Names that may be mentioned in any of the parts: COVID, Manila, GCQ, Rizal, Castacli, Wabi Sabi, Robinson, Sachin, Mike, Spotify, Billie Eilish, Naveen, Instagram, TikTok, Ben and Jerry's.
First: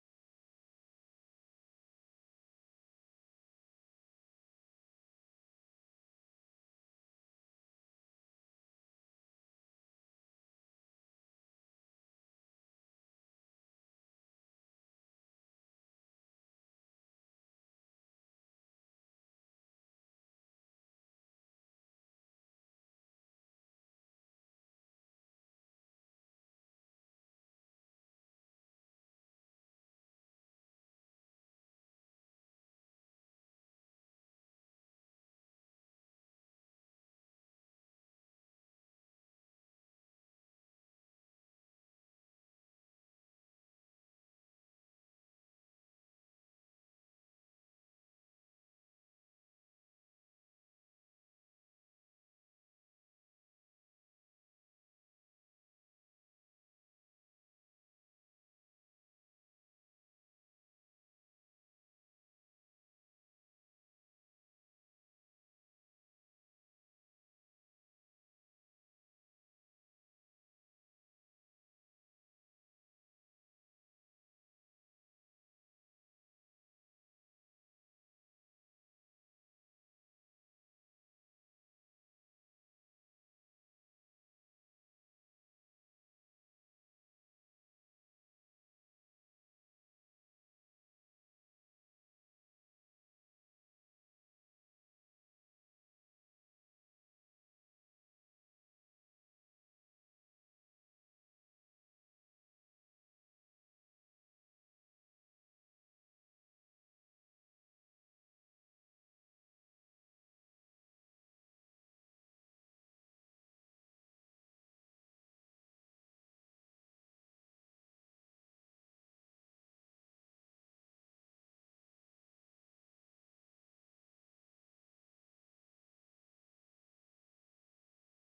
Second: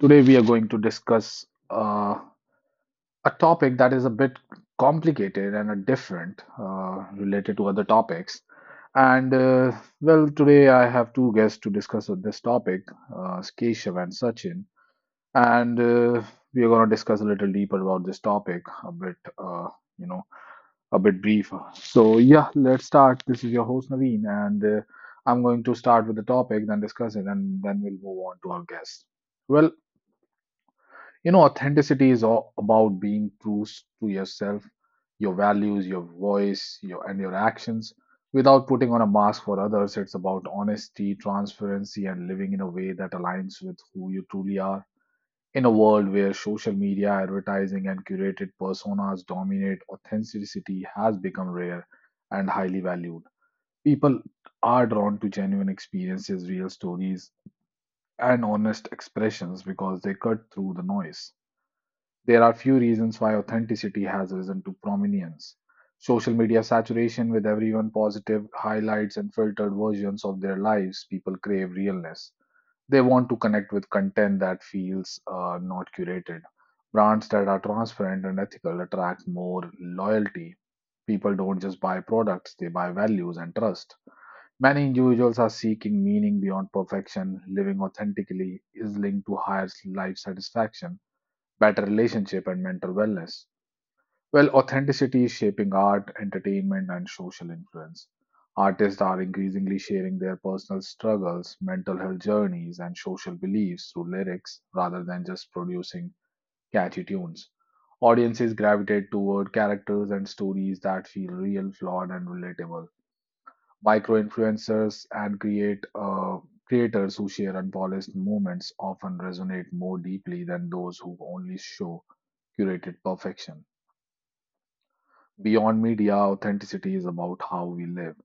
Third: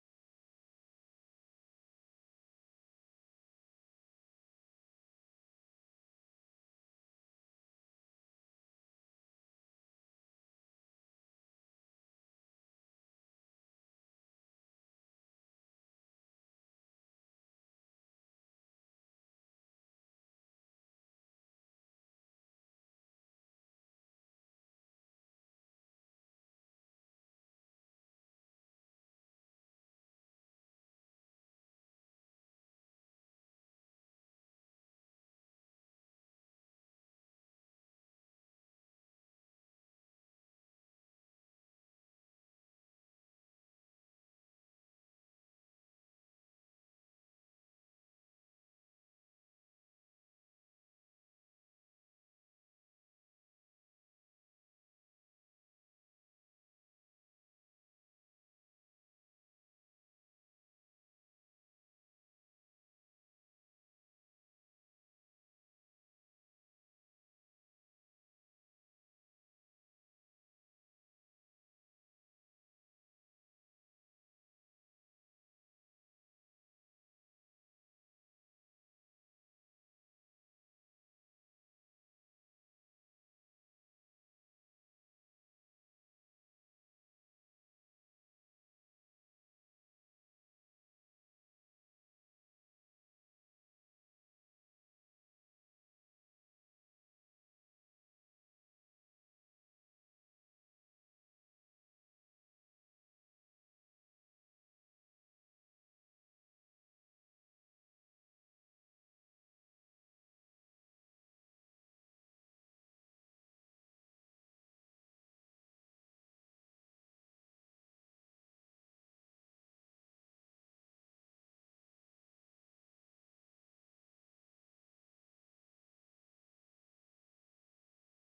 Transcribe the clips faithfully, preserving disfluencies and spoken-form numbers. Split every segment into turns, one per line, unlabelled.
Today, we are going to discuss uh, a topic that is a bit complicated and a different uh, related to other topics. And uh, well, today I have two guests to discuss on this topic, uh, Keshav and Sachin. And uh, we are going to discuss a little deeper about this topic, a bit, uh, you know, a bit brief. So, yeah, let's start. This is your host Naveen, and uh, I'm going to start with the topic, then discuss it, and then we'll move on to our guest. Well, you know, authenticity is all about being true to yourself, your values, your voice, your and your actions. Without putting on a mask for others, it's about honesty, transparency, and living in a way that aligns with who you truly are. In a world where social media advertising and curated personas dominate, authenticity has become rare and highly valued. People are drawn to genuine experiences, real stories, and honest expressions because they cut through the noise. There are few reasons why authenticity has risen to prominence. Social media saturation with everyone positive highlights and filtered versions of their lives, people crave realness. They want to connect with content that feels uh, not curated. Brands that are transparent and ethical attract more loyalty. People don't just buy products, they buy values and trust. Many individuals are seeking meaning beyond perfection. Living authentically is linked to higher life satisfaction, better relationship, and mental wellness. Well, authenticity is shaping art, entertainment, and social influence. Artists are increasingly sharing their personal struggles, mental health journeys, and social beliefs through lyrics rather than just producing catchy tunes. Audiences gravitate toward characters and stories that feel real, flawed, and relatable. Micro influencers and create uh, creators who share unpolished moments often resonate more deeply than those who only show curated perfection. Beyond media, authenticity is about how we live,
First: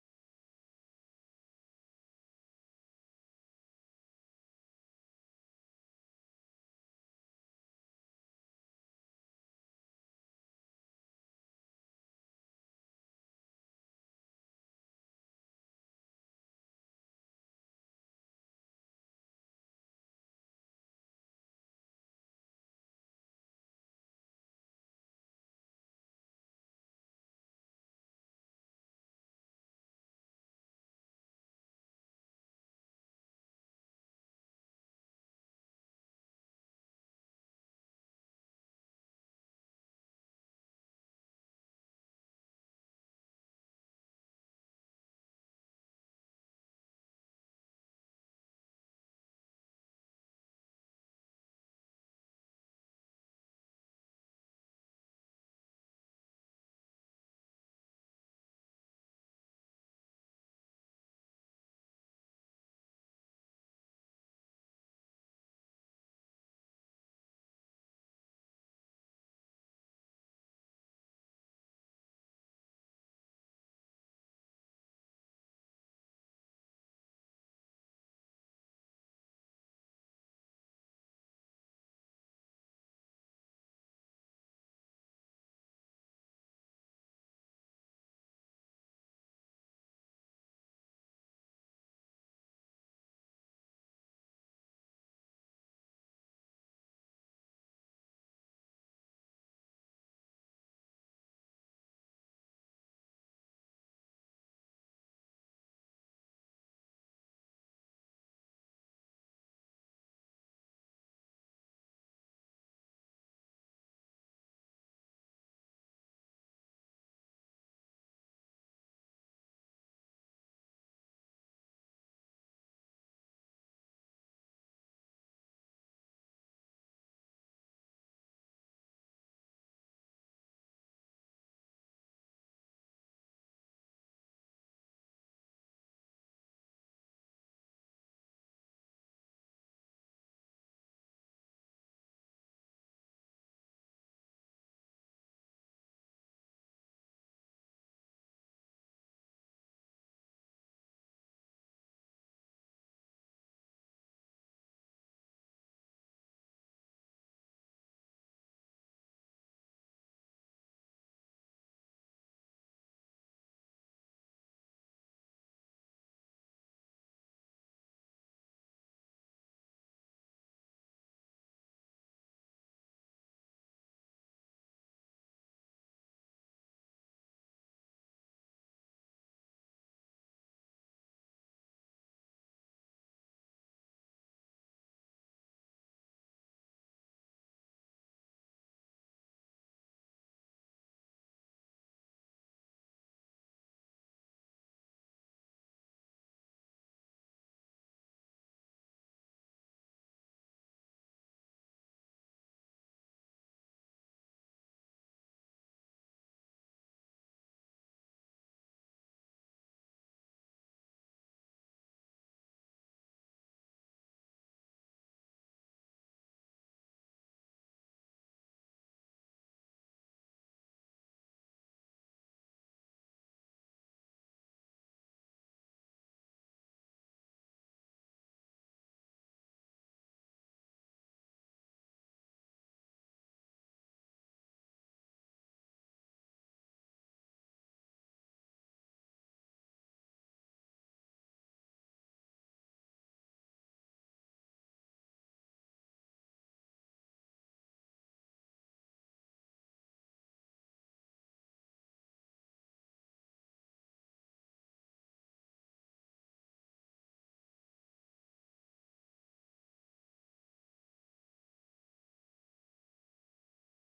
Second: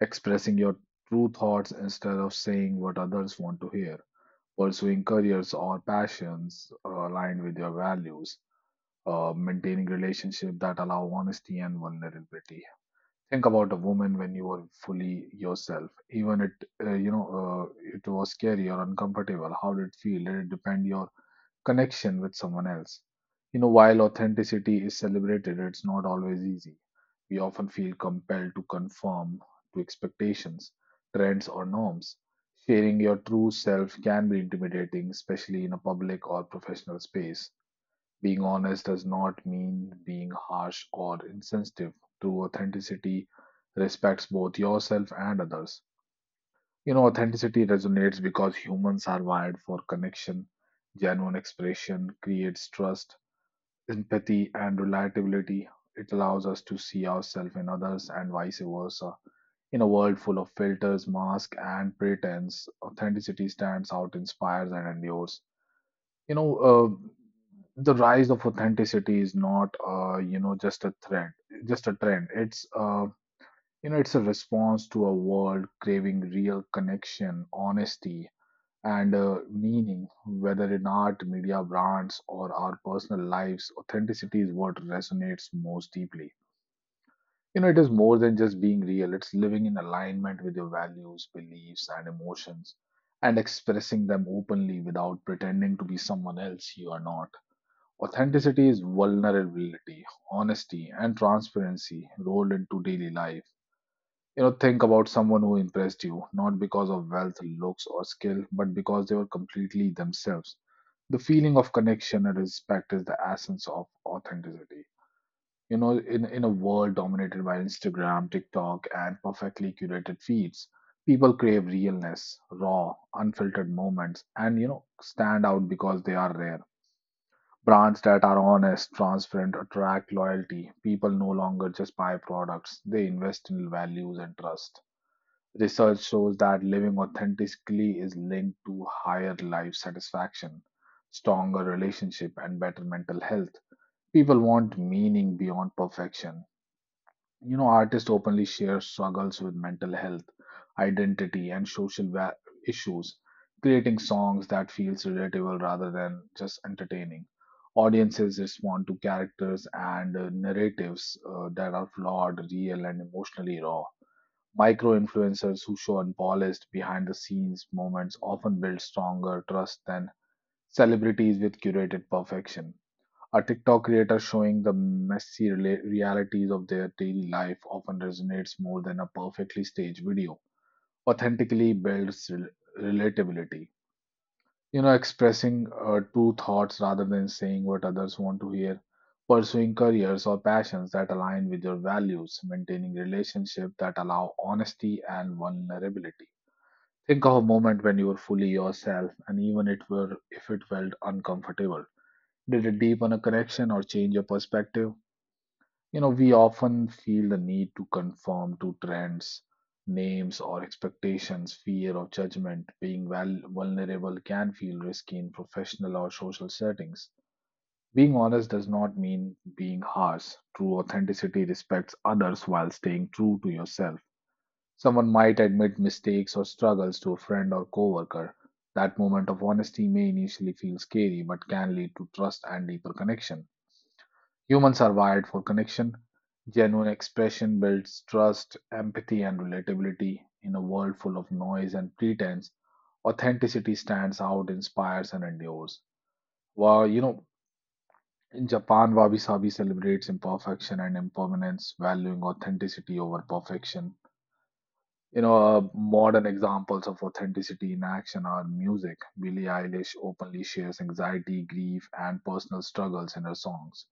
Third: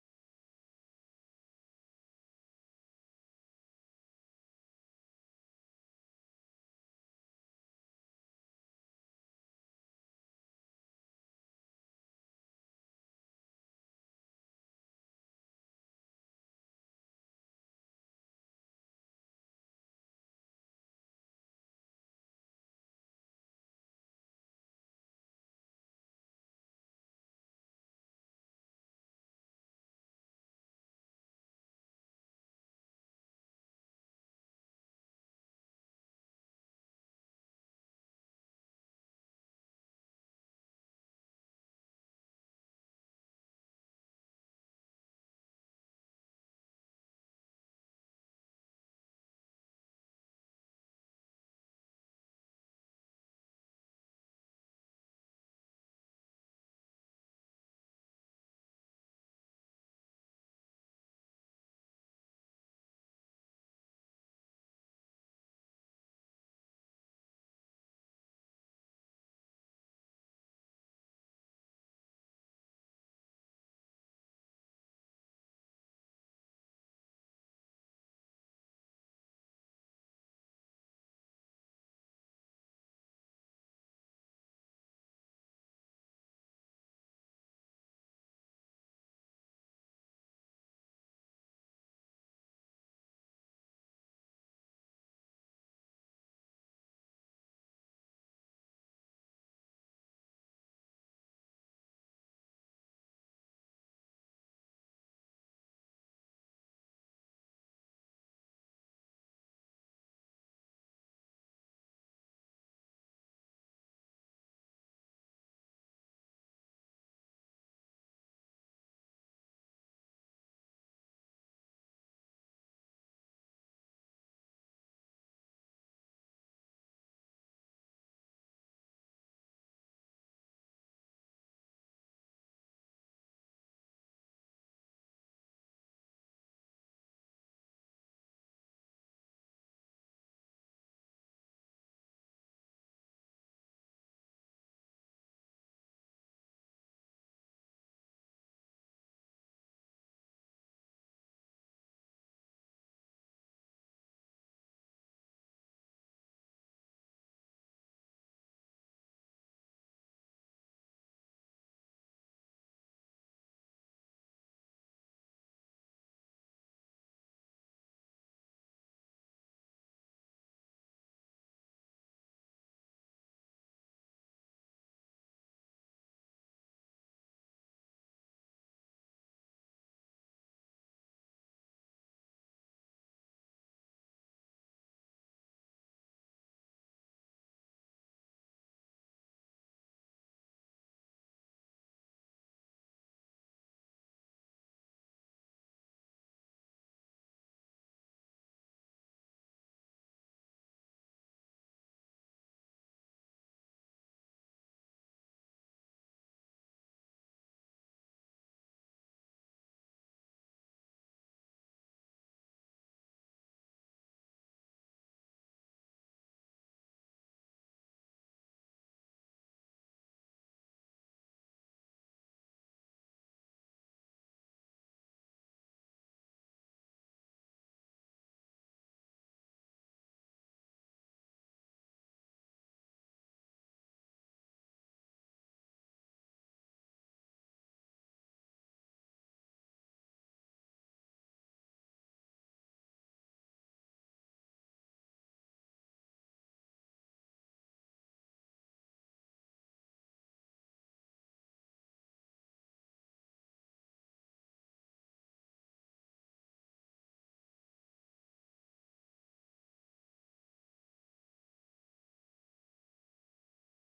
expressing your true thoughts instead of saying what others want to hear, pursuing careers or passions uh, aligned with your values, uh, maintaining relationships that allow honesty and vulnerability. Think about a woman when you were fully yourself, even it uh, you know uh, it was scary or uncomfortable. How did it feel? Did it depend your connection with someone else? You know, while authenticity is celebrated, it's not always easy. We often feel compelled to conform to expectations, trends, or norms. Sharing your true self can be intimidating, especially in a public or professional space. Being honest does not mean being harsh or insensitive. True authenticity respects both yourself and others. You know, authenticity resonates because humans are wired for connection. Genuine expression creates trust, empathy, and reliability. It allows us to see ourselves in others and vice versa. In a world full of filters, masks, and pretense, authenticity stands out, inspires, and endures. You know, uh, the rise of authenticity is not, uh, you know, just a trend. Just a trend. It's uh, you know, it's a response to a world craving real connection, honesty, and uh, meaning, whether in art, media, brands, or our personal lives, authenticity is what resonates most deeply. You know, it is more than just being real, it's living in alignment with your values, beliefs, and emotions, and expressing them openly without pretending to be someone else you are not. Authenticity is vulnerability, honesty, and transparency rolled into daily life. You know, think about someone who impressed you, not because of wealth, looks, or skill, but because they were completely themselves. The feeling of connection and respect is the essence of authenticity. You know, in, in a world dominated by Instagram, TikTok, and perfectly curated feeds, people crave realness, raw, unfiltered moments, and, you know, stand out because they are rare. Brands that are honest, transparent, attract loyalty. People no longer just buy products, they invest in values and trust. Research shows that living authentically is linked to higher life satisfaction, stronger relationship, and better mental health. People want meaning beyond perfection. You know, artists openly share struggles with mental health, identity, and social va- issues, creating songs that feels relatable rather than just entertaining. Audiences respond to characters and uh, narratives uh, that are flawed, real, and emotionally raw. Micro influencers who show unpolished behind the scenes moments often build stronger trust than celebrities with curated perfection. A TikTok creator showing the messy rela- realities of their daily life often resonates more than a perfectly staged video. Authentically builds rel- relatability. You know, expressing uh, true thoughts rather than saying what others want to hear, pursuing careers or passions that align with your values, maintaining relationships that allow honesty and vulnerability. Think of a moment when you were fully yourself, and even it were if it felt uncomfortable. Did it deepen a connection or change your perspective? You know, we often feel the need to conform to trends, names, or expectations. Fear of judgment, being val- vulnerable can feel risky in professional or social settings. Being honest does not mean being harsh. True authenticity respects others while staying true to yourself. Someone might admit mistakes or struggles to a friend or coworker. That moment of honesty may initially feel scary, but can lead to trust and deeper connection. Humans are wired for connection. Genuine expression builds trust, empathy, and relatability. In a world full of noise and pretense, authenticity stands out, inspires, and endures. Well, you know, in Japan, Wabi Sabi celebrates imperfection and impermanence, valuing authenticity over perfection. You know, uh, modern examples of authenticity in action are music. Billie Eilish openly shares anxiety, grief, and personal struggles in her songs.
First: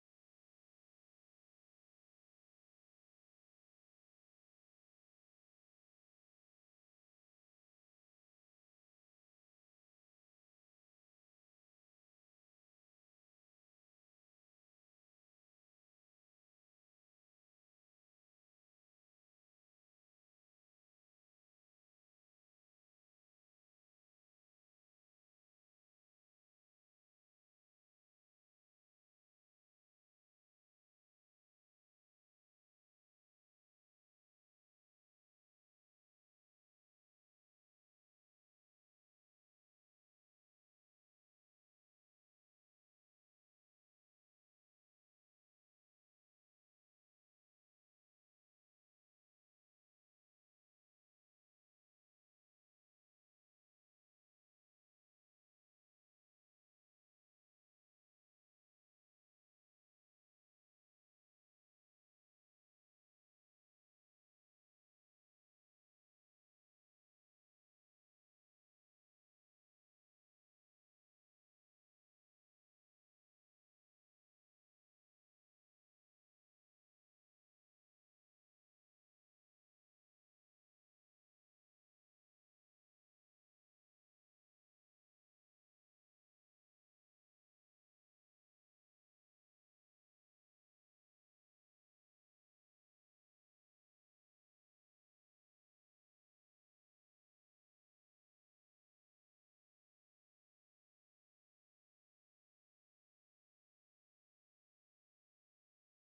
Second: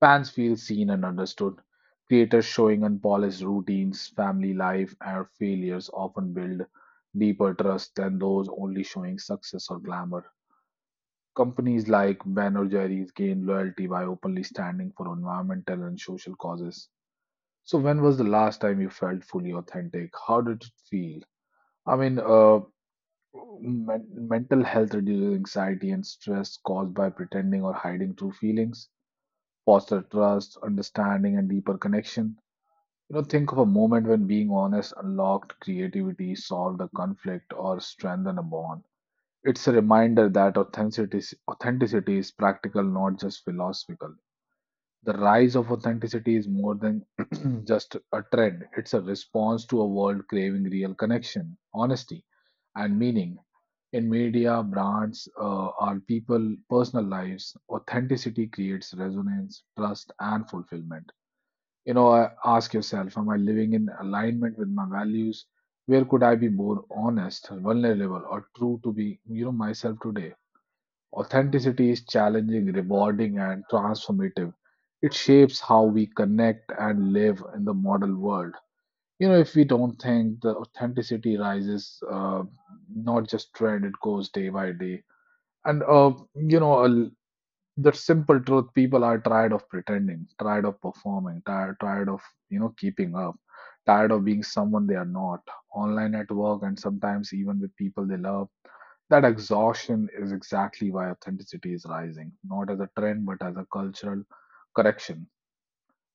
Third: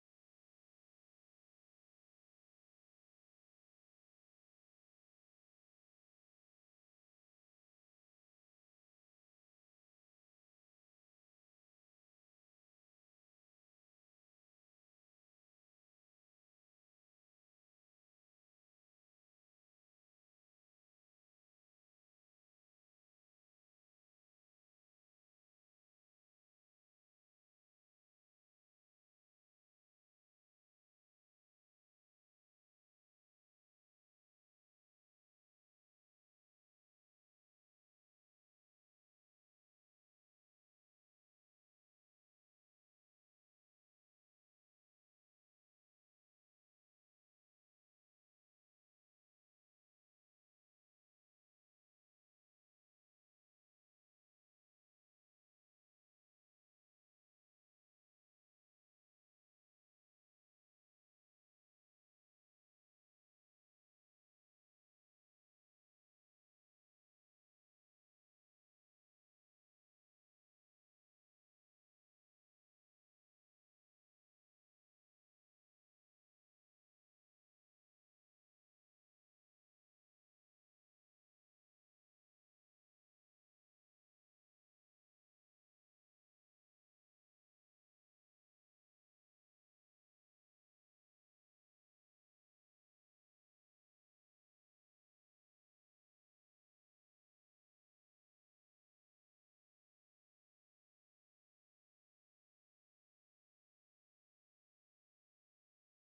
Fans feel seen and understood. Creators showing unpolished routines, family life, and failures often build deeper trust than those only showing success or glamour. Companies like Ben or Jerry's gain loyalty by openly standing for environmental and social causes. So, when was the last time you felt fully authentic? How did it feel? I mean, uh, men- Mental health reduces anxiety and stress caused by pretending or hiding true feelings, foster trust, understanding, and deeper connection. You know, think of a moment when being honest unlocked creativity, solved a conflict, or strengthened a bond. It's a reminder that authenticity, authenticity is practical, not just philosophical. The rise of authenticity is more than just a trend, it's a response to a world craving real connection, honesty, and meaning. In media, brands, uh, our people, personal lives, authenticity creates resonance, trust, and fulfillment. You know, uh, ask yourself, am I living in alignment with my values? Where could I be more honest, vulnerable, or true to be, you know, myself today? Authenticity is challenging, rewarding, and transformative. It shapes how we connect and live in the modern world. You know, if we don't think the authenticity rises, uh, not just trend, it goes day by day. And uh, you know, a l- the simple truth, people are tired of pretending, tired of performing, tired, tired of you know keeping up, tired of being someone they are not, online, at work, and sometimes even with people they love. That exhaustion is exactly why authenticity is rising, not as a trend but as a cultural correction.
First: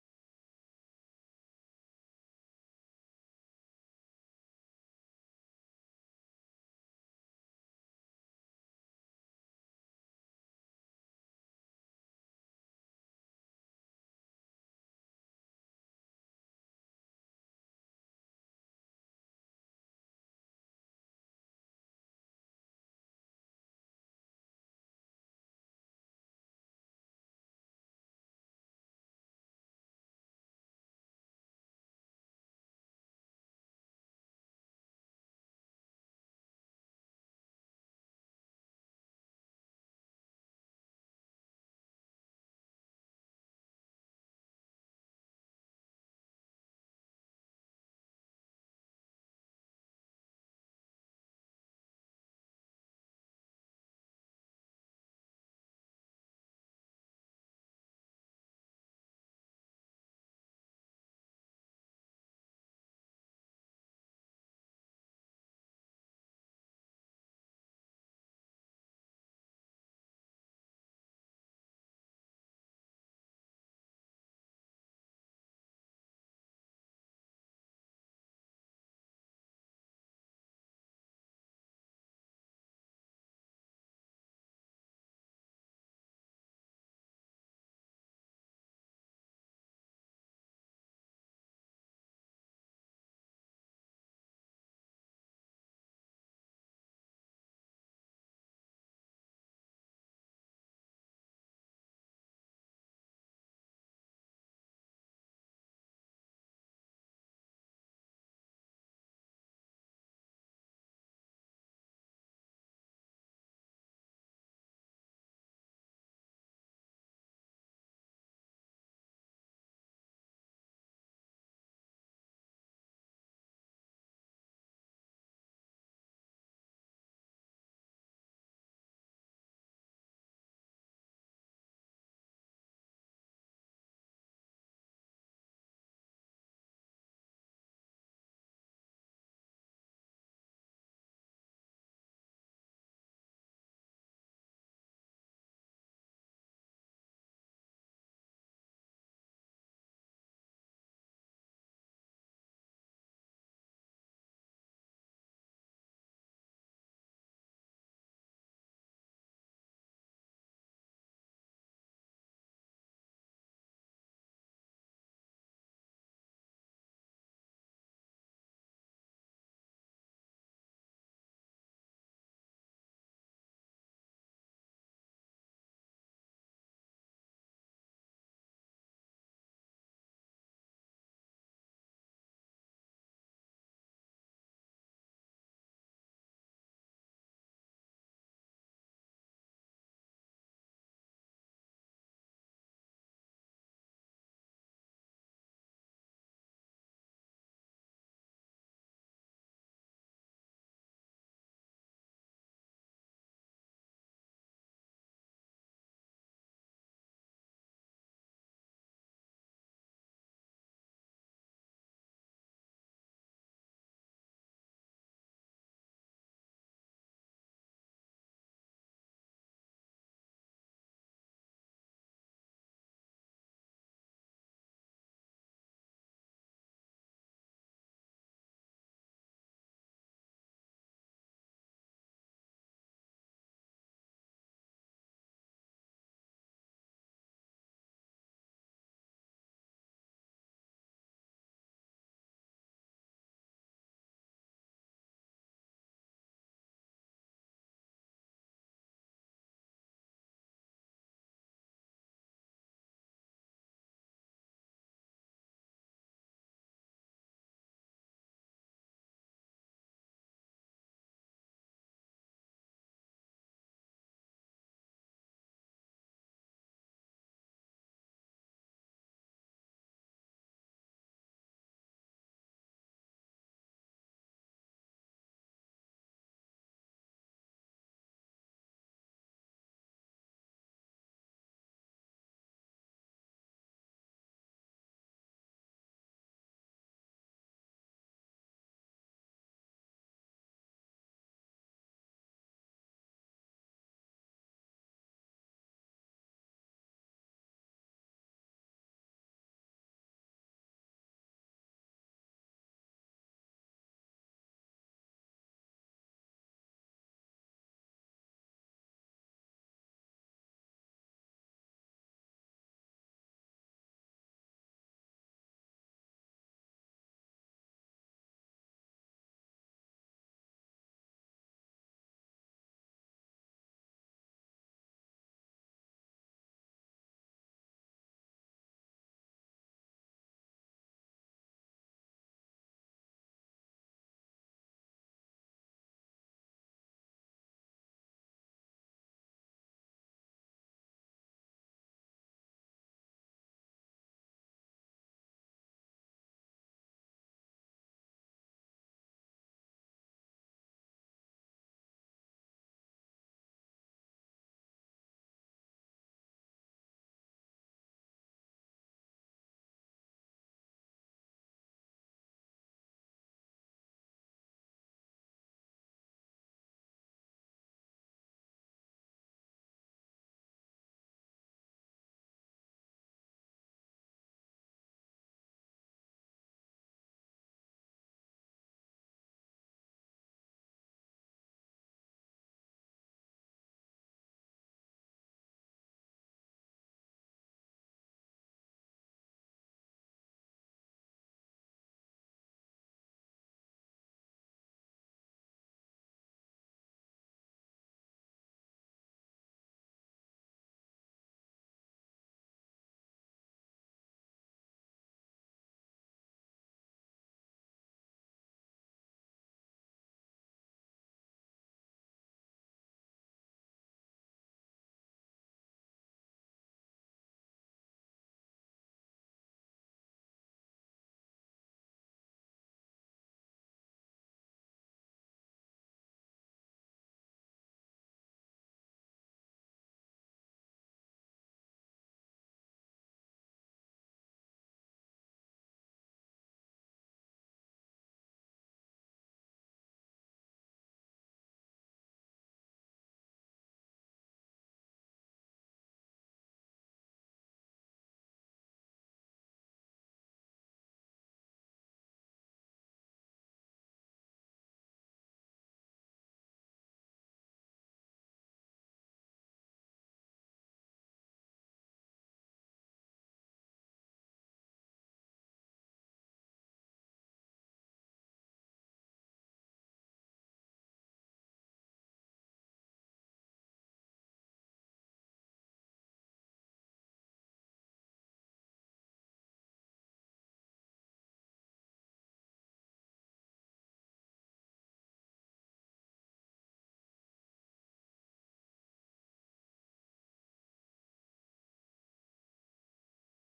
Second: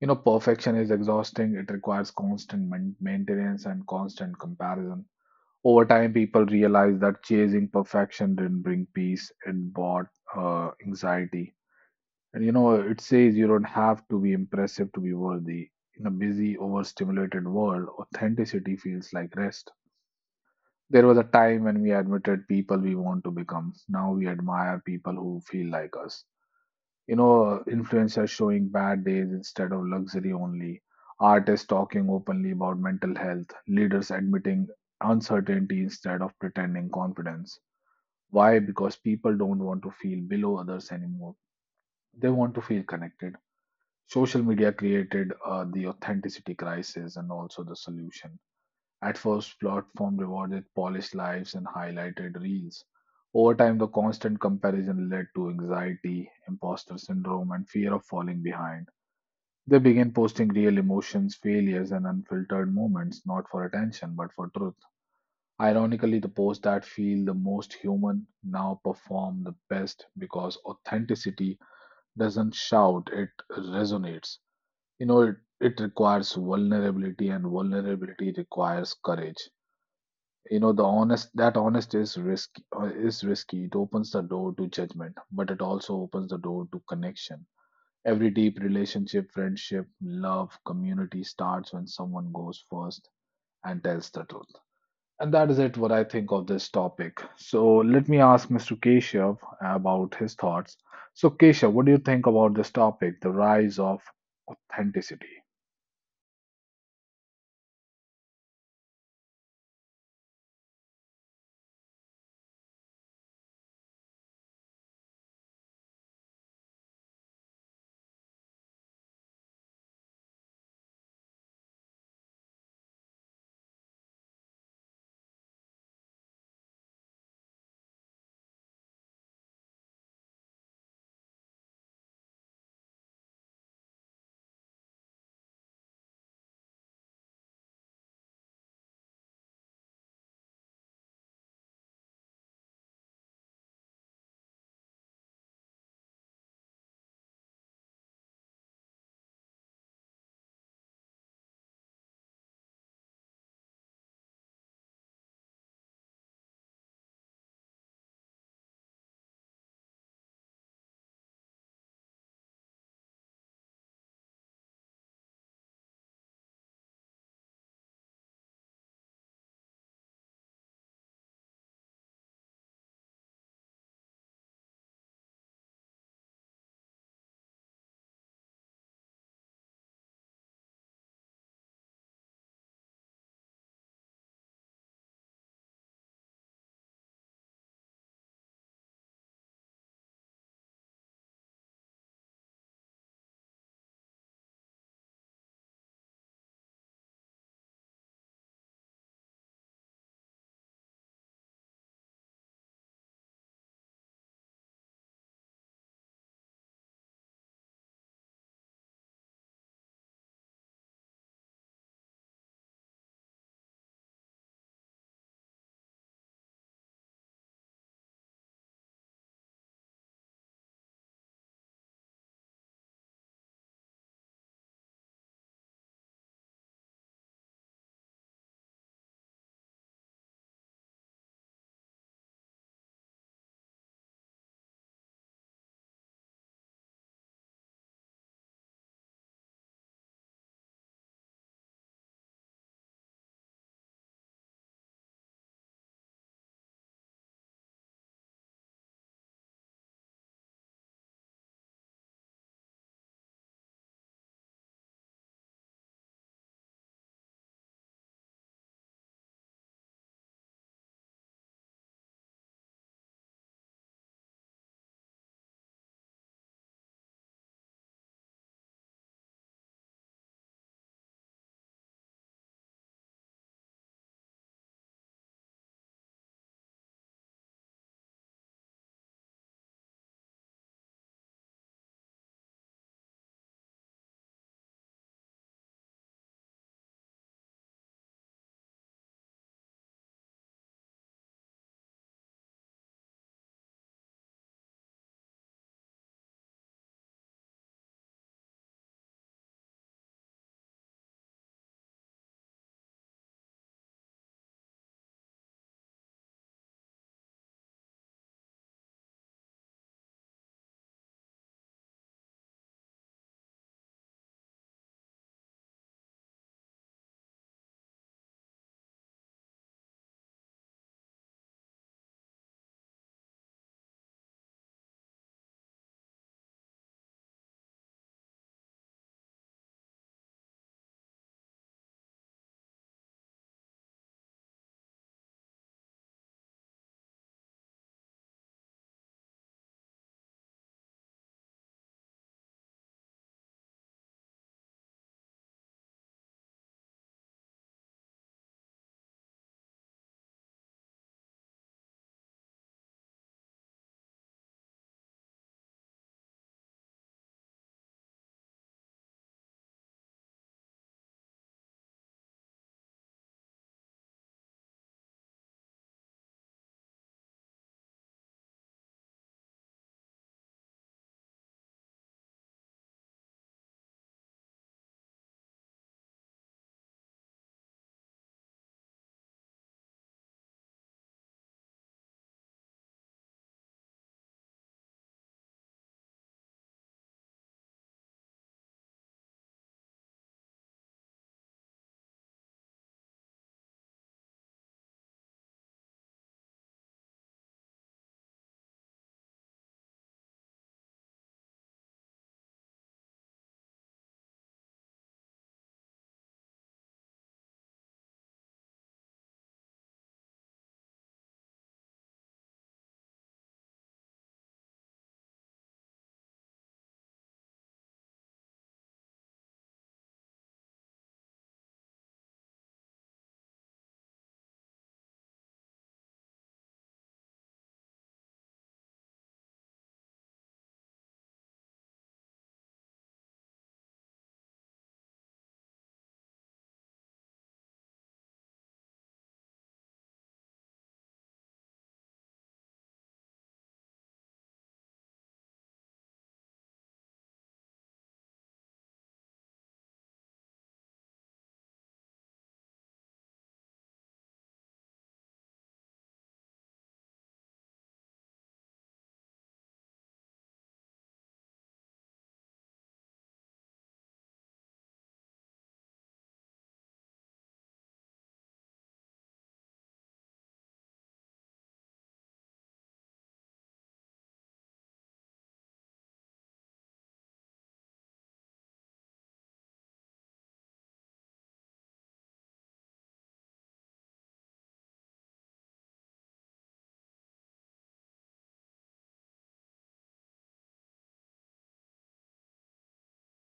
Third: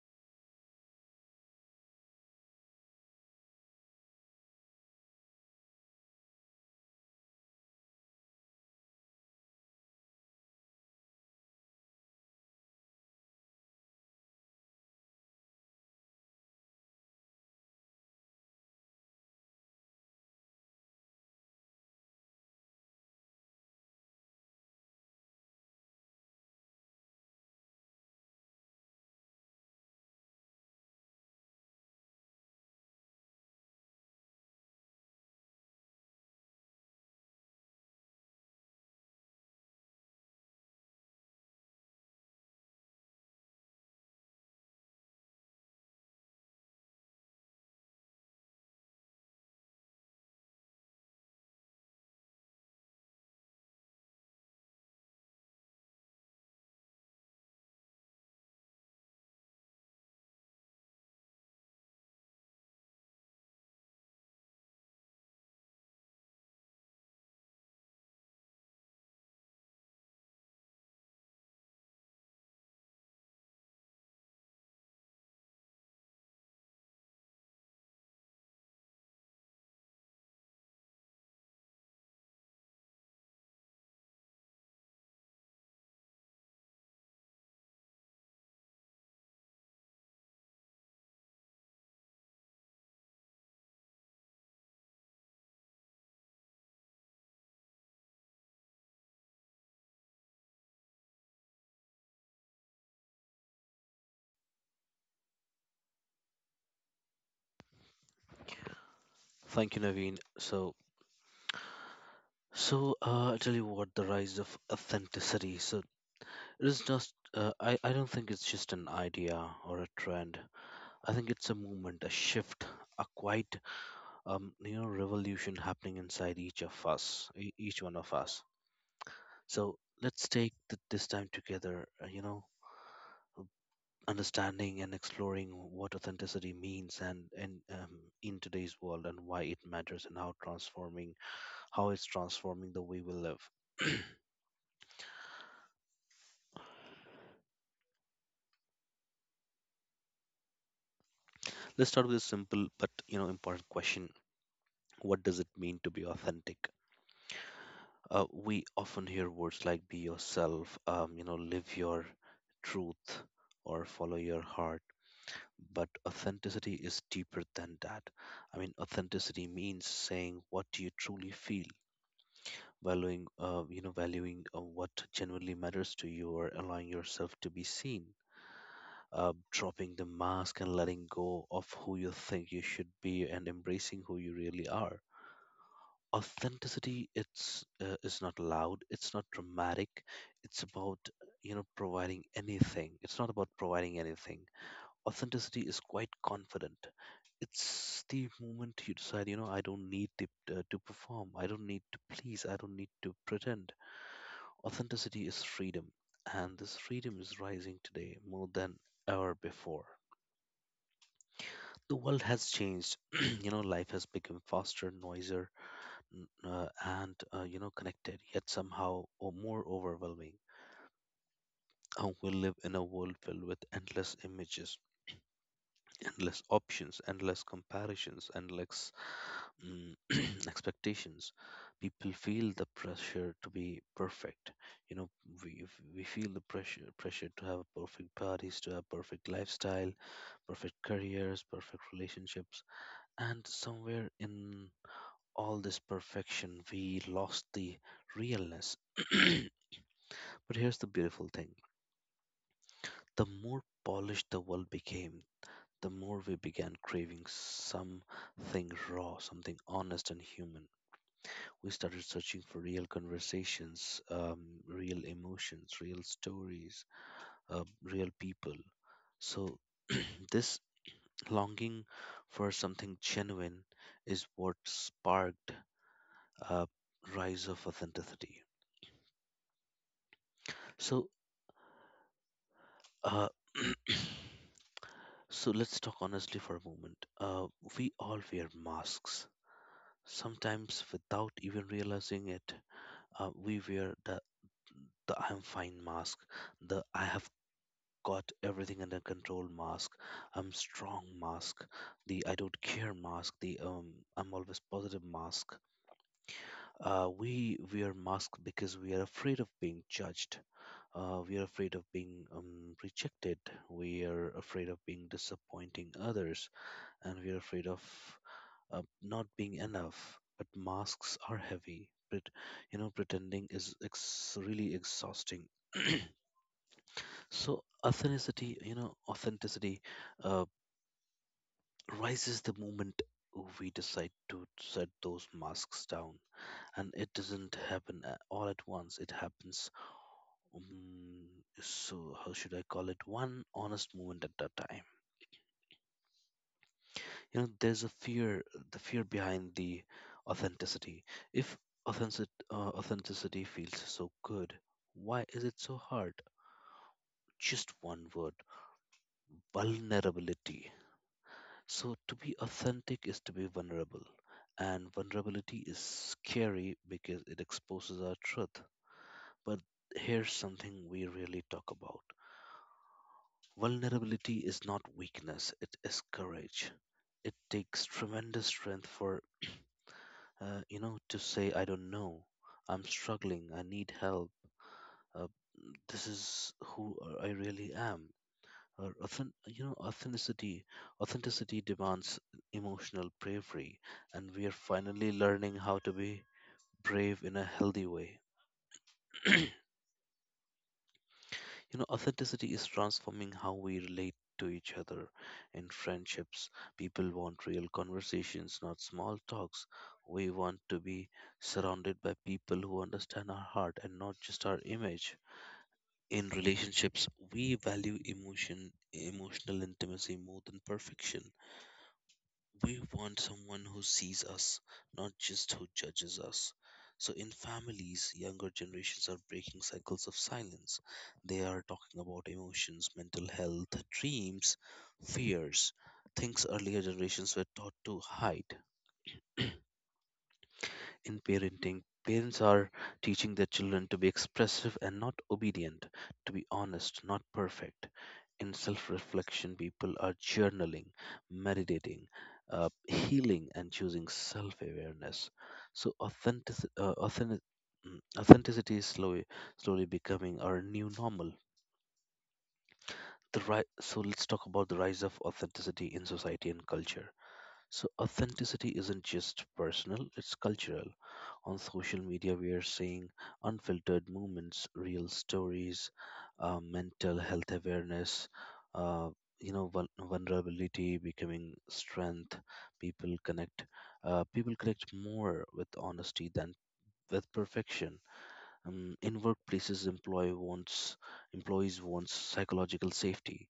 You know, perfection is exhausting, it requires constant main- maintenance and constant comparison. Over time, people realize that chasing perfection didn't bring peace, it brought uh, anxiety. And you know, it says you don't have to be impressive to be worthy. In a busy, overstimulated world, authenticity feels like rest. There was a time when we admitted people we want to become. Now we admire people who feel like us. You know, influencers showing bad days instead of luxury only, artists talking openly about mental health, leaders admitting uncertainty instead of pretending confidence. Why? Because people don't want to feel below others anymore. They want to feel connected. Social media created uh, the authenticity crisis and also the solution. At first, platform rewarded polished lives and highlighted reels. Over time, the constant comparison led to anxiety, imposter syndrome, and fear of falling behind. They began posting real emotions, failures, and unfiltered moments, not for attention, but for truth. Ironically, the posts that feel the most human now perform the best because authenticity doesn't shout, it resonates. You know it, it requires vulnerability and vulnerability requires courage. You know the honest that honest is risky, uh, is risky. It opens the door to judgment but it also opens the door to connection. Every deep relationship, friendship, love, community starts when someone goes first and tells the truth. And that is it what I think of this topic. So let me ask Mr. Keshav about his thoughts. So Keshav, what do you think about this topic, the rise of authenticity?
Thank you, Naveen. So, so uh, I tell you what, the rise of authenticity. So it is just. Uh, I I don't think it's just an idea or a trend. I think it's a movement, a shift, a quite um you know revolution happening inside each of us, e- each one of us. So let's take th- this time together. Uh, you know, understanding and exploring what authenticity means and and um, in today's world and why it matters and how transforming how it's transforming the way we live. Let's start with a simple but you know important question. What does it mean to be authentic? Uh, we often hear words like "be yourself," um, you know, "live your truth," or "follow your heart." But authenticity is deeper than that. I mean, authenticity means saying what you truly feel, valuing, uh, you know, valuing uh, what genuinely matters to you, or allowing yourself to be seen, uh, dropping the mask and letting go of who you think you should be, and embracing who you really are authenticity it's uh, is not loud, it's not dramatic. It's about you know providing anything it's not about providing anything. Authenticity is quite confident. It's the moment you decide, you know I don't need to, uh, to perform, I don't need to please, I don't need to pretend. Authenticity is freedom, and this freedom is rising today more than ever before. The world has changed. You know, life has become faster, noisier, n- uh, and uh, you know connected, yet somehow or more overwhelming. Uh, we live in a world filled with endless images, endless options, endless comparisons, endless mm expectations. People feel the pressure to be perfect. you know we, we feel the pressure pressure to have perfect bodies, to have perfect lifestyle, perfect careers, perfect relationships. And somewhere in all this perfection, we lost the realness. But here's the beautiful thing: the more polished the world became, the more we began craving something raw, something honest and human. We started searching for real conversations, um, real emotions, real stories, uh, real people. So, this longing for something genuine is what sparked a rise of authenticity. So, Uh, so let's talk honestly for a moment. Uh, we all wear masks, sometimes without even realizing it. Uh, we wear the, the I'm fine mask, the I have got everything under control mask, I'm strong mask, the I don't care mask, the um, I'm always positive mask. Uh, we wear masks because we are afraid of being judged. Uh, we are afraid of being um, rejected. We are afraid of being disappointing others, and we're afraid of uh, not being enough. But masks are heavy. But you know, pretending is ex- really exhausting. So authenticity, you know, authenticity uh, rises the moment we decide to set those masks down, and it doesn't happen a- all at once. It happens. Um, so how should I call it? One honest moment at a time. You know, there's a fear, the fear behind the authenticity. If authentic, uh, authenticity feels so good, why is it so hard? Just one word: vulnerability. So to be authentic is to be vulnerable, and vulnerability is scary because it exposes our truth. But here's something we really talk about: vulnerability is not weakness, it is courage. It takes tremendous strength for uh, you know, to say, I don't know, I'm struggling, I need help, uh, this is who I really am. Or authen- you know, authenticity, authenticity demands emotional bravery, and we are finally learning how to be brave in a healthy way. You know, authenticity is transforming how we relate to each other in friendships. People want real conversations, not small talks. We want to be surrounded by people who understand our heart and not just our image. In relationships, we value emotion, emotional intimacy more than perfection. We want someone who sees us, not just who judges us. So, in families, younger generations are breaking cycles of silence. They are talking about emotions, mental health, dreams, fears, things earlier generations were taught to hide. In parenting, parents are teaching their children to be expressive and not obedient, to be honest, not perfect. In self reflection, people are journaling, meditating, uh, healing, and choosing self awareness. So, authentic, uh, authentic, mm, authenticity is slowly, slowly becoming our new normal. The ri- so, let's talk about the rise of authenticity in society and culture. So authenticity isn't just personal, it's cultural. On social media, we are seeing unfiltered moments, real stories, uh, mental health awareness, uh, you know, vul- vulnerability becoming strength. People connect. Uh, people connect more with honesty than with perfection. um, in workplaces, employee wants employees wants psychological safety.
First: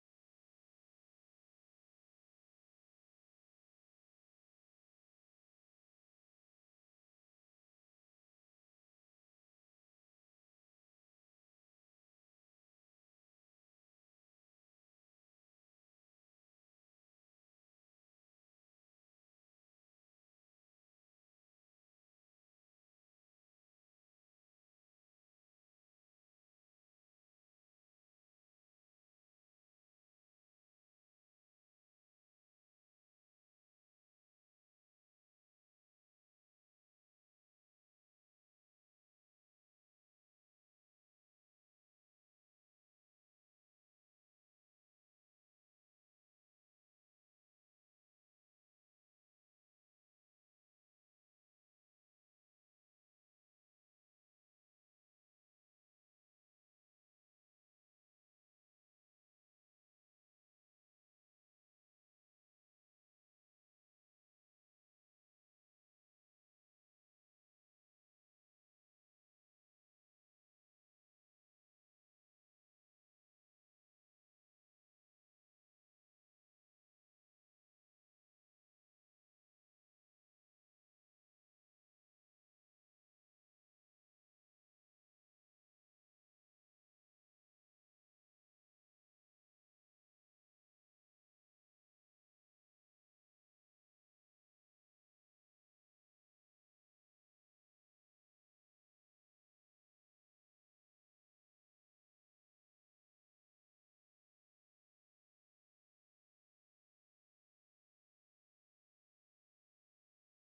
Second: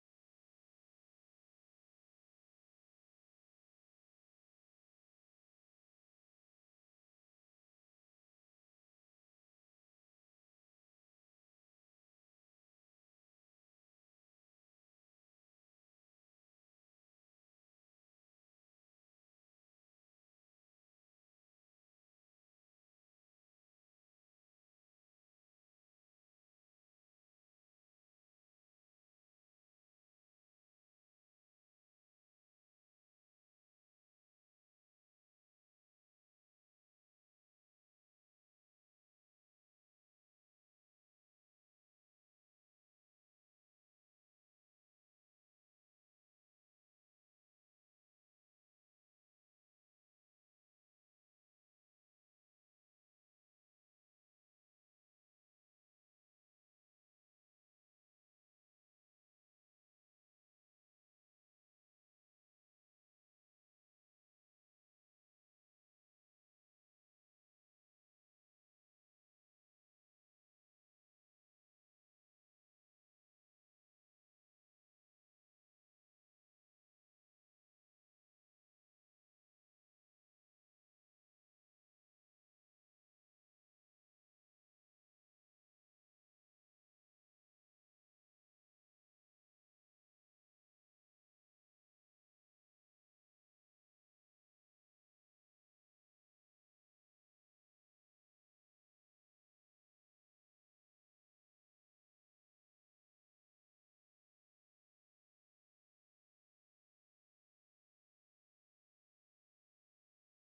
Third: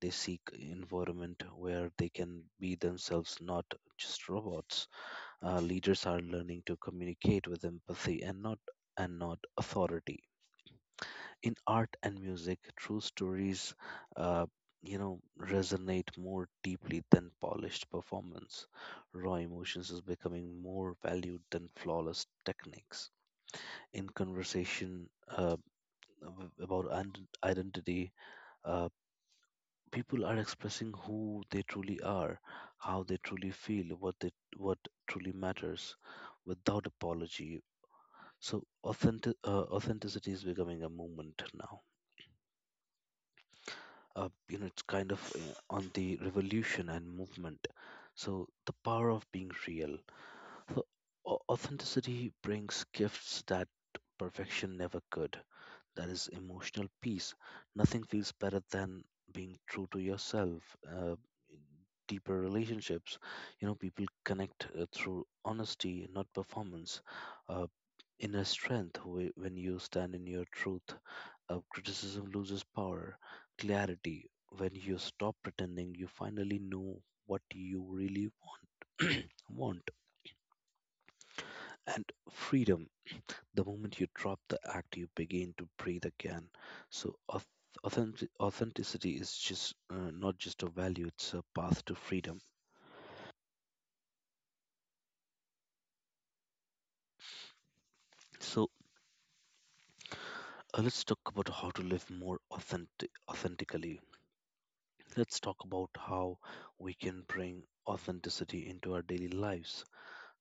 They seek environment where they can be themselves, not just robots. Uh, leaders are learning to communicate with empathy and not and not authority. In art and music, true stories, uh, you know, resonate more deeply than polished performance. Raw emotions is becoming more valued than flawless techniques in conversation uh, ab- about ident- identity, uh, people are expressing who they truly are, how they truly feel, what they what truly matters, without apology. So authentic uh, authenticity is becoming a movement now. Uh, you know, it's kind of uh, on the revolution and movement. So the power of being real. So au- authenticity brings gifts that perfection never could. That is emotional peace. Nothing feels better than being true to yourself. Uh, deeper relationships, you know, people connect uh, through honesty, not performance. Uh, inner strength wh- when you stand in your truth. Uh, criticism loses power. Clarity, when you stop pretending, you finally know what you really want. want And freedom. The moment you drop the act, you begin to breathe again. So auth- authentic- authenticity is just uh, not just a value; it's a path to freedom. So uh, let's talk about how to live more authentic authentically. Let's talk about how we can bring authenticity into our daily lives,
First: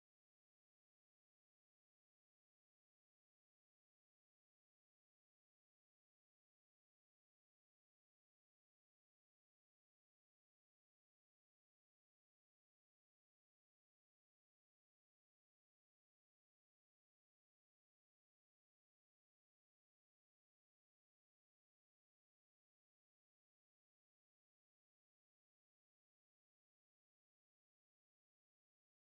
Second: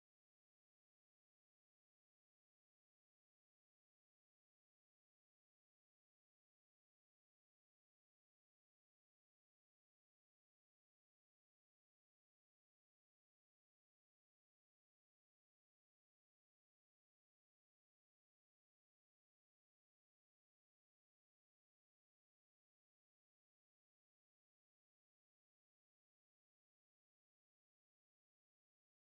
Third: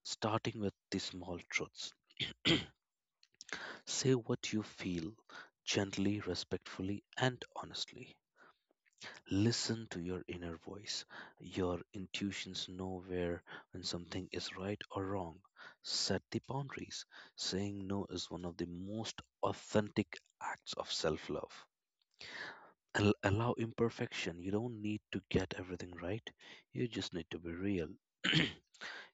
starting with the small truths. Say what you feel gently, respectfully, and honestly. Listen to your inner voice. Your intuitions know where when something is right or wrong. Set the boundaries. Saying no is one of the most authentic acts of self love. Allow imperfection. You don't need to get everything right, you just need to be real. You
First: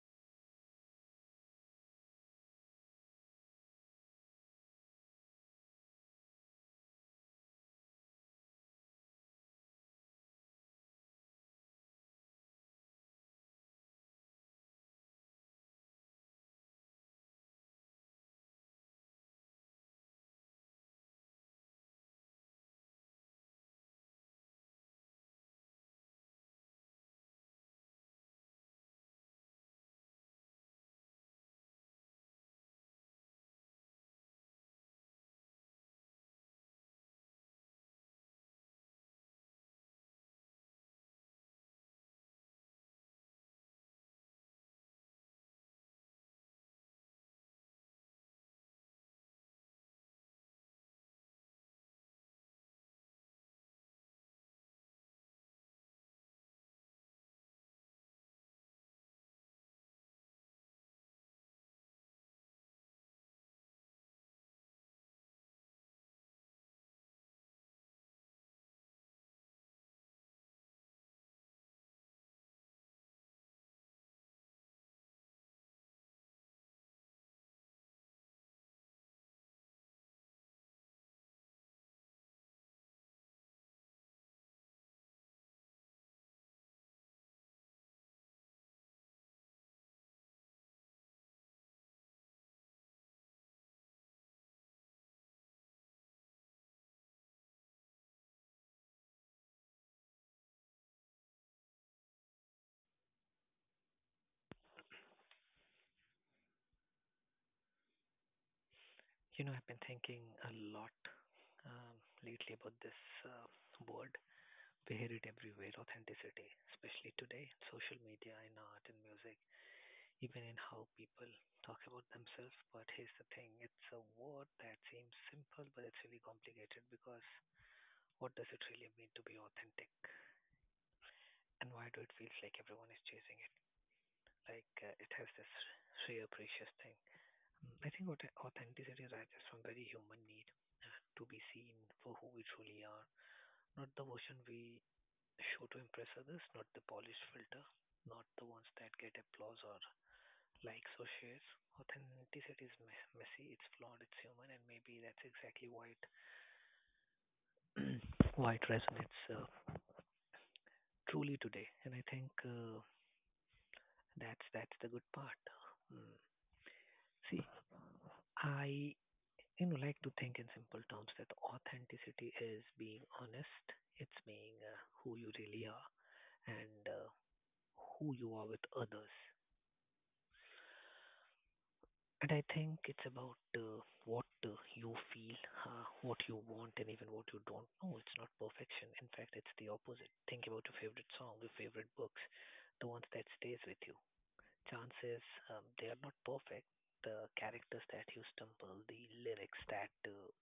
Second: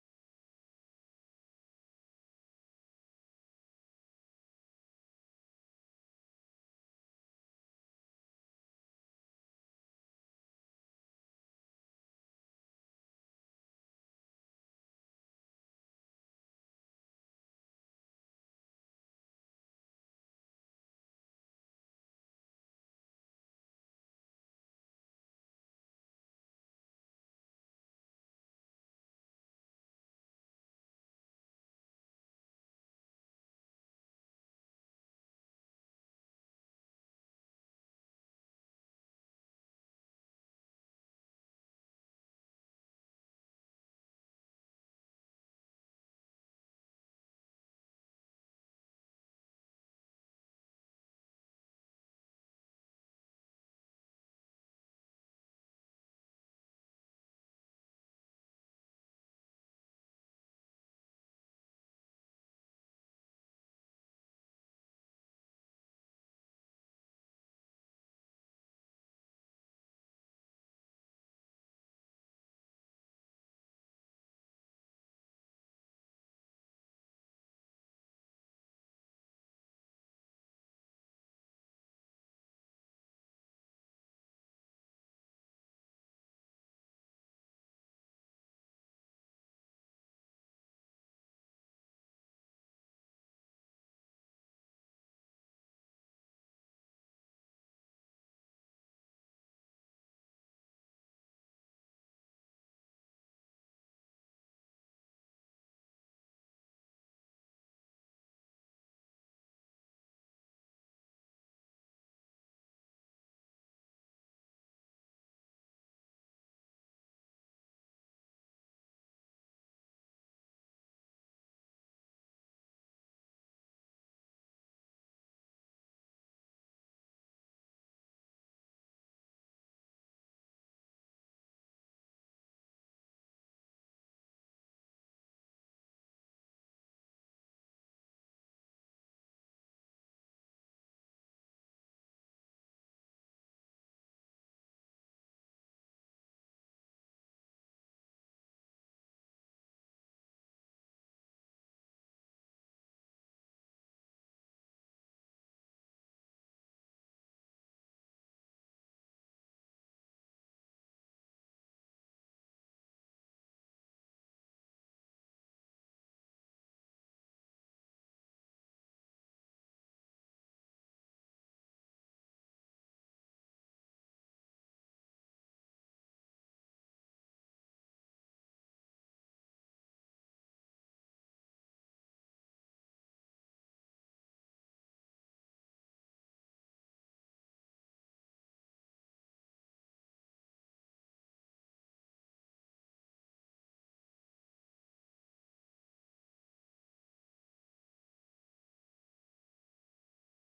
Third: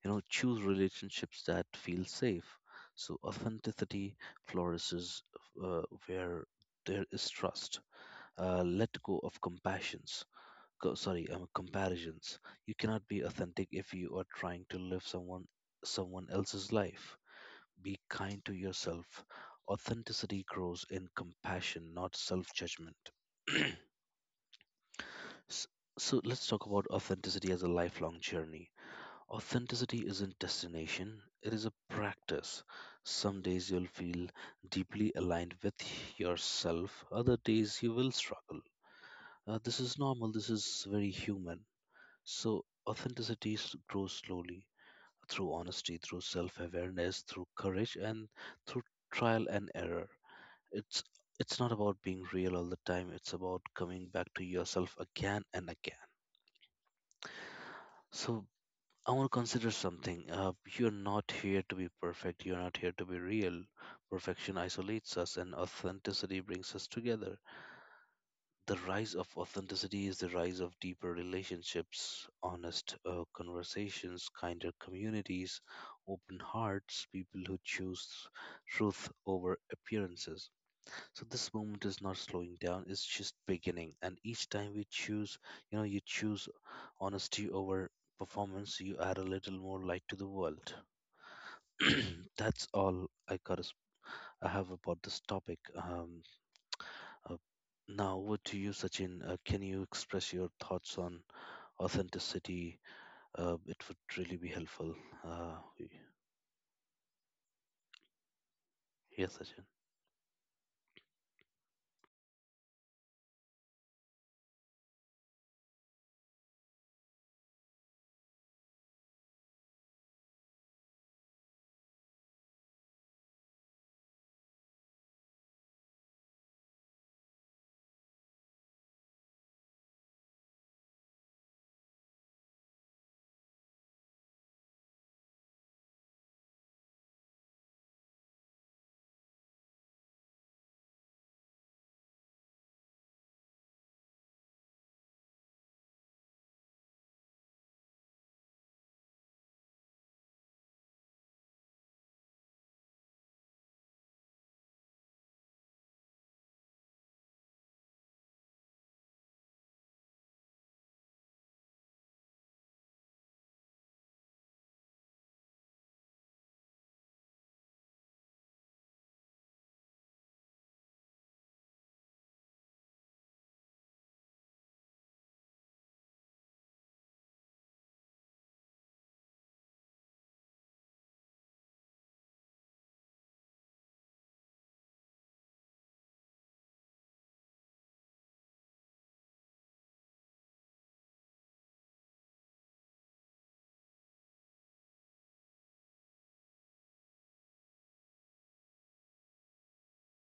know, choose relationships that feel safe. So, authenticity flourishes uh, where there is trust. Uh, let go of compassions co- sorry um, comparisons. You cannot be authentic if you are trying to live someone someone else's life. Be kind to yourself. Authenticity grows in compassion, not self-judgment. S- so let's talk about authenticity as a lifelong journey. Authenticity isn't destination, it is a practice. Some days you'll feel deeply aligned with yourself, other days you will struggle. Uh, this is normal, this is very human. So authenticity s- grows slowly, through honesty, through self awareness, through courage, and through trial and error. It's it's not about being real all the time. It's about coming back to yourself again and again. So I want to consider something. Uh, you're not here to be perfect. You're not here to be real. Perfection isolates us, and authenticity brings us together. The rise of authenticity is the rise of deeper relationships, honest uh, conversations, kinder communities, open hearts, people who choose truth over appearances. So this moment is not slowing down, it's just beginning. And each time we choose, you know, you choose honesty over performance, you add a little more light to the world. That's all I got. To s- I have about this topic. Um, uh, now, over to you, Sachin. Uh, can you express your thoughts on authenticity? Uh, it would really be helpful. Uh,
You
yes,
know, I've
Sachin.
been thinking a lot um, lately about this uh, word. We hear it everywhere authenticity, especially today in social media, in art, in music, even in how people talk about themselves. But here's the thing it's a word that seems simple, but it's really complicated because what does it really mean to be authentic? And why do it feels like everyone is chasing it? Like uh, it has this rare, precious thing. Mm, I think what authenticity rises from very human need to be seen for who we truly are. Not the version we show to impress others, not the polished filter, not the ones that get applause or likes or shares. Authenticity is messy, it's flawed, it's human, and maybe that's exactly why it why it resonates uh, truly today. And I think uh, that's that's the good part. Mm. See, I you know like to think in simple terms that authenticity is being honest. It's being uh, who you really are, and uh, who you are with others. And I think it's about uh, what uh, you feel, uh, what you want, and even what you don't. Know. It's not perfection. In fact, it's the opposite. Think about your favorite song, your favorite books, the ones that stays with you. Chances um, they are not perfect. The characters that you stumble, the lyrics that uh,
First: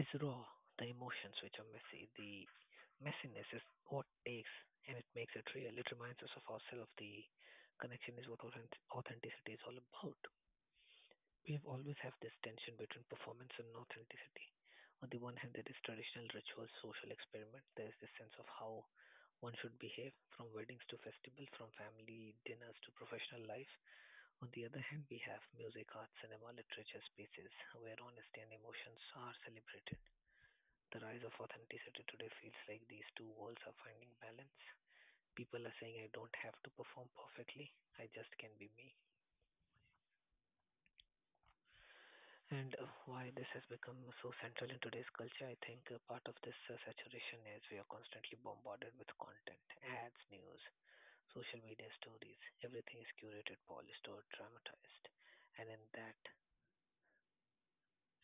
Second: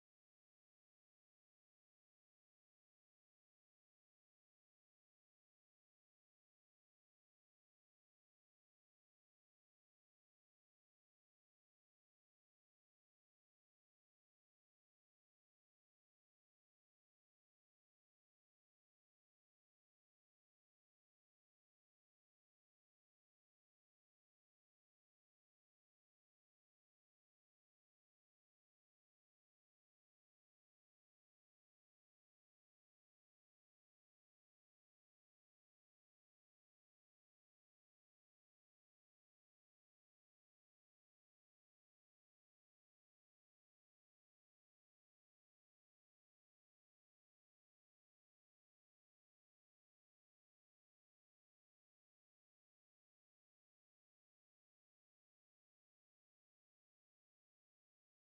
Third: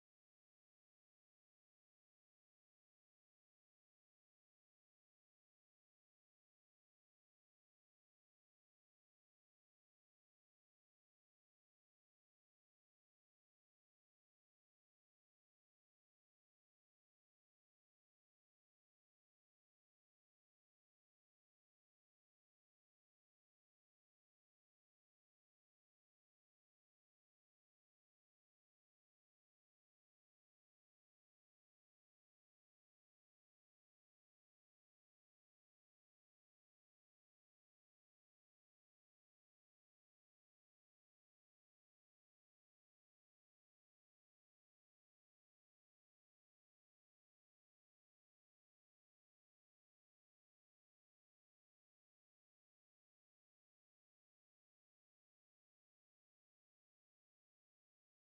is raw, the emotions which are messy. The messiness is what takes and it makes it real. It reminds us of ourselves. The connection is what authentic- authenticity is all about. We've always have this tension between performance and authenticity. On the one hand, there is traditional rituals, social experiment. There is this sense of how one should behave from weddings to festivals, from family dinners to professional life. On the other hand, we have music, art, cinema, literature spaces where honesty and emotions are celebrated the rise of authenticity today feels like these two worlds are finding balance. People are saying, I don't have to perform perfectly, I just can be me. And uh, why this has become so central in today's culture, I think uh, part of this uh, saturation is we are constantly bombarded with content, ads, news, social media stories. Everything is curated, polished, or dramatized. And in that,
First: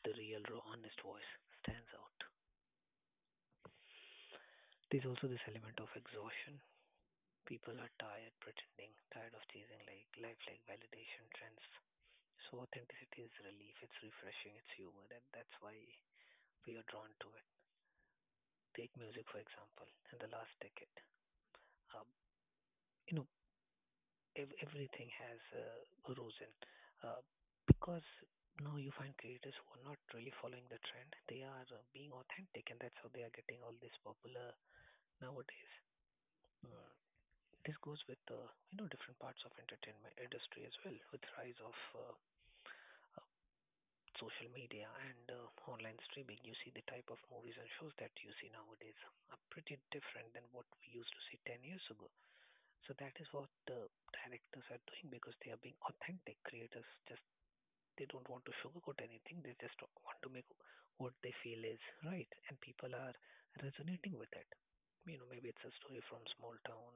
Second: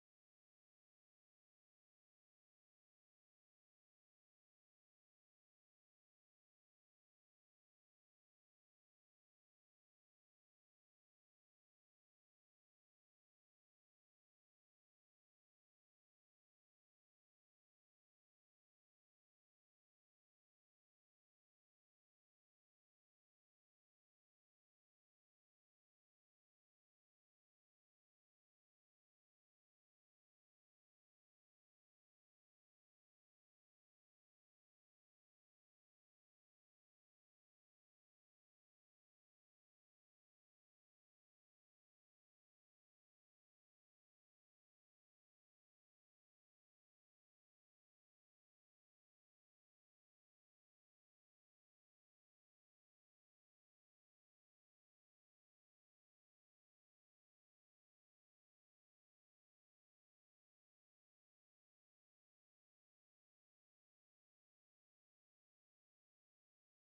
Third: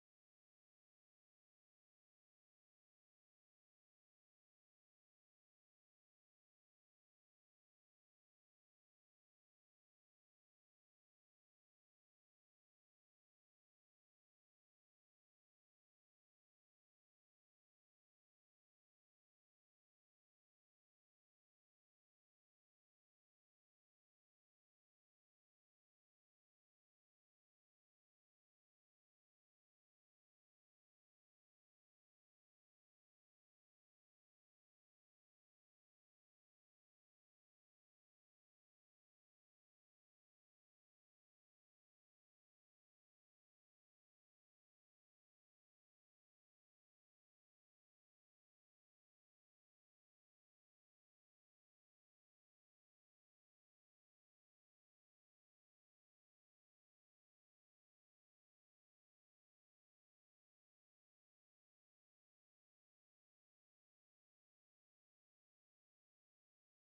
the real, raw, honest voice stands out. There's also this element of exhaustion. People are tired pretending, tired of chasing like life, like validation trends. So authenticity is relief, it's refreshing, it's humor, and that's why we are drawn to it. Take music for example. In the last decade, um, you know, ev- everything has uh, risen uh, because now you find creators who are not really following the trend. They are uh, being authentic, and that's how they are getting all this popular nowadays. Mm. This goes with uh, you know different parts of entertainment industry as well, with rise of uh, uh, social media and uh, online streaming, you see the type of movies and shows that you see nowadays are pretty different than what we used to see ten years ago. So that is what the directors are doing because they are being authentic. Creators just they don't want to sugarcoat anything. They just want to make what they feel is right, and people are resonating with it. You know, maybe it's a story from small town,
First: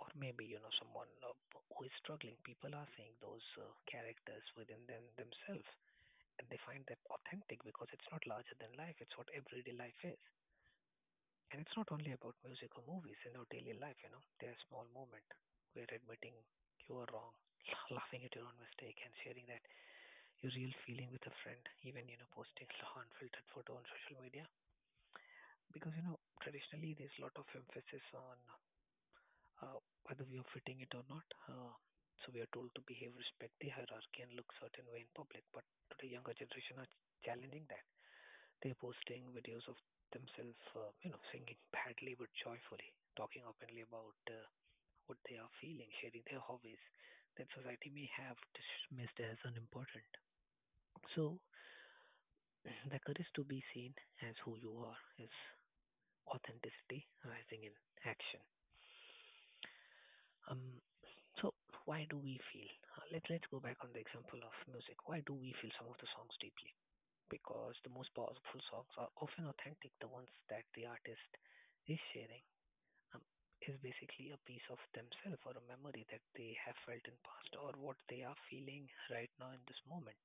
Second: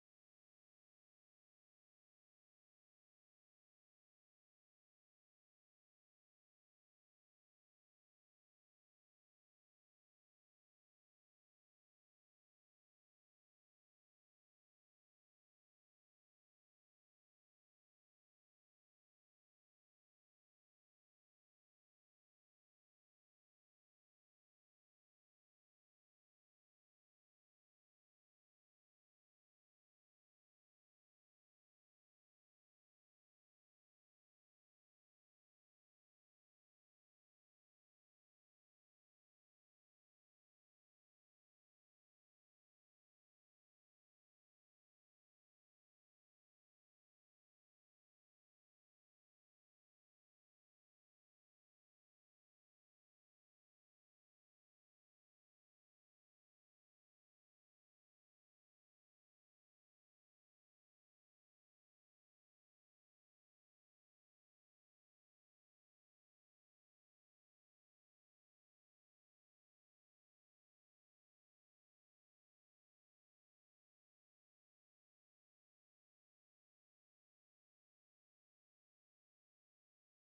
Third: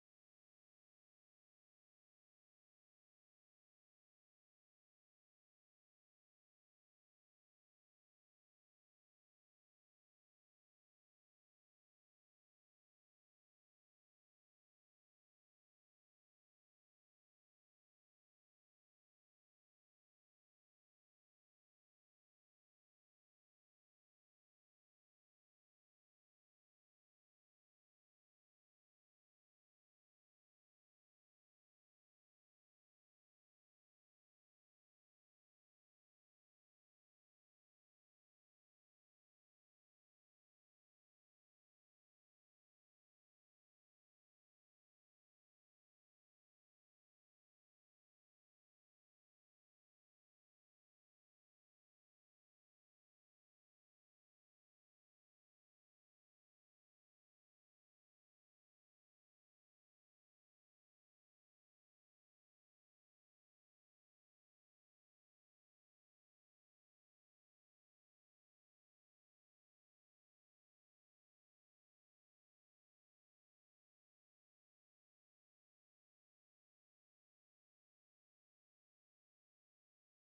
or maybe you know someone uh, who is struggling. People are seeing those uh, characters within them themselves and they find that authentic because it's not larger than life, it's what everyday life is. And it's not only about music or movies in our daily life, you know, there's a small moment where admitting you are wrong, la- laughing at your own mistake, and sharing that your real feeling with a friend, even, you know, posting unfiltered photo on social media. Because, you know, traditionally there's a lot of emphasis on uh, whether we are fitting it or not. Uh, so we are told to behave, respect the hierarchy, and look certain way in public. But today, younger generation are challenging that. They're posting videos of themselves, uh, you know, singing badly but joyfully, talking openly about uh, what they are feeling, sharing their hobbies that society may have dismissed as unimportant. So, the courage to be seen as who you are is authenticity rising in action. Um, so why do we feel? Uh, let Let's go back on the example of music. Why do we feel some of the songs deeply? Because the most powerful songs are often authentic, the ones that the artist is sharing um, is basically a piece of themselves or a memory that they have felt in past or what they are feeling right now in this moment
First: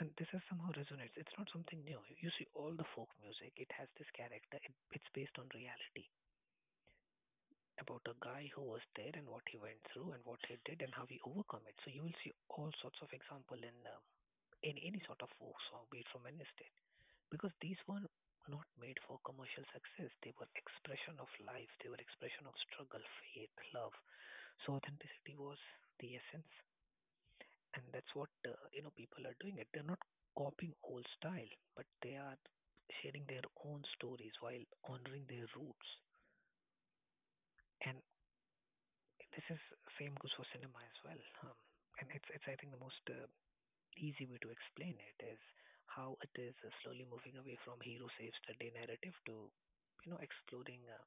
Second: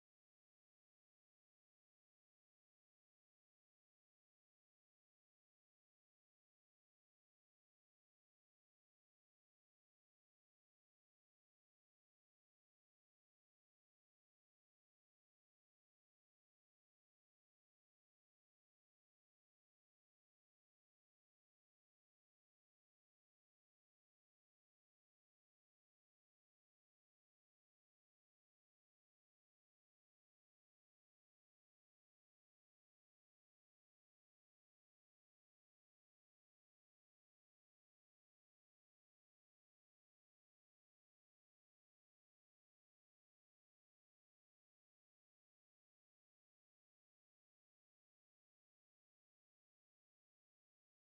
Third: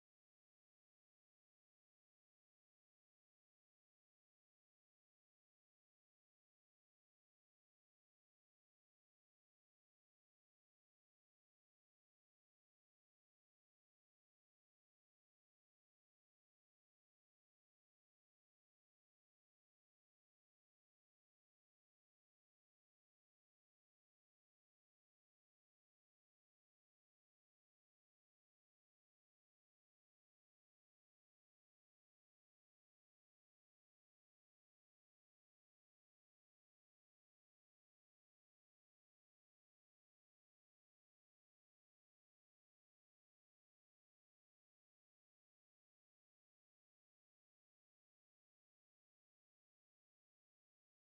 and this has somehow resonates it's not something new you see all the folk music it has this character it, it's based on reality about a guy who was there and what he went through and what he did and how he overcome it so you will see all sorts of example in um, in any sort of folk song be it from any state because these were not made for commercial success they were expression of life they were expression of struggle faith love. So authenticity was the essence, and that's what uh, you know people are doing. It they're not copying old style, but they are sharing their own stories while honoring their roots. And this is same goes for cinema as well. Um, and it's it's I think the most uh, easy way to explain it is how it is uh, slowly moving away from hero saves the day narrative to you know exploring uh,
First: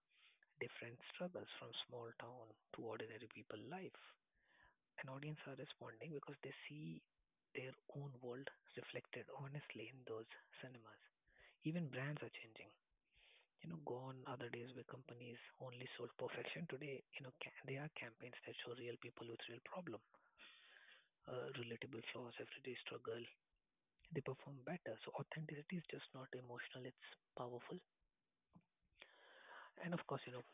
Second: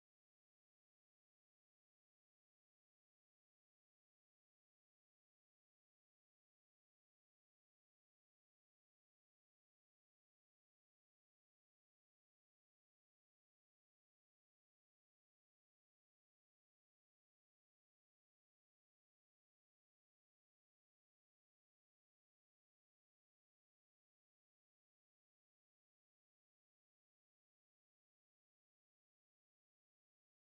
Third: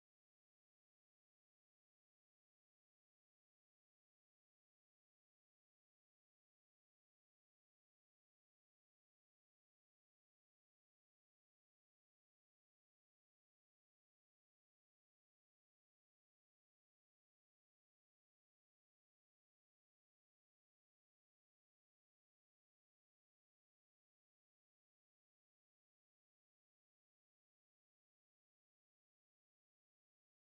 different struggles from small town to ordinary people life. An audience are responding because they see their own world reflected honestly in those cinemas. Even brands are changing. You know, gone are the days where companies only sold perfection. Today, you know, ca- they are campaigns that show real people with real problem, uh, relatable flaws, everyday struggle. They perform better. So authenticity is just not emotional; it's powerful. And of course, you know,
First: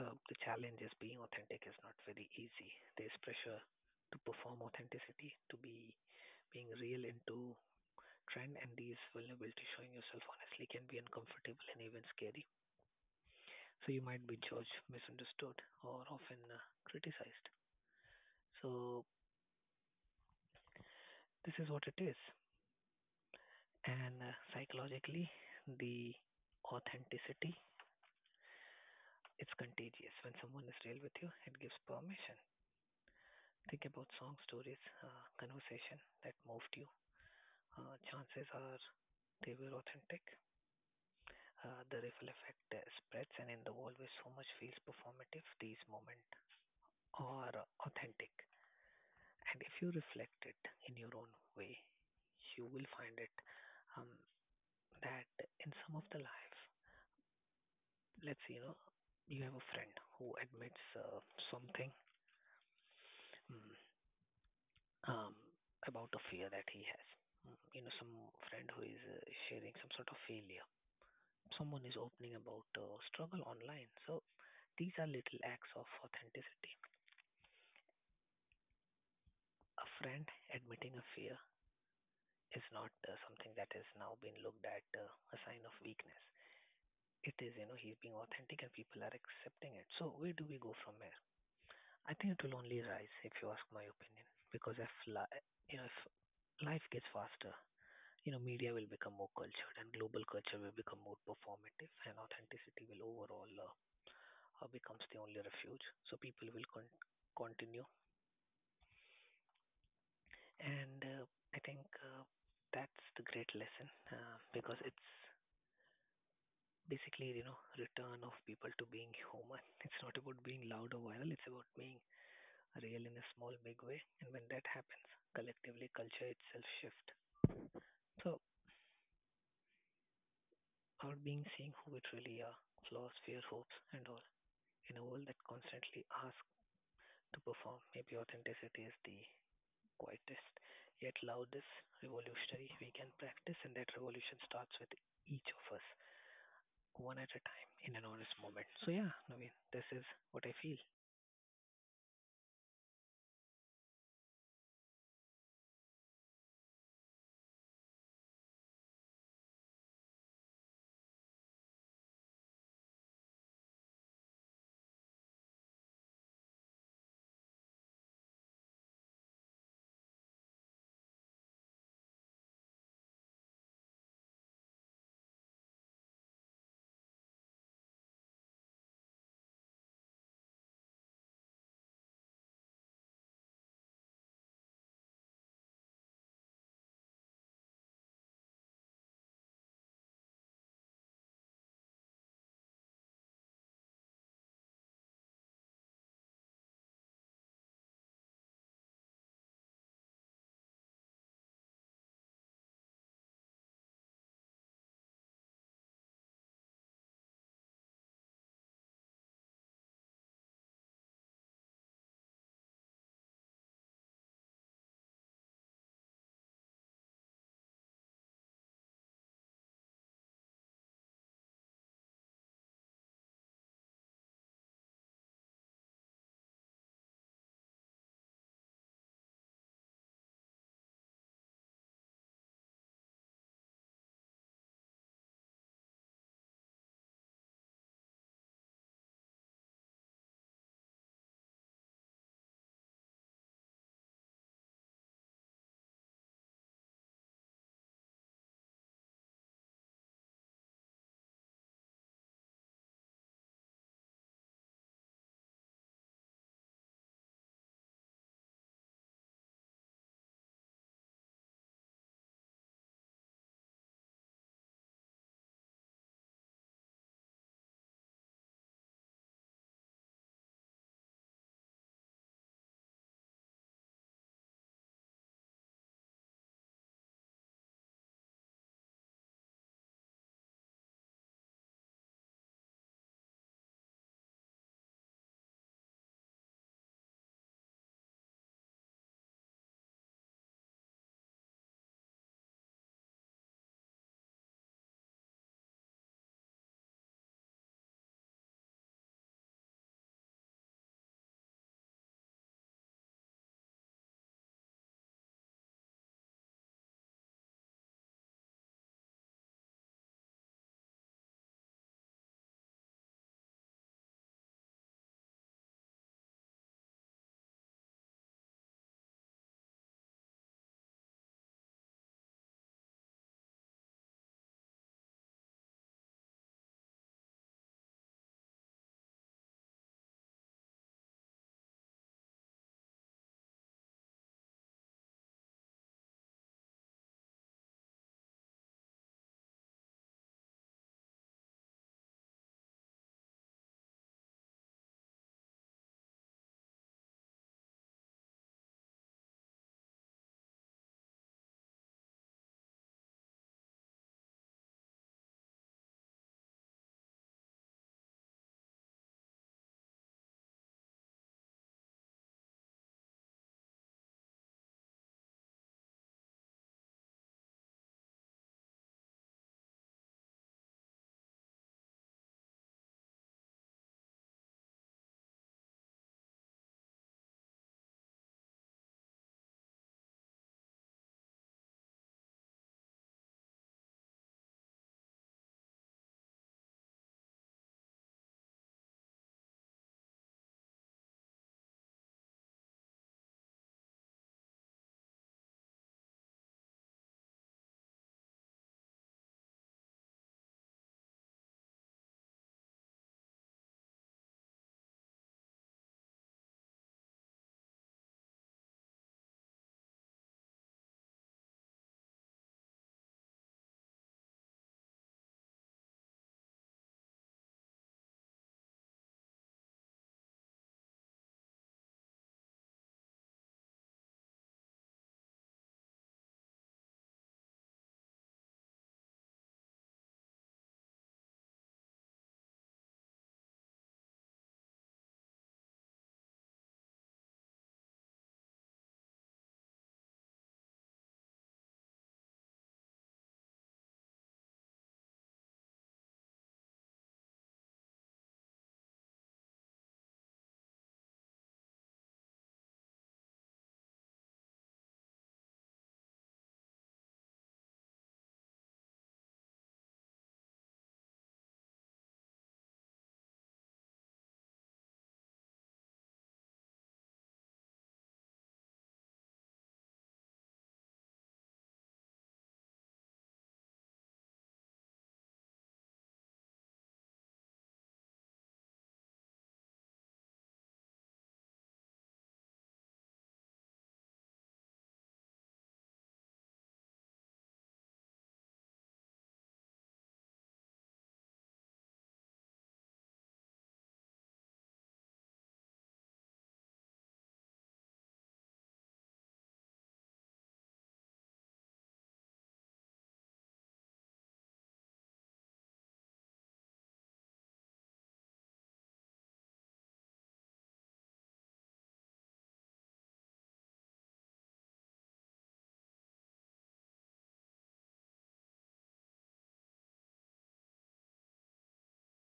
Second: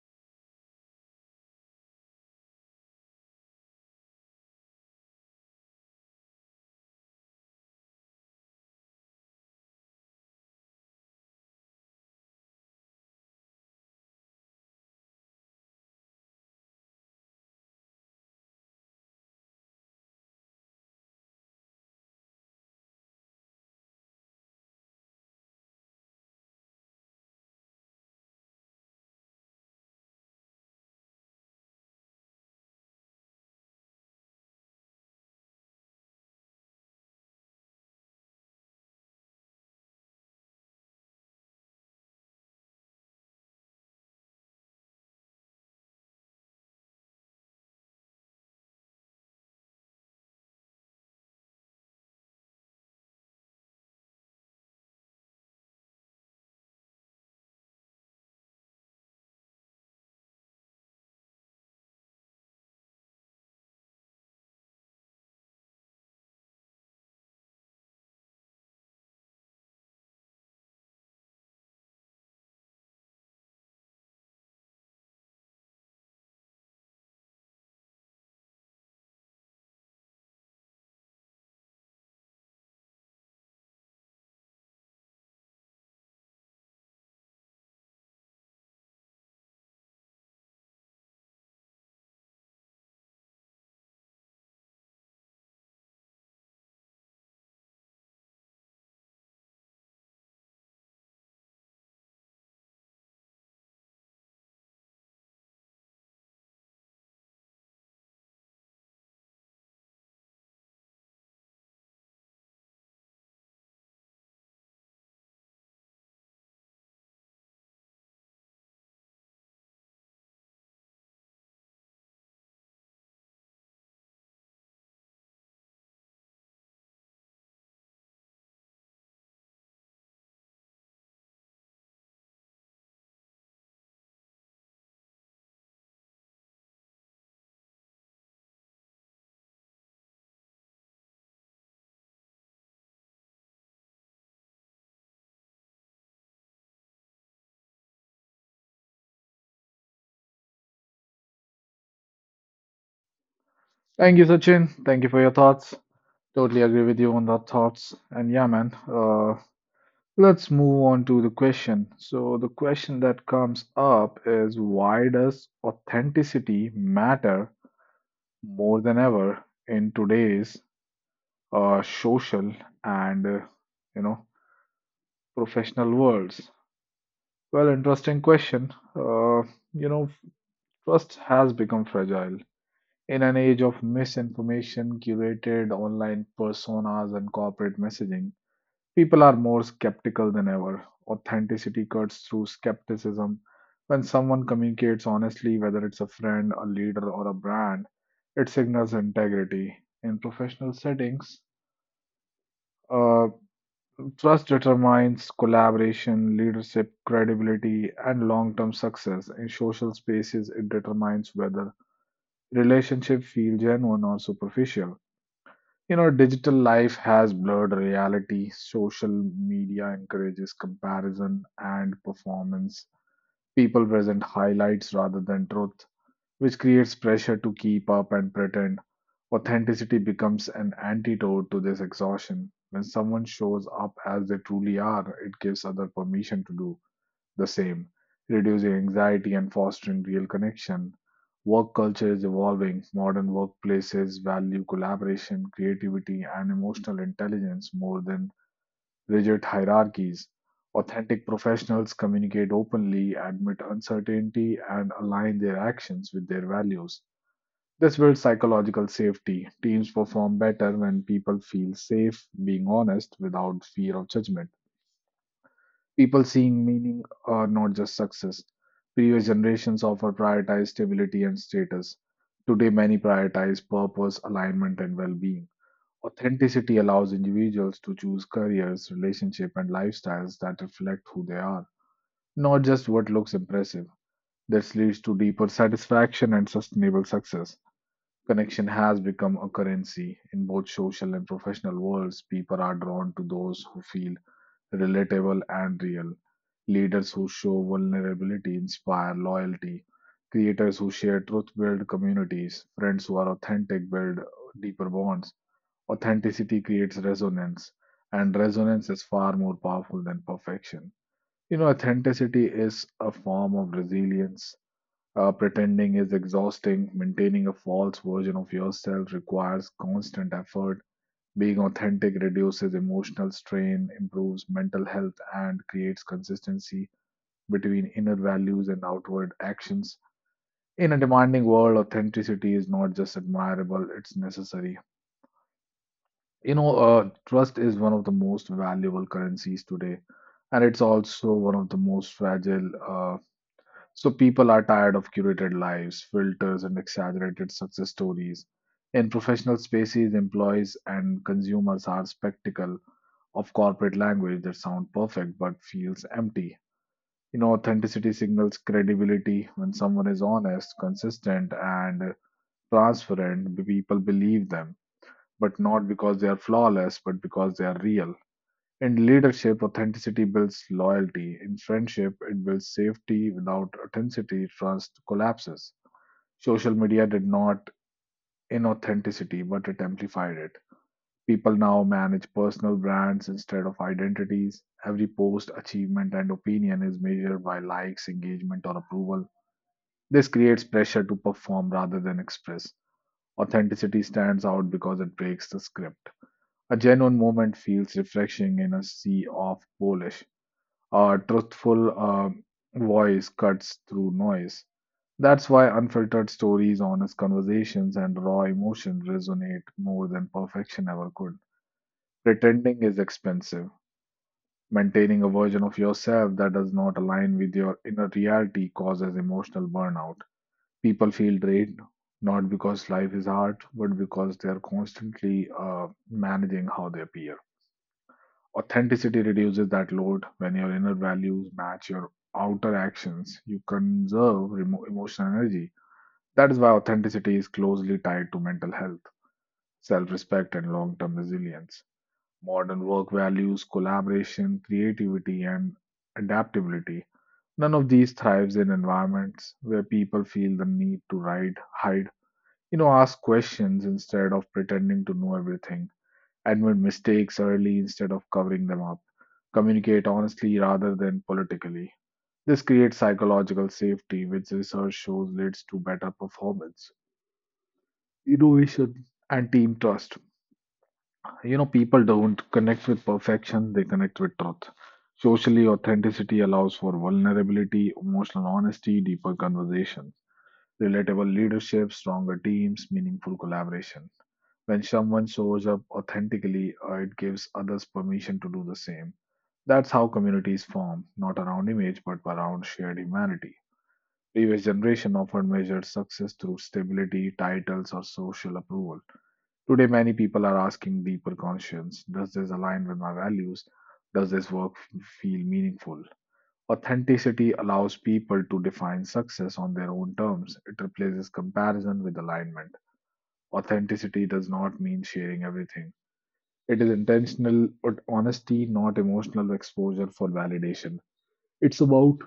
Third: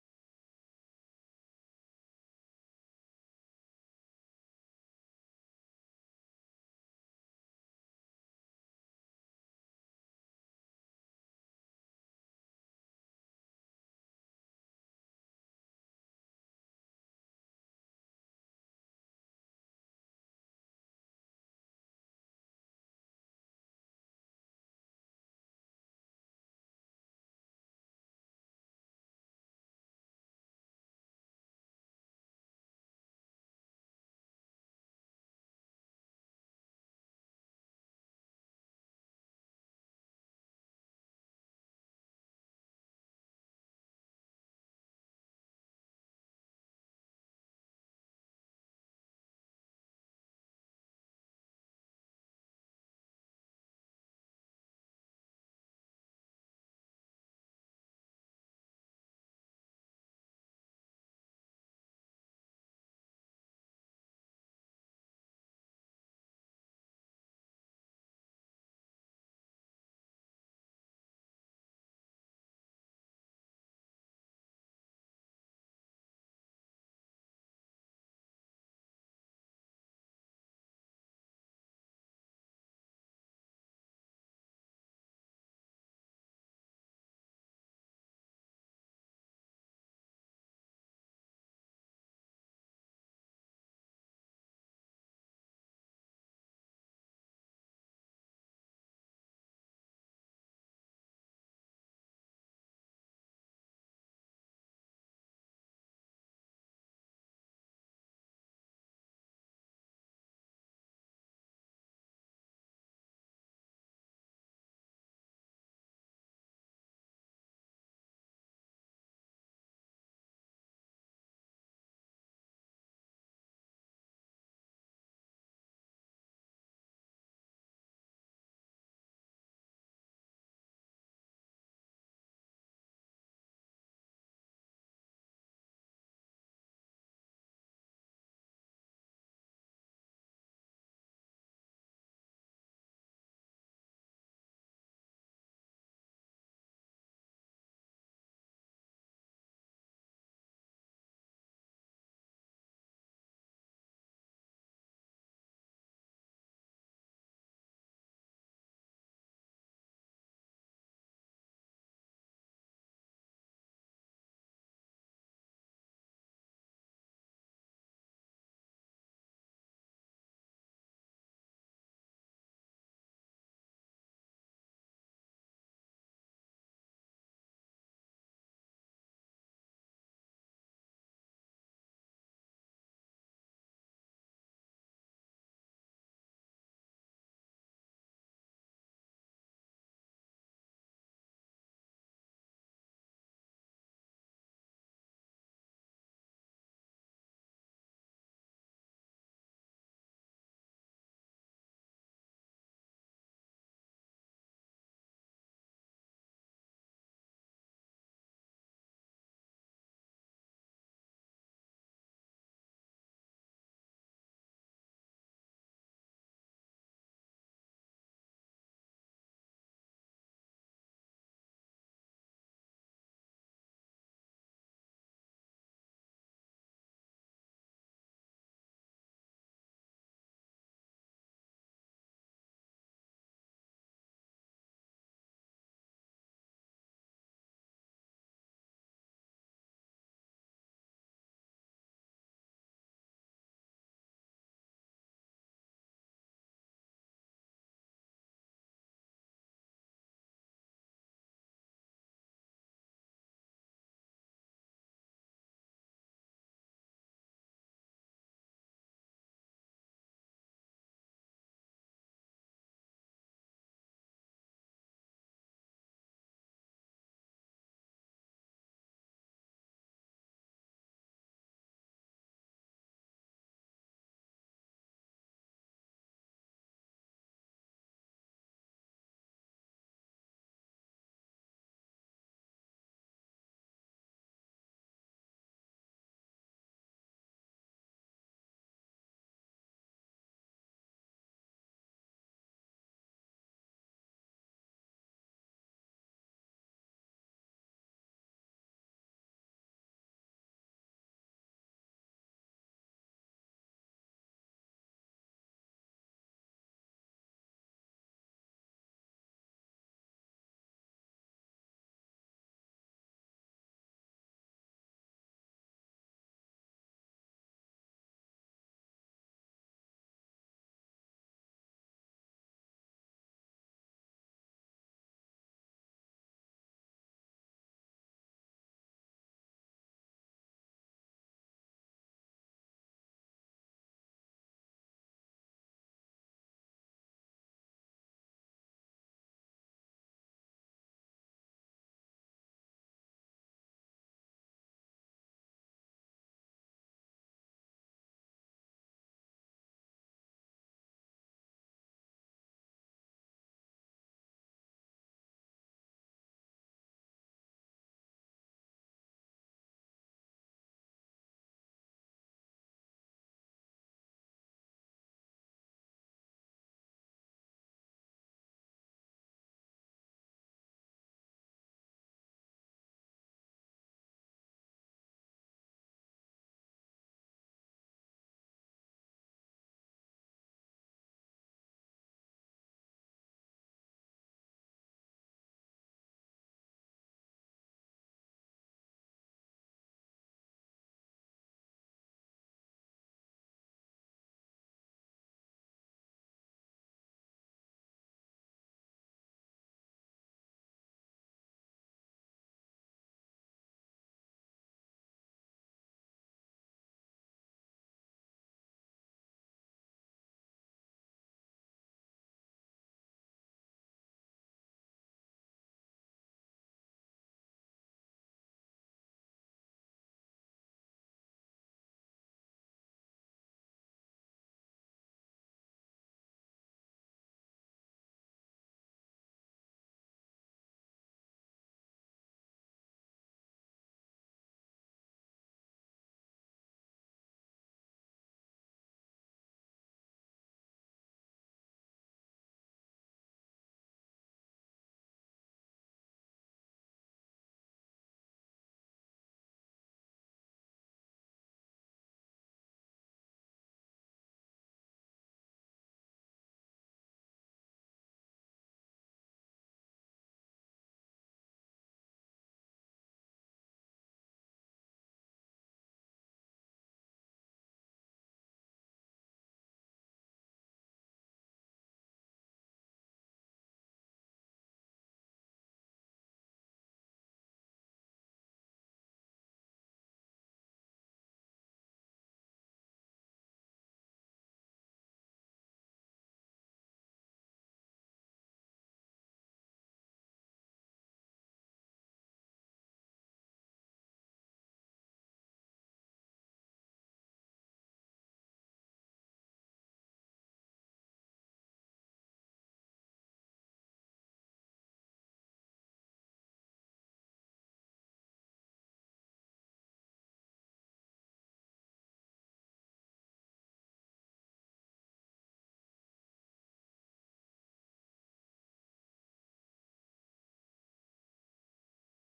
uh, the challenge is being authentic is not very easy. There's pressure to perform authenticity, to be being real into trend, and these vulnerabilities showing yourself honestly can be uncomfortable and even scary. So you might be judged, misunderstood, or often uh, criticized. So this is what it is, and uh, psychologically, the authenticity it's contagious. When someone is real with you, it gives permission. Think about song stories, uh, conversation that moved you. Uh, chances are they were authentic. Uh, the ripple effect uh, spreads, and in the world where so much feels performative, these moments are authentic. And if you reflect it in your own way, you will find it um, that in some of the life, let's say, you know, you have a friend who admits uh, something mm, um, about a fear that he has. Mm, you know, some friend who is uh, sharing some sort of failure. Someone is opening about uh, struggle online. So these are little acts of authenticity. A friend admitting a fear is not uh, something that has now been looked at uh, a sign of weakness. It is, you know, he's being authentic and people are accepting it. So where do we go from here? I think it will only rise if you ask my opinion, because if li- you know, if life gets faster, you know, media will become more cultured and global culture will become more performative and authenticity will overall uh, uh, becomes the only refuge. So people will con- continue, and uh, I think uh, that's the great lesson uh, because it's basically, you know, return of people to being human. It's not about being loud or viral, it's about being real in a small, big way. And when that happens, collectively, culture itself shift. So, our being seeing who it really are, flaws, fear, hopes, and all, in a world that constantly asks to perform, maybe authenticity is the quietest, yet loudest revolutionary we can practice, and that revolution starts with each of us, one at a time, in an honest moment. So, yeah, Naveen, this is what I feel.
Thank you, Sachin. Thank you for your thoughts. Totally agree with you on that thoughts. And yeah, man, uh, let's move on to the question. So the question that comes up is why does authenticity matter more than ever in today's uh, social and uh, you know professional worlds? Well, interesting question. Uh, you know, trust has become fragile. In an age of misinformation, curated online personas, and corporate messaging, people are more skeptical than ever. Authenticity cuts through skepticism. When someone communicates honestly, whether it's a friend, a leader, or a brand, it signals integrity. In professional settings, uh, trust determines collaboration, leadership, credibility, and long term success. In social spaces, it determines whether relationships feel genuine or superficial. You know, digital life has blurred reality. Social media encourages comparison and performance. People present highlights rather than truth, which creates pressure to keep up and pretend. Authenticity becomes an antidote to this exhaustion. When someone shows up as they truly are, it gives other permission to do the same, reducing anxiety and fostering real connection. Work culture is evolving. Modern workplaces value collaboration, creativity, and emotional intelligence more than rigid hierarchies. Authentic professionals communicate openly, admit uncertainty, and align their actions with their values. This builds psychological safety. Teams perform better when people feel safe being honest without fear of judgment. People seeing meaning are not just success. Previous generations often prioritized stability and status. Today, many prioritize purpose, alignment, and well being. Authenticity allows individuals to choose careers, relationships, and lifestyles that reflect who they are, not just what looks impressive. This leads to deeper satisfaction and sustainable success. Connection has become a currency in both social and professional worlds. People are drawn to those who feel relatable, and real. Leaders who show vulnerability inspire loyalty. Creators who share truth build communities. Friends who are authentic build deeper bonds. Authenticity creates resonance, and resonance is far more powerful than perfection. You know, authenticity is a form of resilience. Uh, pretending is exhausting. Maintaining a false version of yourself requires constant effort. Being authentic reduces emotional strain, improves mental health, and creates consistency between inner values and outward actions. In a demanding world, authenticity is not just admirable, it's necessary. You know, uh, trust is one of the most valuable currencies today, and it's also one of the most fragile. Uh, so people are tired of curated lives, filters, and exaggerated success stories. In professional spaces, employees and consumers are spectacle of corporate language that sound perfect but feels empty. You know, authenticity signals credibility. When someone is honest, consistent, and transparent, people believe them, but not because they are flawless, but because they are real. In leadership, authenticity builds loyalty. In friendship, it builds safety. Without authenticity, trust collapses. Social media did not inauthenticity, but it amplified it. People now manage personal brands instead of identities. Every post, achievement, and opinion is measured by likes, engagement, or approval. This creates pressure to perform rather than express. Authenticity stands out because it breaks the script. A genuine moment feels refreshing in a sea of polish. A truthful uh, voice cuts through noise. That's why unfiltered stories, honest conversations, and raw emotion resonate more than perfection ever could. Pretending is expensive. Maintaining a version of yourself that does not align with your inner reality causes emotional burnout. People feel drained not because life is hard, but because they are constantly uh, managing how they appear. Authenticity reduces that load when your inner values match your outer actions. You conserve remo emotional energy. That is why authenticity is closely tied to mental health, self respect, and long term resilience. Modern work values collaboration, creativity, and adaptability. None of these thrives in environments where people feel the need to hide, hide, you know, ask questions instead of pretending to know everything. Admit mistakes early instead of covering them up. Communicate honestly rather than politically. This creates psychological safety, which research shows leads to better performance, innovation, and team trust. You know, people don't connect with perfection, they connect with truth. Socially, authenticity allows for vulnerability, emotional honesty, deeper conversation, relatable leadership, stronger teams, meaningful collaboration. When someone shows up authentically, uh, it gives others permission to do the same. That's how communities form, not around image but around shared humanity. Previous generation often measured success through stability, titles, or social approval. Today, many people are asking deeper conscience. Does this align with my values? Does this work f- feel meaningful? Authenticity allows people to define success on their own terms. It replaces comparison with alignment. Authenticity does not mean sharing everything, it is intentional but honesty, not emotional exposure for validation. It's about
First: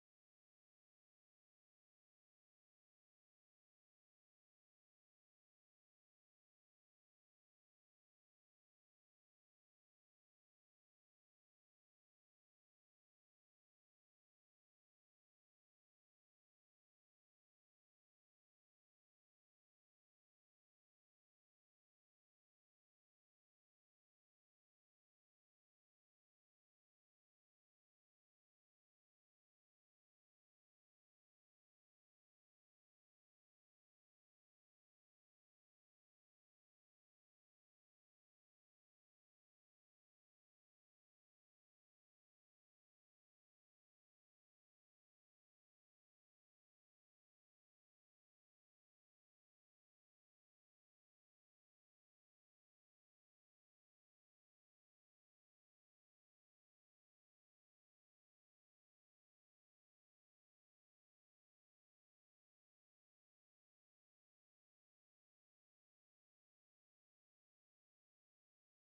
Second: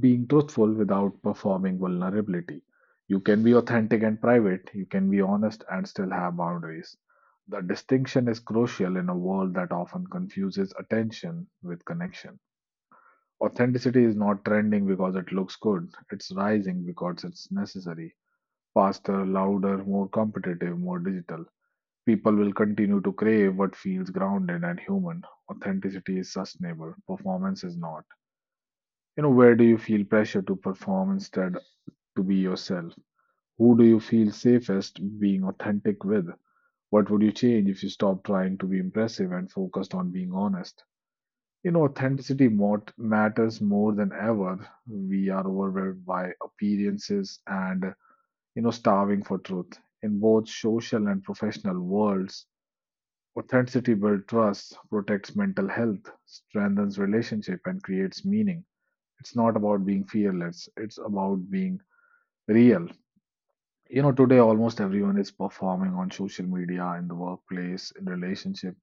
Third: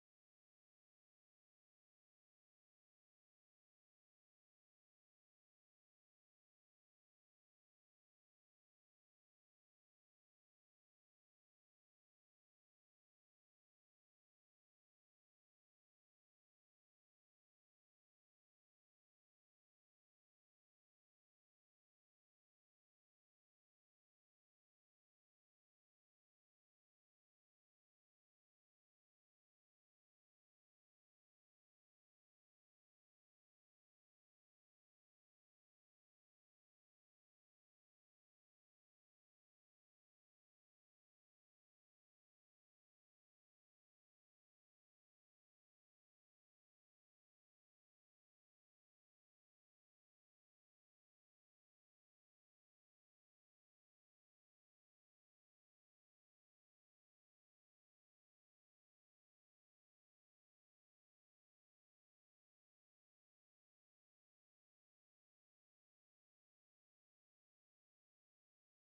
being truthful without performing vulnerability. You can be authentic and private, you can be honest and still have boundaries. The distinction is crucial in a world that often confuses attention with connection. Authenticity is not trending because it looks good, it's rising because it's necessary. Faster, louder, more competitive, more digital. People will continue to crave what feels grounded and human. Authenticity is sustainable, performance is not. you know where do you feel pressure to perform instead to be yourself? Who do you feel safest being authentic with? What would you change if you stopped trying to be impressive and focused on being honest? You know, authenticity mot- matters more than ever. We are overwhelmed by appearances and, you know, starving for truth. In both social and professional worlds, authenticity builds trust, protects mental health, strengthens relationship, and creates meaning. It's not about being fearless, it's about being real. You know, today almost everyone is performing on social media, in the workplace, in relationship.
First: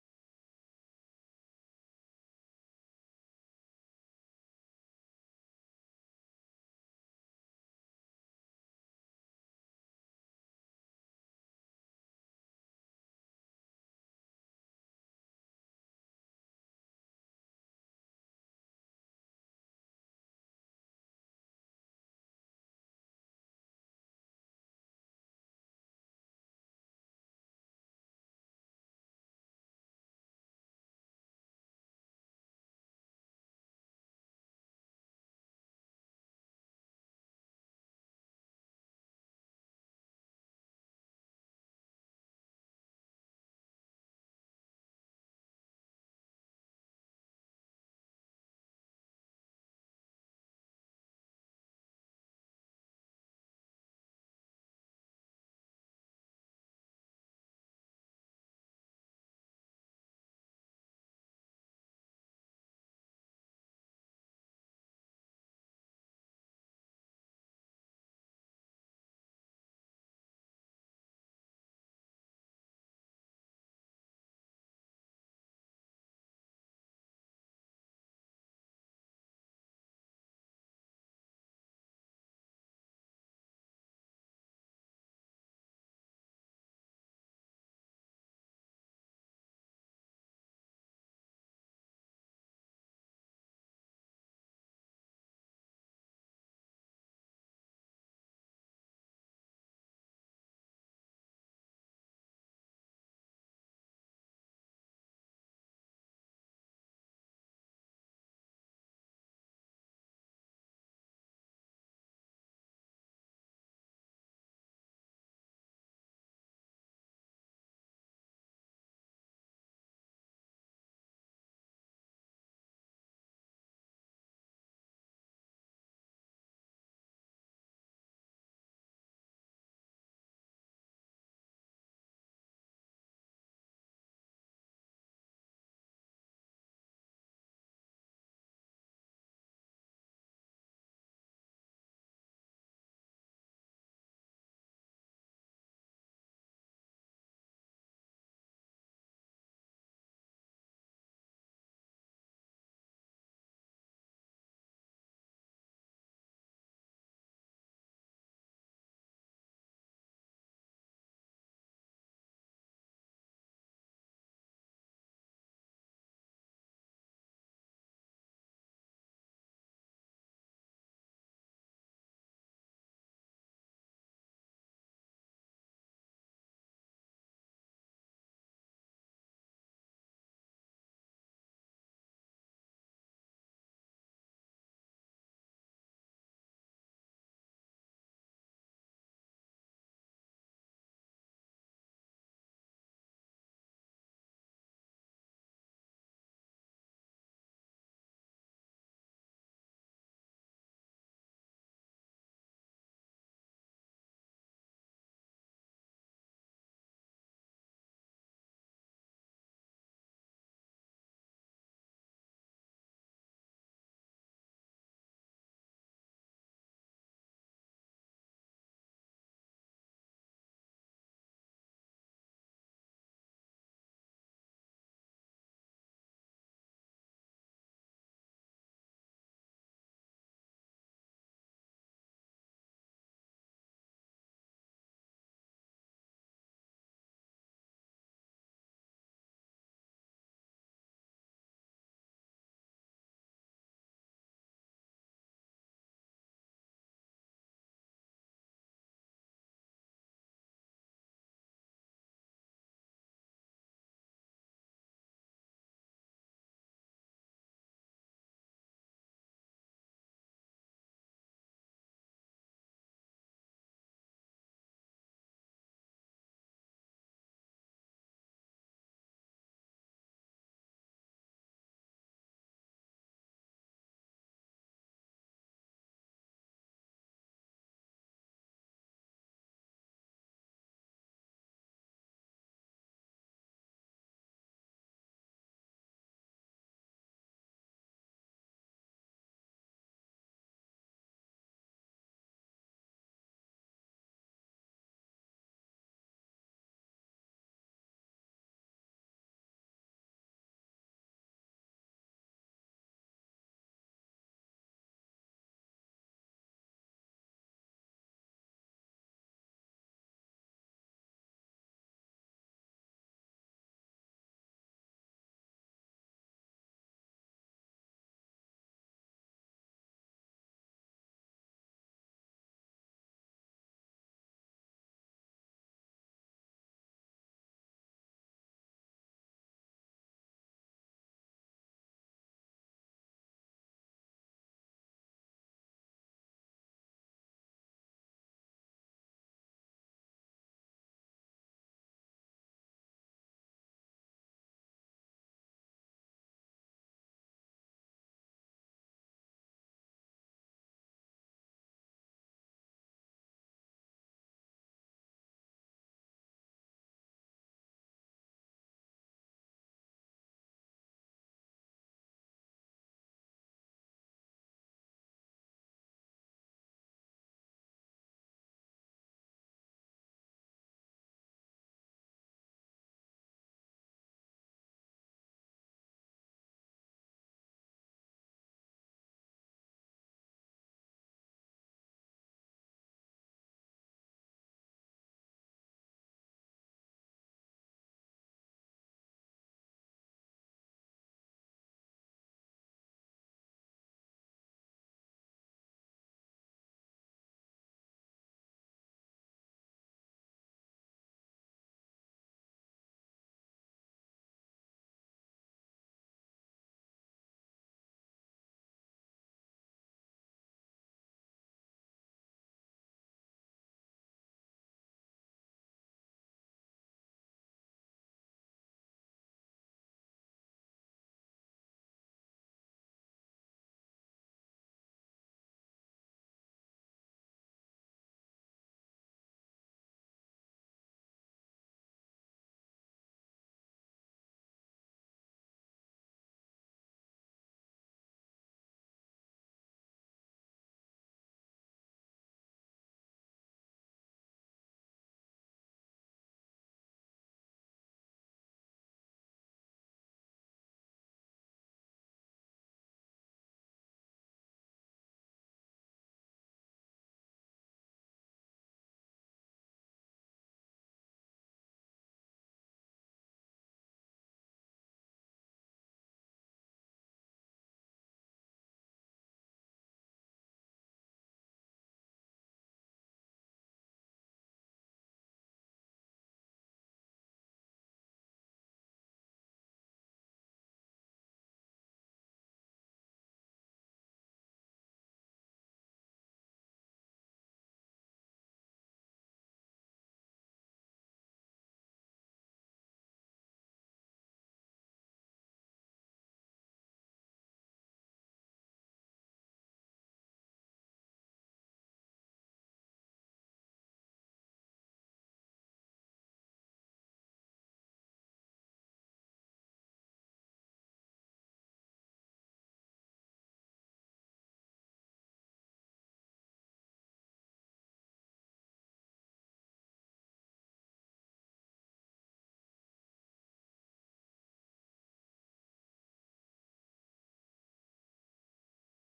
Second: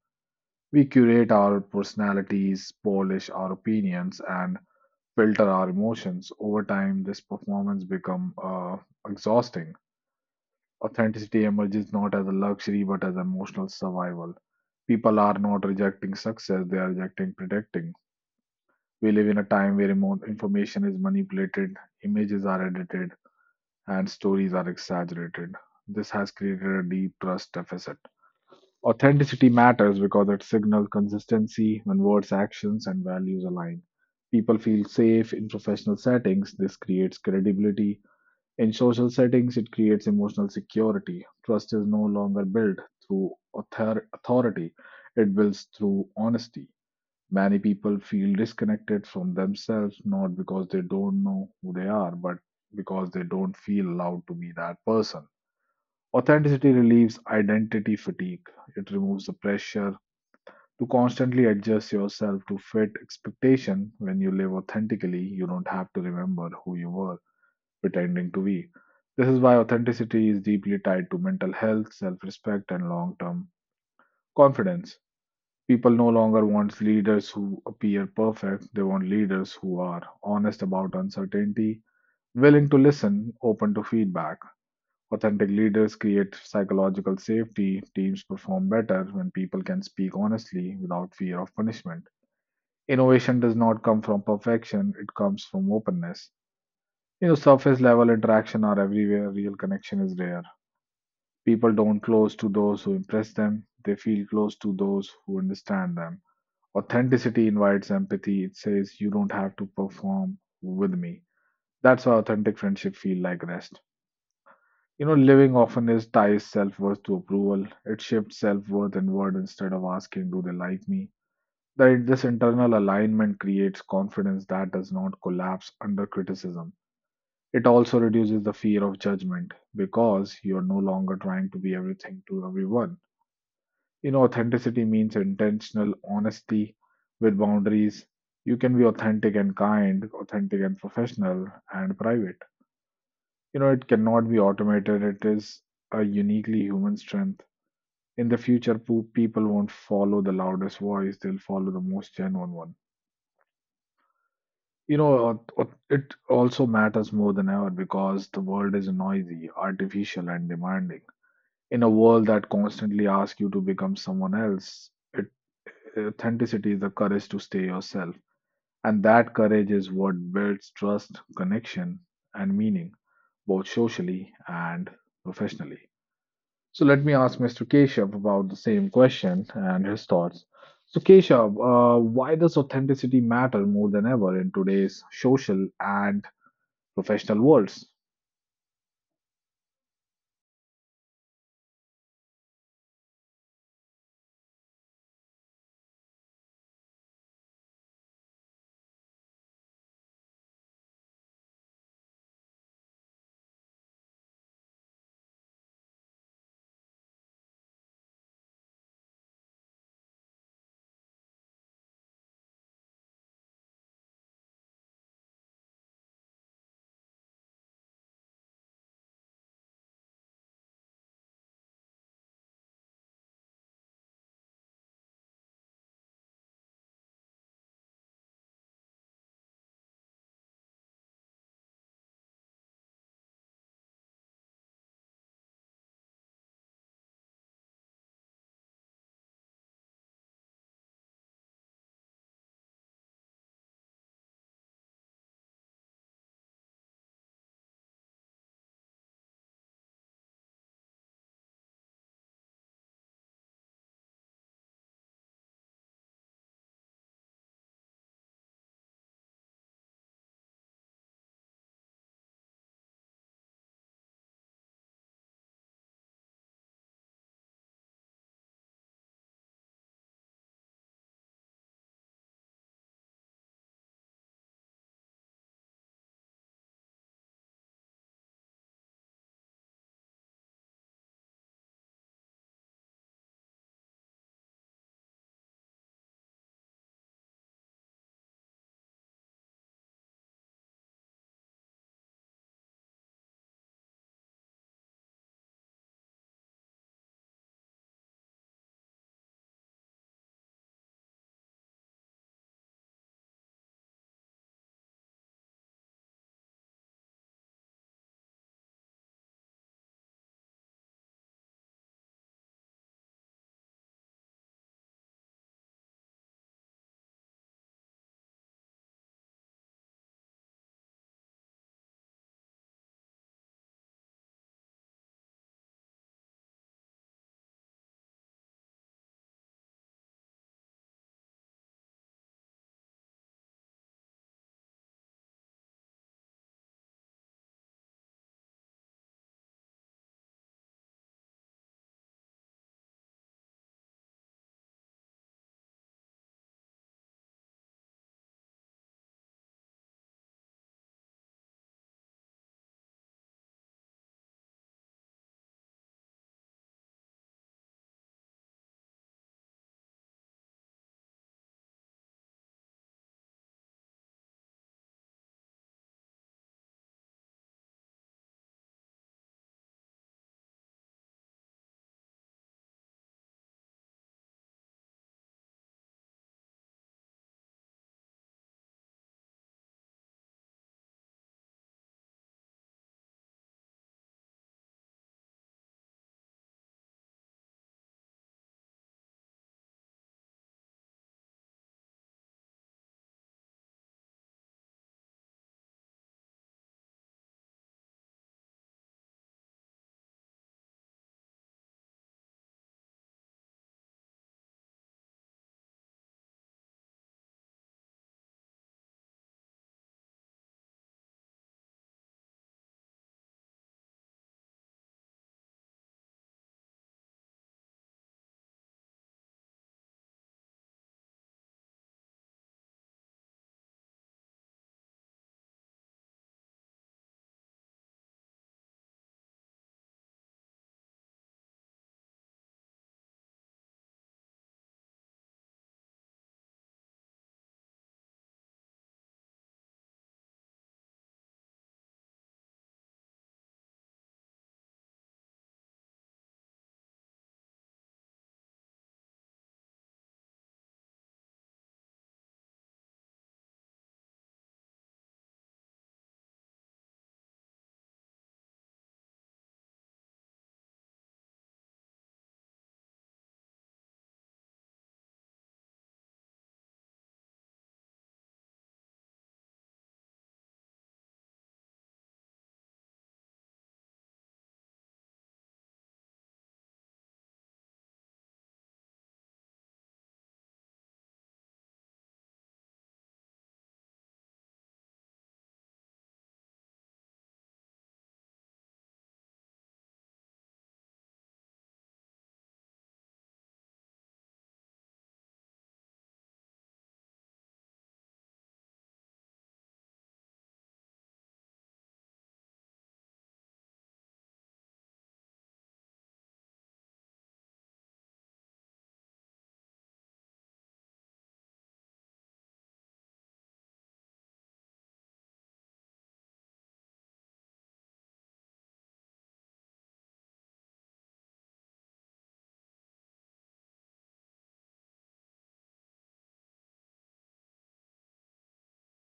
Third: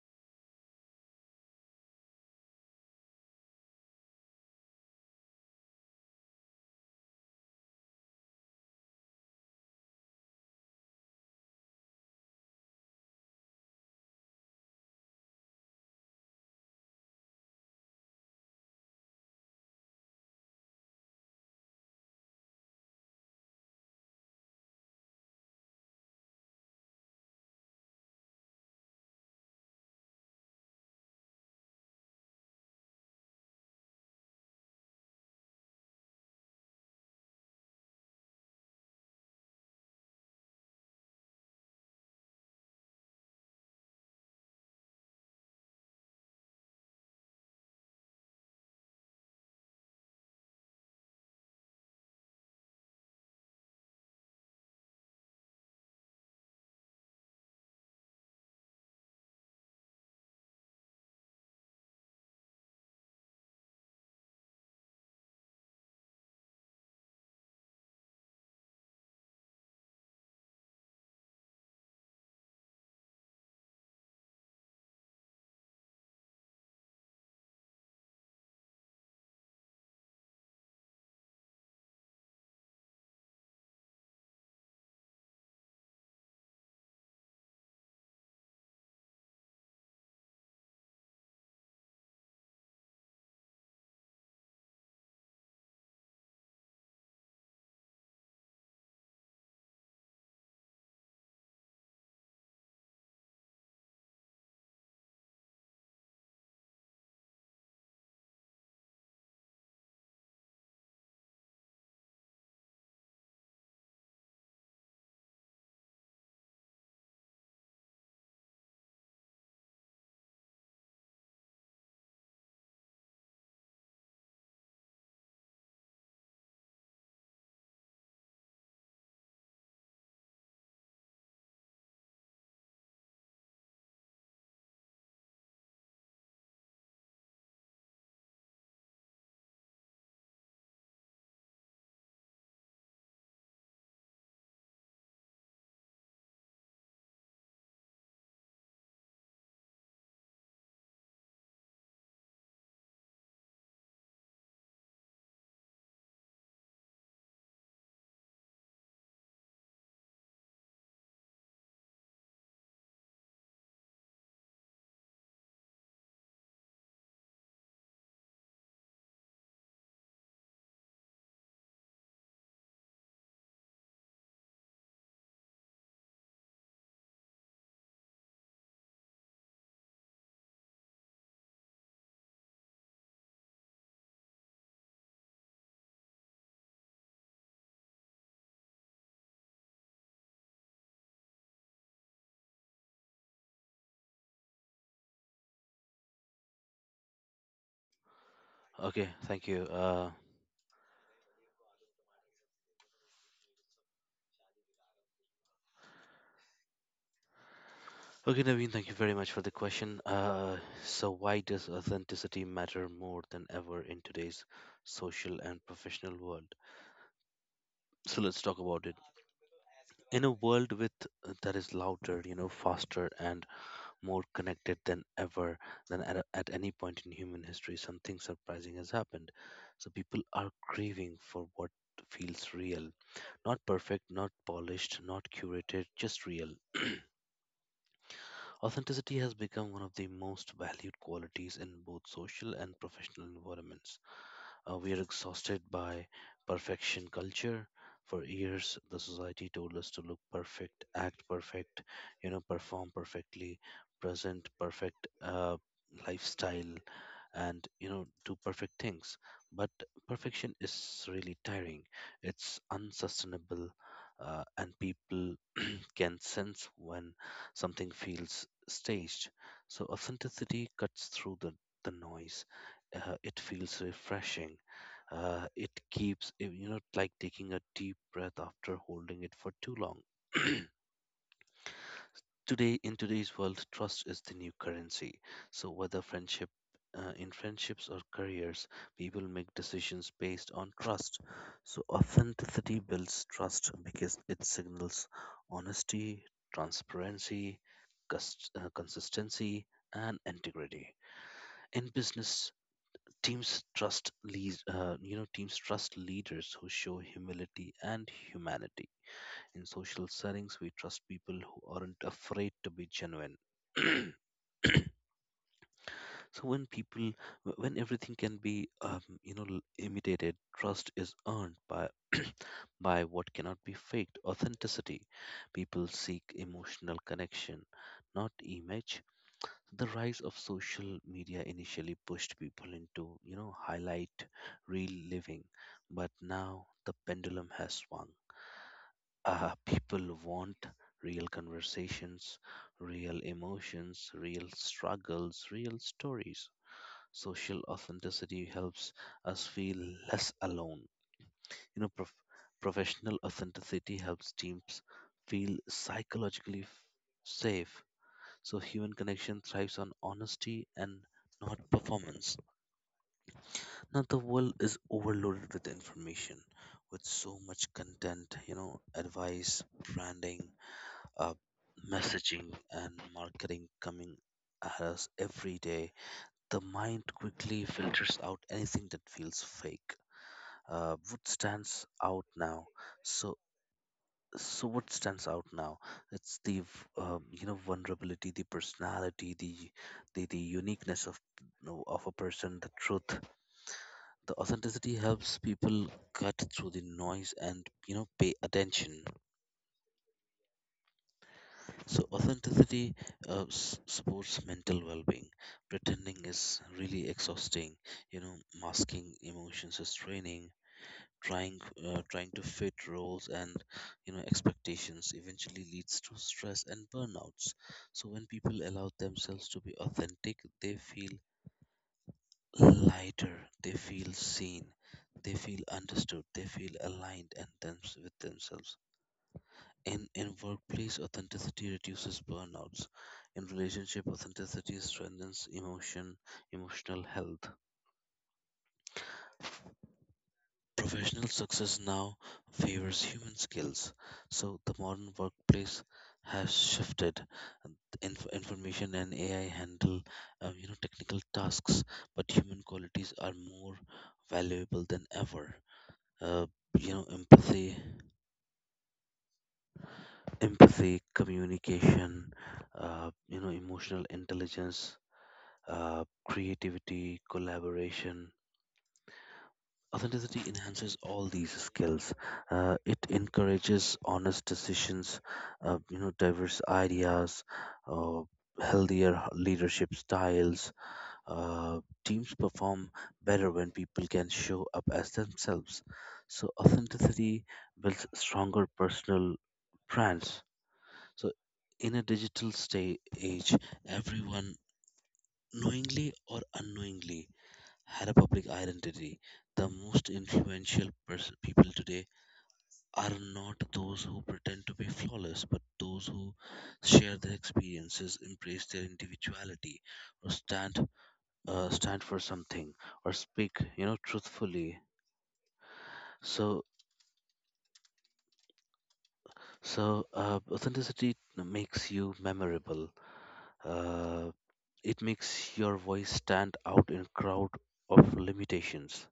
We curate our personalities, polish our opinions, and filter our emotions. Over time, this performance become uh, exhausting. Authenticity emerges not as a luxury but as emotional survival. People are not rejecting success; they are rejecting protecting. We live in a time where emo- information is manipulated, images are edited, and stories are exaggerated. This has created a deep trust deficit. Authenticity matters because it signals consistency when words, actions, and values align. People feel safe in professional settings. This creates credibility. In social settings, it creates emotional security. Trust is no longer built through author- authority, it builds through honesty. Many people feel disconnected from themselves not because they don't know who they are, but because they don't feel allowed to be that person. Authenticity relieves identity fatigue. It removes the pressure to constantly adjust yourself to fit expectation. When you live authentically you don't have to remember who you were pretending to be. This is why authenticity is deeply tied to mental health, self-respect and long-term confidence. People no longer want leaders who appear perfect, they want leaders who are honest about uncertainty, willing to listen, open to feedback. Authentic leaders create psychological safety. Teams perform better when people can speak honestly without fear of punishment. Innovation does not come from perfection, it comes from openness. You know, surface level interaction are everywhere, real connection is rare. People don't close to those who impress them, they feel close to those who understand them. Authenticity invites empathy, it says, "You don't have to perform with me." That's how authentic friendship feel like rest. You know, living often is ties self worth to approval. It shifts self worth inward instead of asking, "Do they like me?" Right, this internal alignment creates confidence that does not collapse under criticism. It also reduces the fear of judgment because you're no longer trying to be everything to everyone. You know, authenticity means intentional honesty with boundaries. You can be authentic and kind, authentic and professional, and private. You know, it cannot be automated, it is a uniquely human strength. In the future, po- people won't follow the loudest voice, they'll follow the most genuine one. You know, uh, uh, it also matters more than ever because the world is noisy, artificial, and demanding. In a world that constantly asks you to become someone else, it, authenticity is the courage to stay yourself. And that courage is what builds trust, connection, and meaning, both socially and professionally. So let me ask Mister Keshav about the same question and his thoughts. So, Keshav, uh, why does authenticity matter more than ever in today's social and professional worlds.
Okay, thank you. Uh, okay, Naveen, thank you very much for the question. Uh, so, why does authenticity matter more than ever in today's social and professional world? So, let's talk about it. In a world with uh, that is louder, you know, faster and more connected than ever, than at, a- at any point in human history, something surprising has happened. So people are craving for what feels real, not perfect, not polished, not curated, just real. Authenticity has become one of the most valued qualities in both social and professional environments. Uh, we are exhausted by perfection culture. For years, the society told us to look perfect, act perfect, you know, perform perfectly, present perfect uh, lifestyle, and you know, do perfect things. But perfection is really tiring. It's unsustainable, uh, and people can sense when something feels staged. So authenticity cuts through the the noise. Uh, it feels refreshing, uh, it keeps, eh, you know, like taking a deep breath after holding it for too long. Today, in today's world, trust is the new currency. So, whether friendship, uh, in friendships or careers, people make decisions based on trust. So, authenticity builds trust because it signals honesty, transparency, cust- uh, consistency, and integrity. In business, teams trust lead, uh, you know, teams trust leaders who show humility and humanity. In social settings, we trust people who aren't afraid to be genuine. So when people, wh- when everything can be, um, you know, l- imitated, trust is earned by by what cannot be faked. Authenticity. People seek emotional connection, not image. The rise of social media initially pushed people into, you know highlight real living, but now the pendulum has swung. Uh, people want real conversations, real emotions, real struggles, real stories. Social authenticity helps us feel less alone. you know prof- Professional authenticity helps teams feel psychologically f- safe. So human connection thrives on honesty and not performance. Now the world is overloaded with information, with so much content, you know, advice, branding, uh, messaging, and marketing coming at us every day. The mind quickly filters out anything that feels fake. Uh, what stands out now? So so what stands out now, it's the v- um, you know, vulnerability, the personality, the the, the uniqueness of, you know, of a person, the truth, the authenticity helps people cut through the noise and, you know, pay attention. So authenticity uh, s- supports mental well-being. Pretending is really exhausting, you know, masking emotions is draining. Trying, uh, trying to fit roles and, you know, expectations eventually leads to stress and burnouts. So when people allow themselves to be authentic, they feel lighter, they feel seen, they feel understood, they feel aligned and them- with themselves. In in workplace, authenticity reduces burnouts. In relationship, authenticity strengthens emotion emotional health. Professional success now favors human skills. So the modern workplace has shifted. Inf- information and A I handle, um, you know, technical tasks, but human qualities are more valuable than ever. Uh, you know, Empathy, empathy, communication, uh, you know, emotional intelligence, uh, creativity, collaboration, authenticity enhances all these skills. Uh, it encourages honest decisions, uh, you know, diverse ideas, uh, healthier leadership styles. Uh, teams perform better when people can show up as themselves. So authenticity builds stronger personal brands. So in a digital stay age, everyone, knowingly or unknowingly, had a public identity. The most influential pers- people today are not those who pretend to be flawless, but those who share their experiences, embrace their individuality, or stand uh, stand for something, or speak, you know, truthfully. So, so uh, authenticity makes you memorable. Uh, it makes your voice stand out in a crowd of limitations.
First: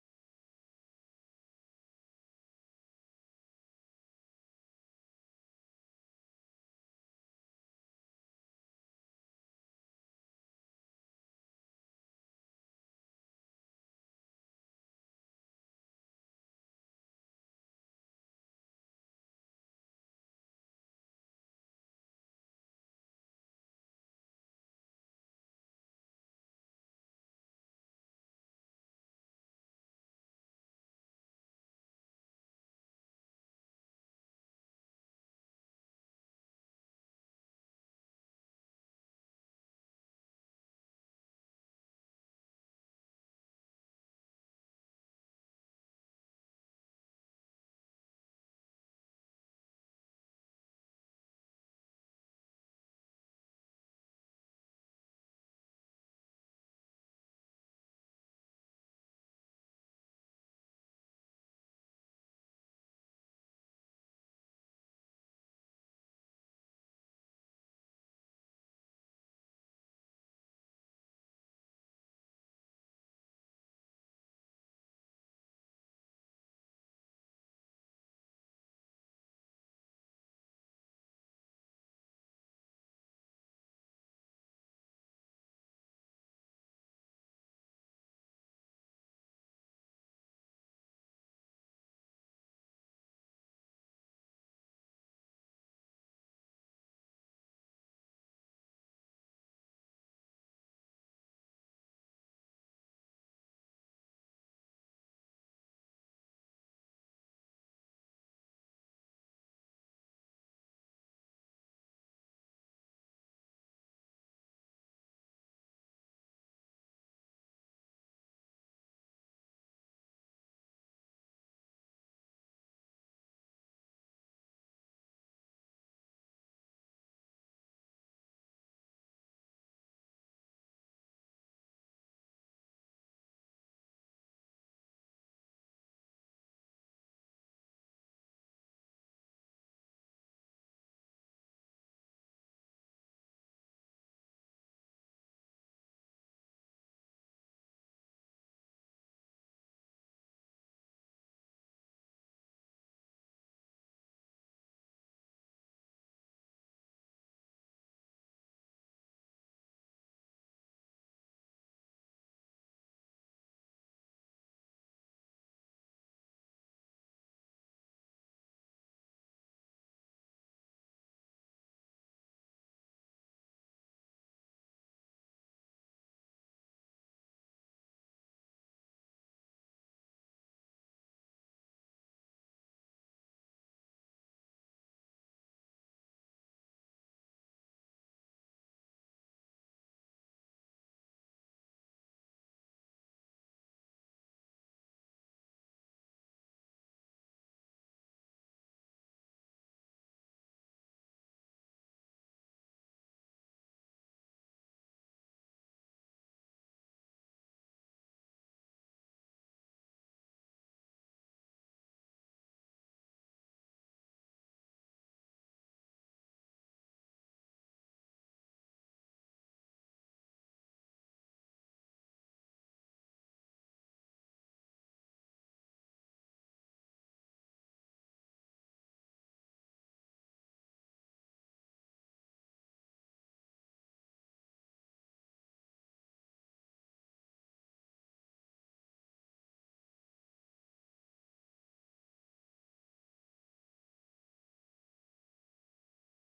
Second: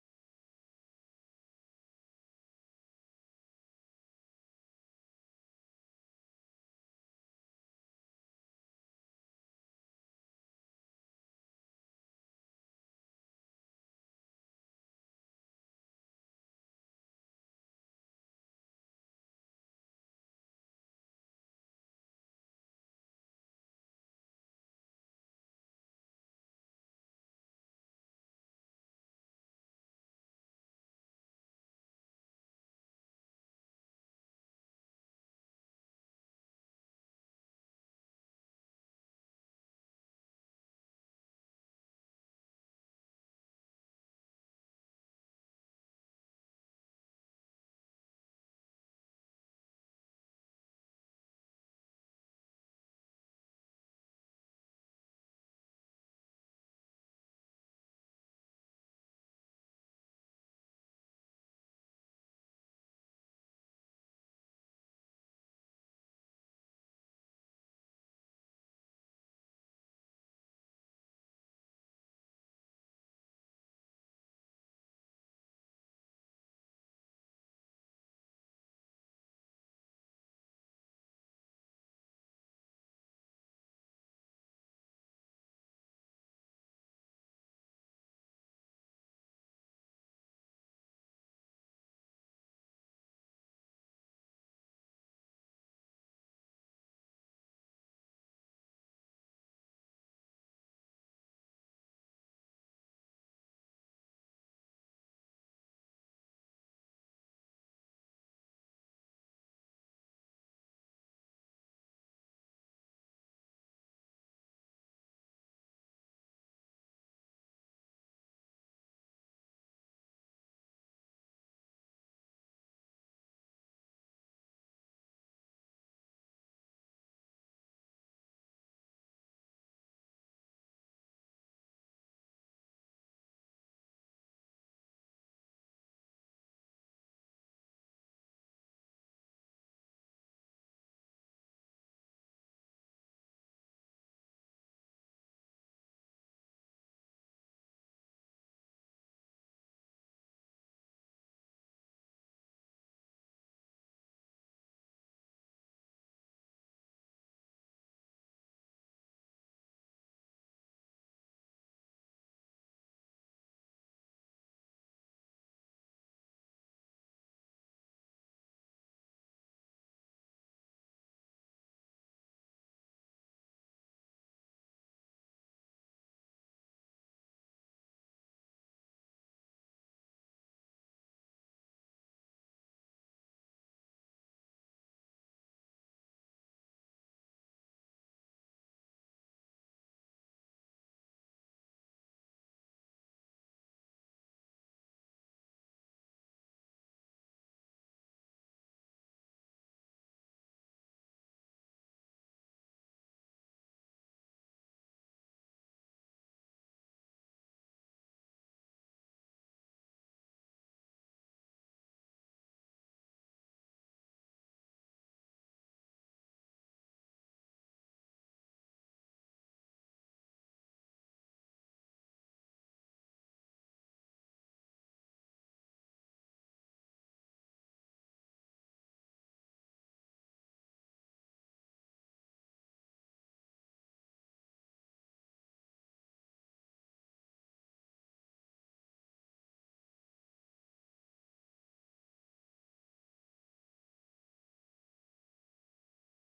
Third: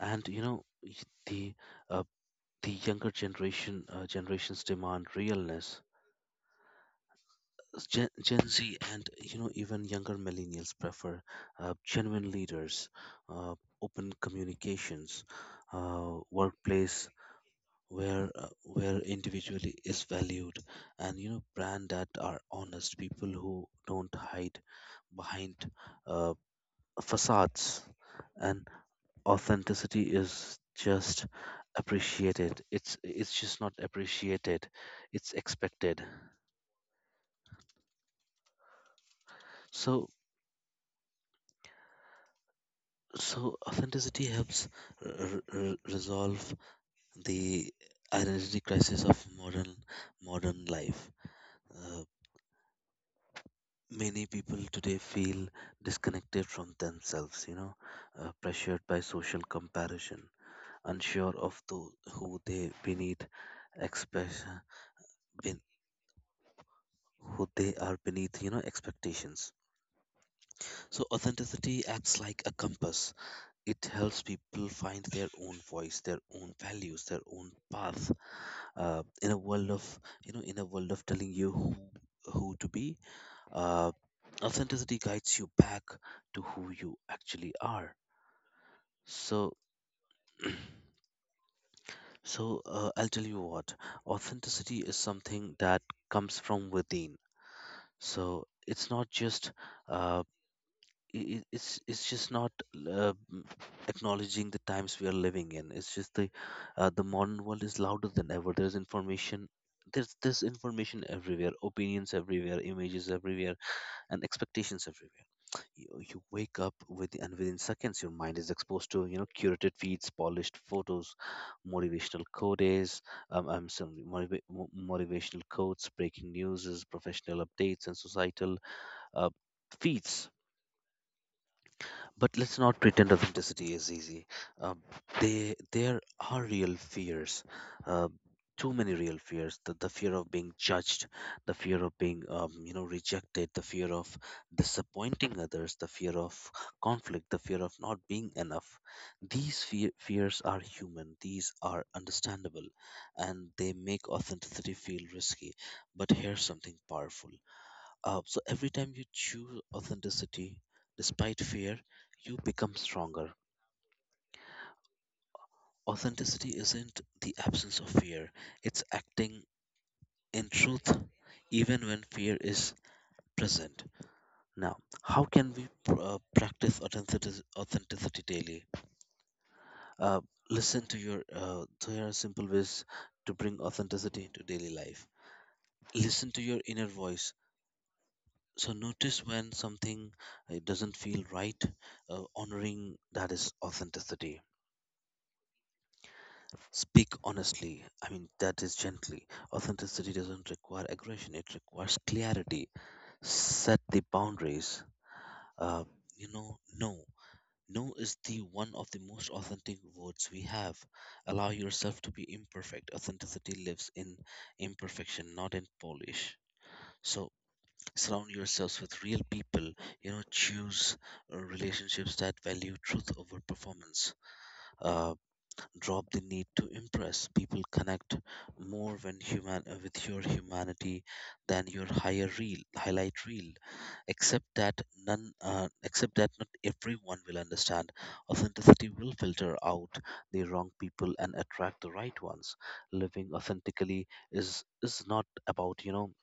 And you know y- the uh, the younger generation uh, generations demand realness. Gen, Gen Z and, you know, even younger millennials prefer uh, genuine leaders, uh, open communications, uh, workplace where uh, where individually is valued, and, you know, brand that are honest, people who don't hide behind uh, facades. And authenticity is just appreciated it's it's just not appreciated, it's expected. So so authenticity helps r- r- resolve the identity crisis of modern modern life. Uh, many people today feel disconnected from themselves, you know, uh, pressured by social comparison, unsure of the, who they beneath express ben- who they are beneath, you know, expectations. So, authenticity acts like a compass. It helps people find their own voice, their own values, their own path. Uh, in a world of, you know, in a world of telling you who, who to be, uh, authenticity guides you back to who you actually are. So, so uh, I'll tell you what. Authenticity is something that comes from within. So, it's not just, uh, i- it's it's just not uh, m- acknowledging the times we are living in. It's just the, uh, the modern world is louder than ever. There's information, there's this information everywhere, opinions everywhere, images everywhere, and expectations everywhere. you, you wake up, with and within seconds your mind is exposed to, you know, curated feeds, polished photos, motivational quotes, um, I'm sorry, motiva- mo- motivational quotes, breaking news, professional updates, and societal uh, feeds. But let's not pretend authenticity is easy. Um, they, there are real fears, uh, too many real fears. The, the fear of being judged, the fear of being, um, you know, rejected, the fear of disappointing others, the fear of conflict, the fear of not being enough. These fe- fears are human. These are understandable, and they make authenticity feel risky. But here's something powerful. Uh, so every time you choose authenticity despite fear, you become stronger. Authenticity isn't the absence of fear, it's acting in truth even when fear is present. Now, how can we pr- uh, practice authenticity, authenticity daily? Uh, listen to your, uh, so here are simple ways to bring authenticity into daily life. Listen to your inner voice. So notice when something, it doesn't feel right. Uh, honoring that is authenticity. Speak honestly, I mean that is gently. Authenticity doesn't require aggression, it requires clarity. Set the boundaries. uh, you know, no no is the one of the most authentic words we have. Allow yourself to be imperfect. Authenticity lives in imperfection, not in polish. So surround yourselves with real people, you know. Choose uh, relationships that value truth over performance. uh, Drop the need to impress people. Connect more when human uh, with your humanity than your higher reel highlight reel. Accept that none uh, accept that not everyone will understand. Authenticity will filter out the wrong people and attract the right ones. Living authentically is is not about, you know,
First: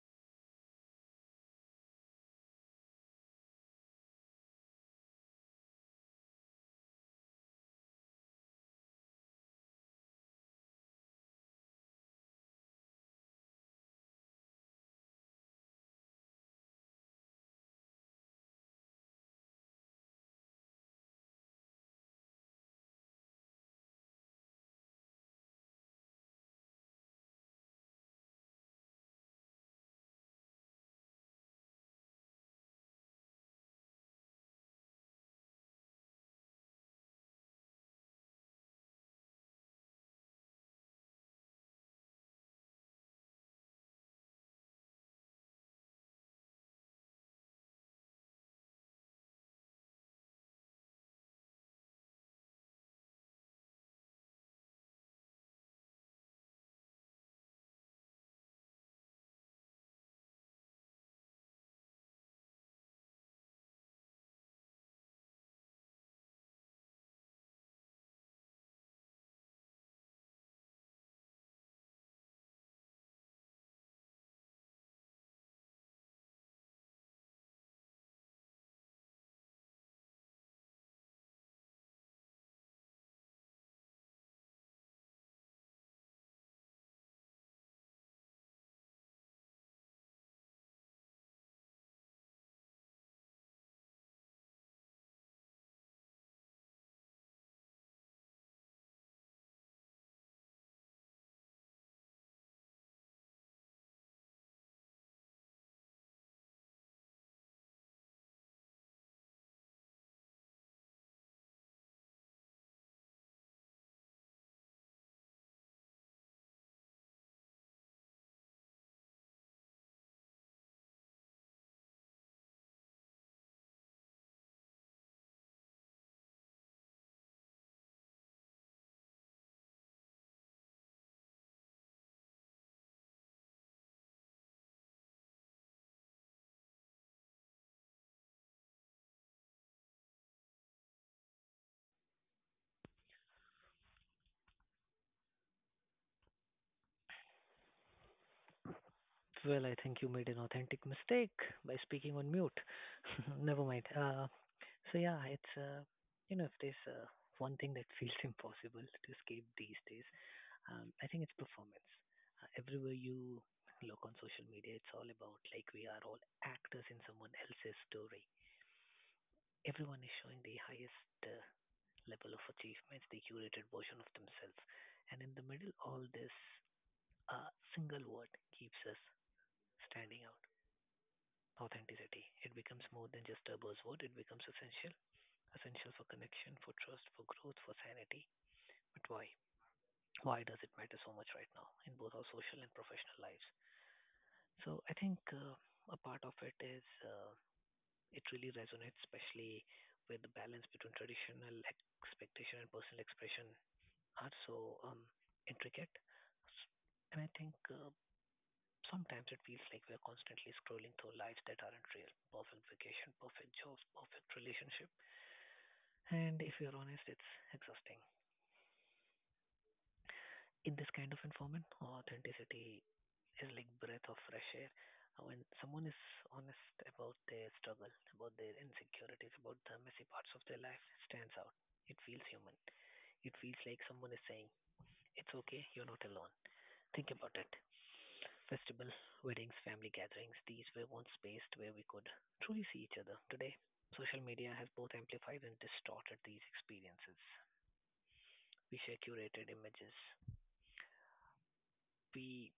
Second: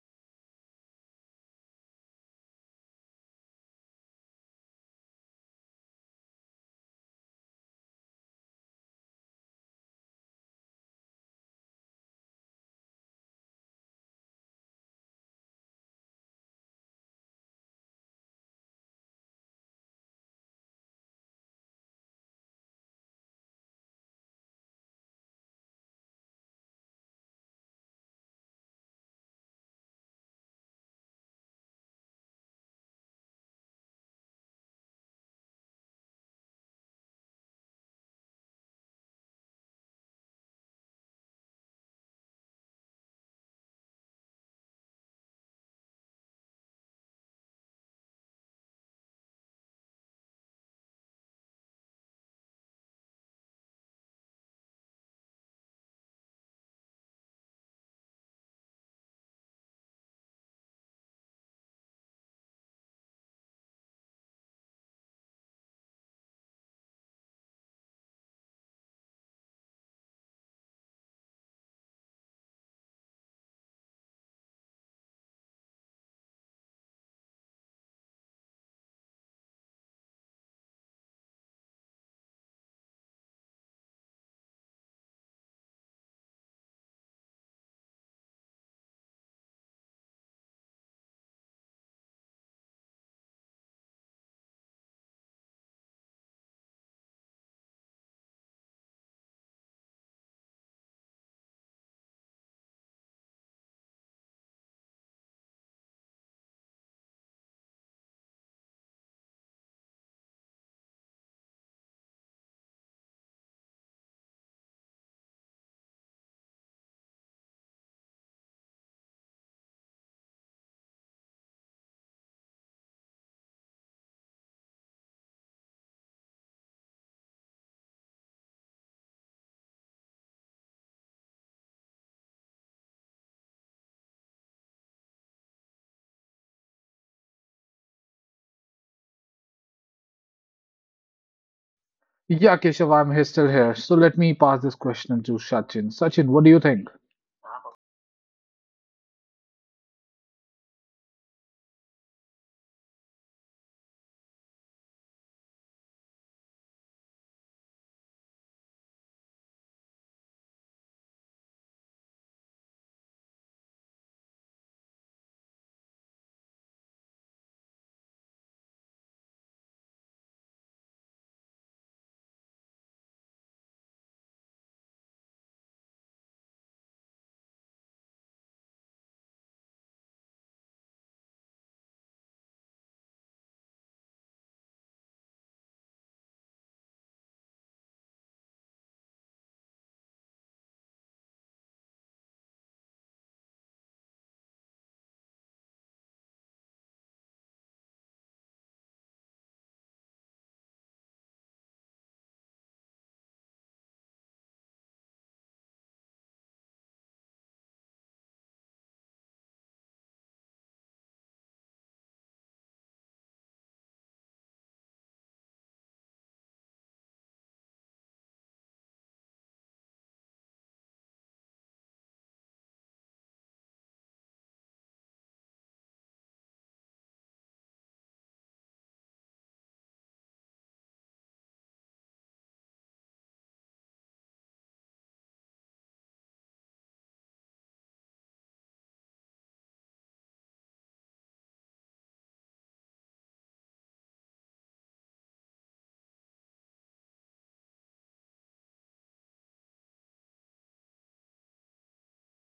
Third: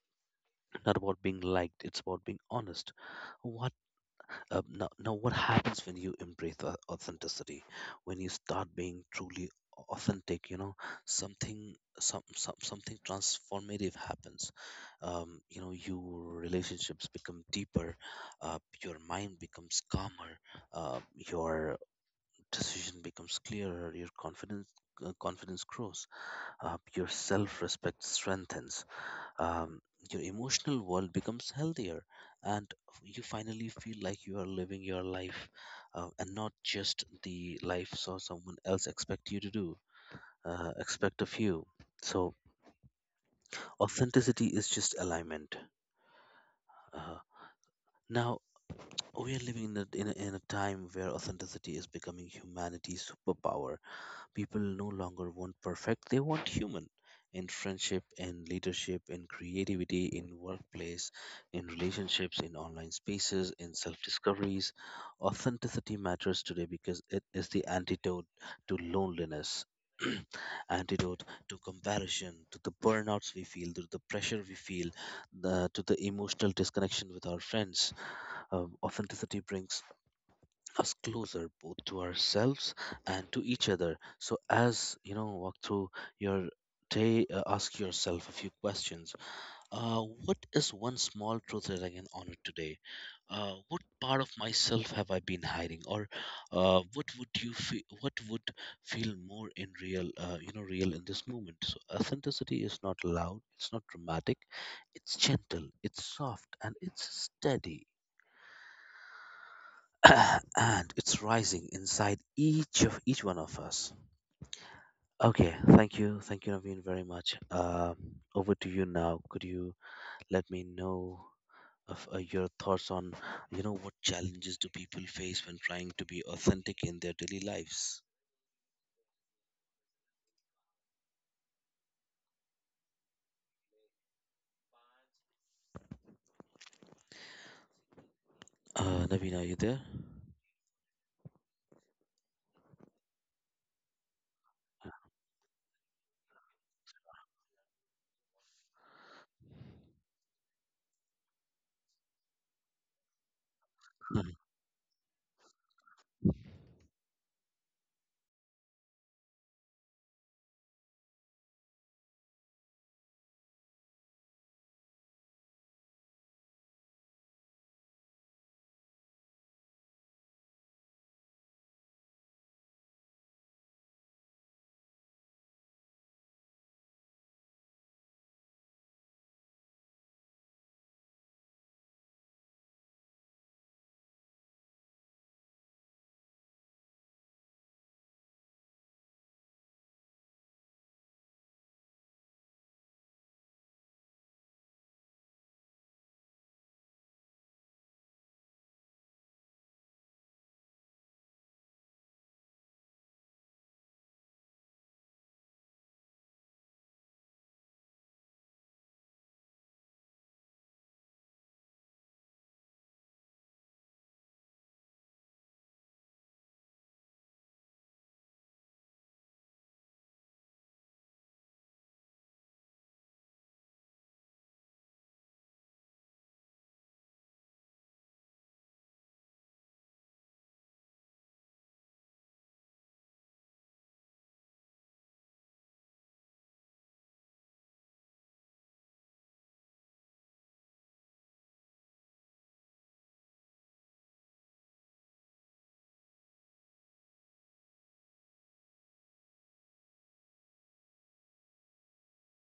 not about being liked, it's about being honest. What uh, Now, now what happens when you embrace au- authenticity? When you start being truly authentic, you know, something some, some something transformative happens. Um, you know, your relationships become deeper, uh, your mind becomes calmer, uh, your decision becomes clearer, your confidence, uh, confidence grows, uh, your self-respect strengthens, um, your emotional world becomes healthier, and f- you finally feel like you are living your life, uh, and not just the life so someone else expect you to do, uh, expect of you. So authenticity is just alignment. uh, Now, we are living in a, in, a, in a time where authenticity is becoming humanity's superpower. People no longer want perfect, they want human. In friendship, in leadership, in creativity, in workplace, in relationships, in online spaces, in self discoveries. Authenticity matters today because it is the antidote to loneliness. Antidote to comparison, to the burnouts we feel, to the pressure we feel, the, to the emotional disconnection with our friends. Um, authenticity brings us closer both to ourselves and to each other. So, as you know, walk through your day, uh, ask yourself a few questions. Uh, what is one small truth that I can honor today? Uh, what part of myself have I been hiding? Or uh, What would you feel? What would feel more in real, uh, you know, real in this moment? So, authenticity is not loud. It's not dramatic. It's gentle. It's soft, and it's steady, and it's rising inside each of each one of us. Okay, thank you, thank you, Naveen, very much. Um, over to you now. Could you let me know of uh, your thoughts on, you know, what challenges do people face when trying to be authentic in their daily lives? Uh, Naveen, are you there?
Yeah, Keshav, I'm he- still here. So let me pass this question to Sachin. Sachin, what do you think?
Well, I think you made an authentic mistake by speaking on mute. Never mind. Uh, so yeah, it's uh, you know if there's uh, one thing that feels impossible to escape these days, um, I think it's performance. Uh, everywhere you look on social media, it's all about like we are all actors in someone else's story. Everyone is showing the highest uh, level of achievements, the curated version of themselves, and in the middle, all this uh, single word keeps us standing out. Authenticity. It becomes more than just a buzzword, it becomes essential. Essential for connection, for trust, for growth, for sanity. But why? Why does it matter so much right now in both our social and professional lives? So I think uh, a part of it is uh, it really resonates, especially where the balance between traditional expectation and personal expression are so um, intricate. And I think uh, sometimes it feels like we're constantly scrolling through lives that aren't real. Perfect vacation, perfect jobs, perfect relationship. And if you're honest, it's exhausting. In this kind of environment, authenticity is like breath of fresh air. Uh, When someone is honest about their struggle, about their insecurities, about the messy parts of their life, stands out. It feels human. It feels like someone is saying, "It's okay, you're not alone." Think about it. Festival, weddings, family gatherings, these were once spaced where we could truly see each other. Today, social media has both amplified and distorted these experiences. We share curated images. We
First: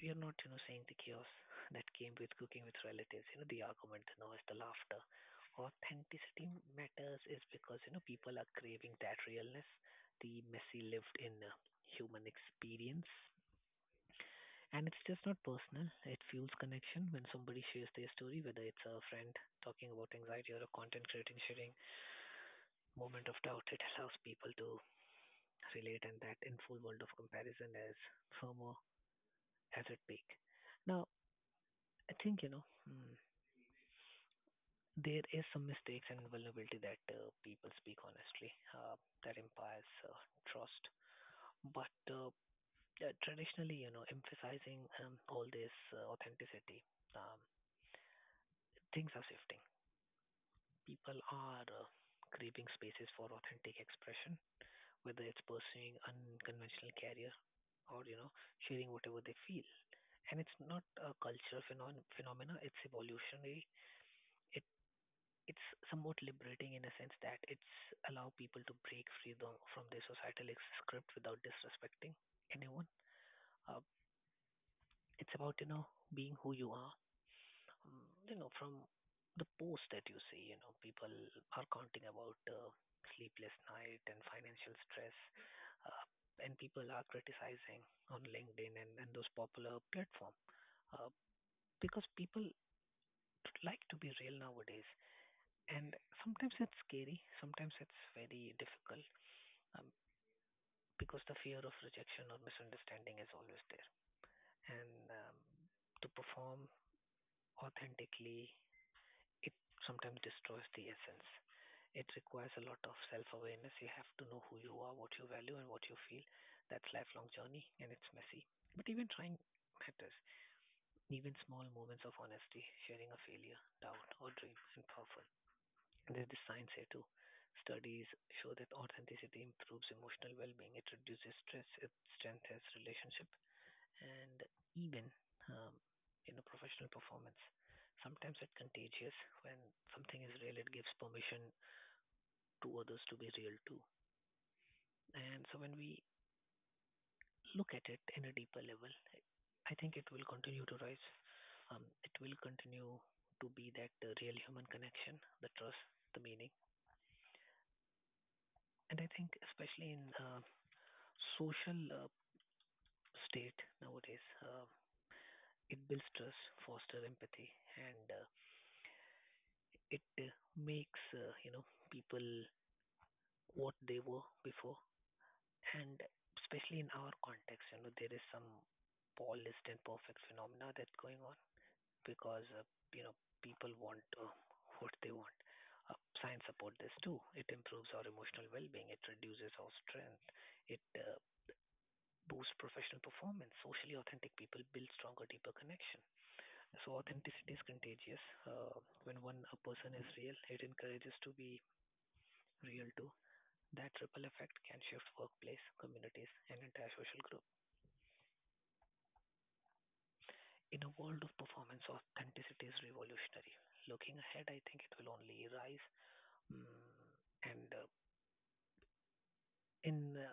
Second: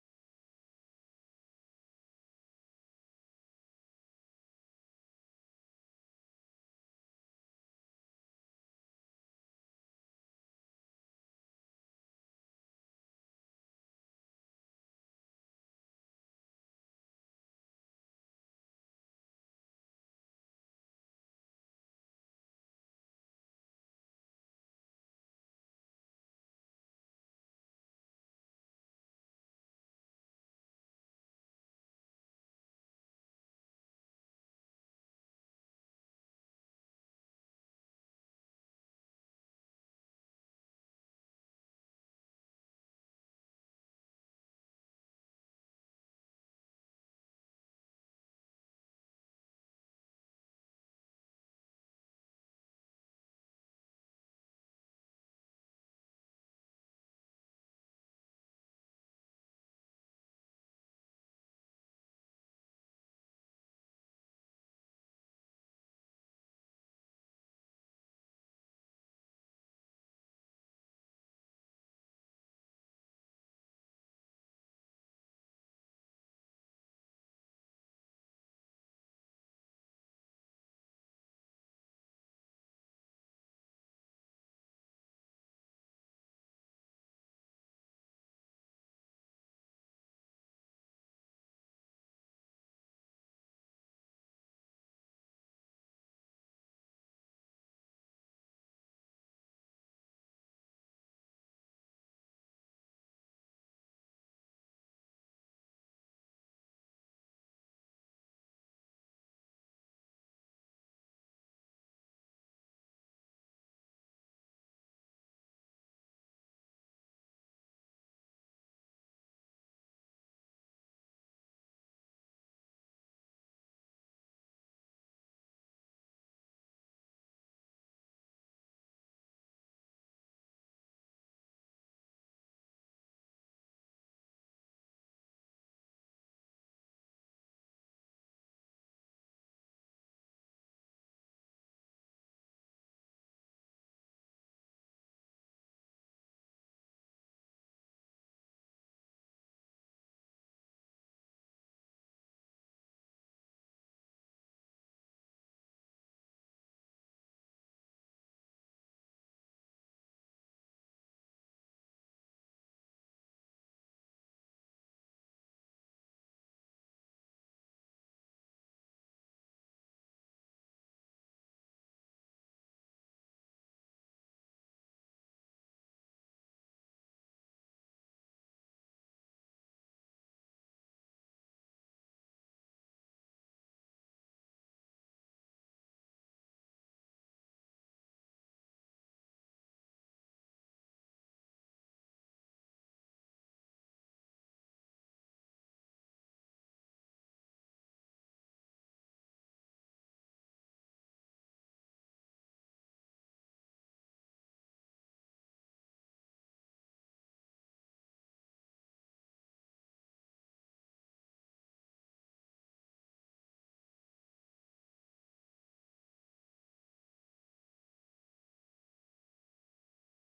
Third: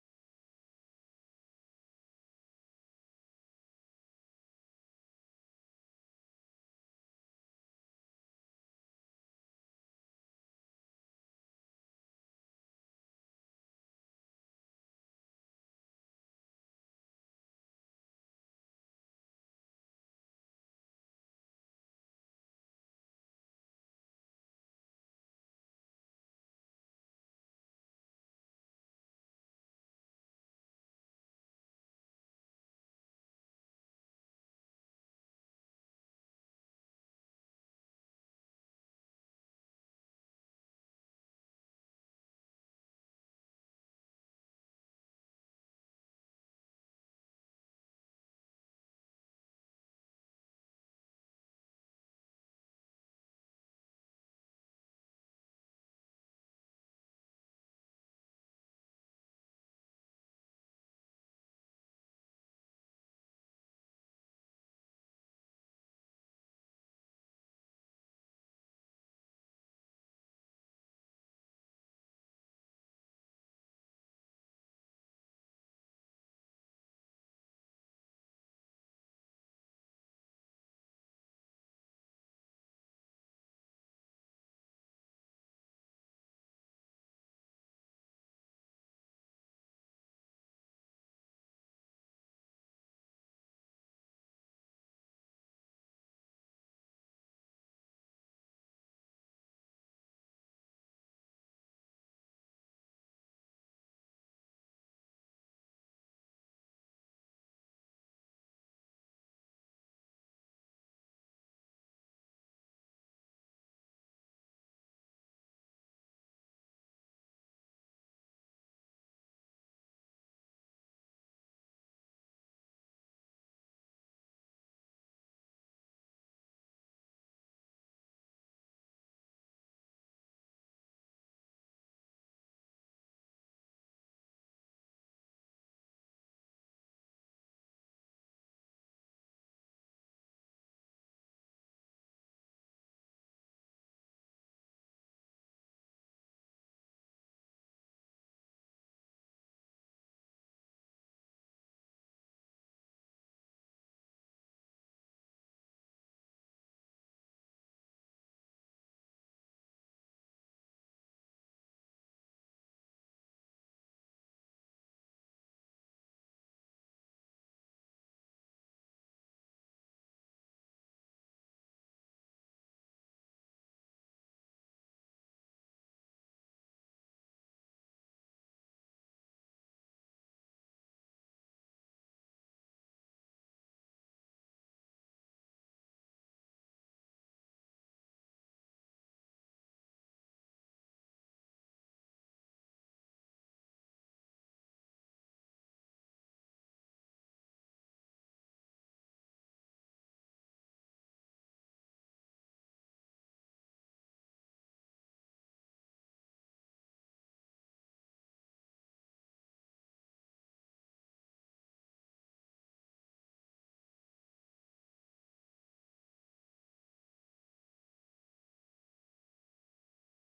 we are not, you know, saying the chaos that came with cooking with relatives, you know, the argument, the noise, the laughter. Authenticity matters is because, you know, people are craving that realness, the messy lived in uh, human experience. And it's just not personal. It fuels connection when somebody shares their story, whether it's a friend talking about anxiety or a content creator sharing moment of doubt. It allows people to relate, and that in full world of comparison as FOMO has it peak. Now, I think you know mm, there is some mistakes and vulnerability that uh, people speak honestly uh, that implies uh, trust, but uh, uh, traditionally, you know, emphasizing um, all this uh, authenticity, um, things are shifting. People are uh, craving spaces for authentic expression, whether it's pursuing unconventional career or you know sharing whatever they feel. And it's not a cultural phenom- phenomena; it's evolutionary. It it's somewhat liberating in a sense that it's allow people to break free tho- from their societal ex- script without disrespecting anyone. Uh, it's about you know being who you are mm, you know, from the post that you see, you know, people are counting about uh, sleepless night and financial stress, uh, and people are criticizing on LinkedIn and, and those popular platform uh, because people like to be real nowadays. And sometimes it's scary, sometimes it's very difficult um, because the fear of rejection or misunderstanding is always there. And um, to perform authentically it sometimes destroys the essence. It requires a lot of self-awareness. You have to know who you are, what you value, and what you feel. That's a lifelong journey, and it's messy. But even trying matters. Even small moments of honesty, sharing a failure, doubt, or dream, and powerful. And there's the science here too. Studies show that authenticity improves emotional well-being. It reduces stress. It strengthens relationship and even um, you know professional performance. Sometimes it's contagious when something is real, it gives permission to others to be real too. And so when we look at it in a deeper level, I think it will continue to rise. Um, it will continue to be that uh, real human connection, the trust, the meaning. And I think especially in uh, social uh, state nowadays, uh, it builds trust, fosters empathy, and uh, it uh, makes uh, you know people what they were before, and especially in our context, you know there is some polished and perfect phenomena that's going on because uh, you know people want uh, what they want. Uh, science support this too. It improves our emotional well-being, it reduces our strength, it uh, boosts professional performance. Socially authentic people build stronger deeper connection, so authenticity is contagious. uh, when one a person is real, it encourages to be real too. That ripple effect can shift workplace, communities, and entire social group. In a world of performance, authenticity is revolutionary. Looking ahead, I think it will only rise. Mm, and uh, In uh,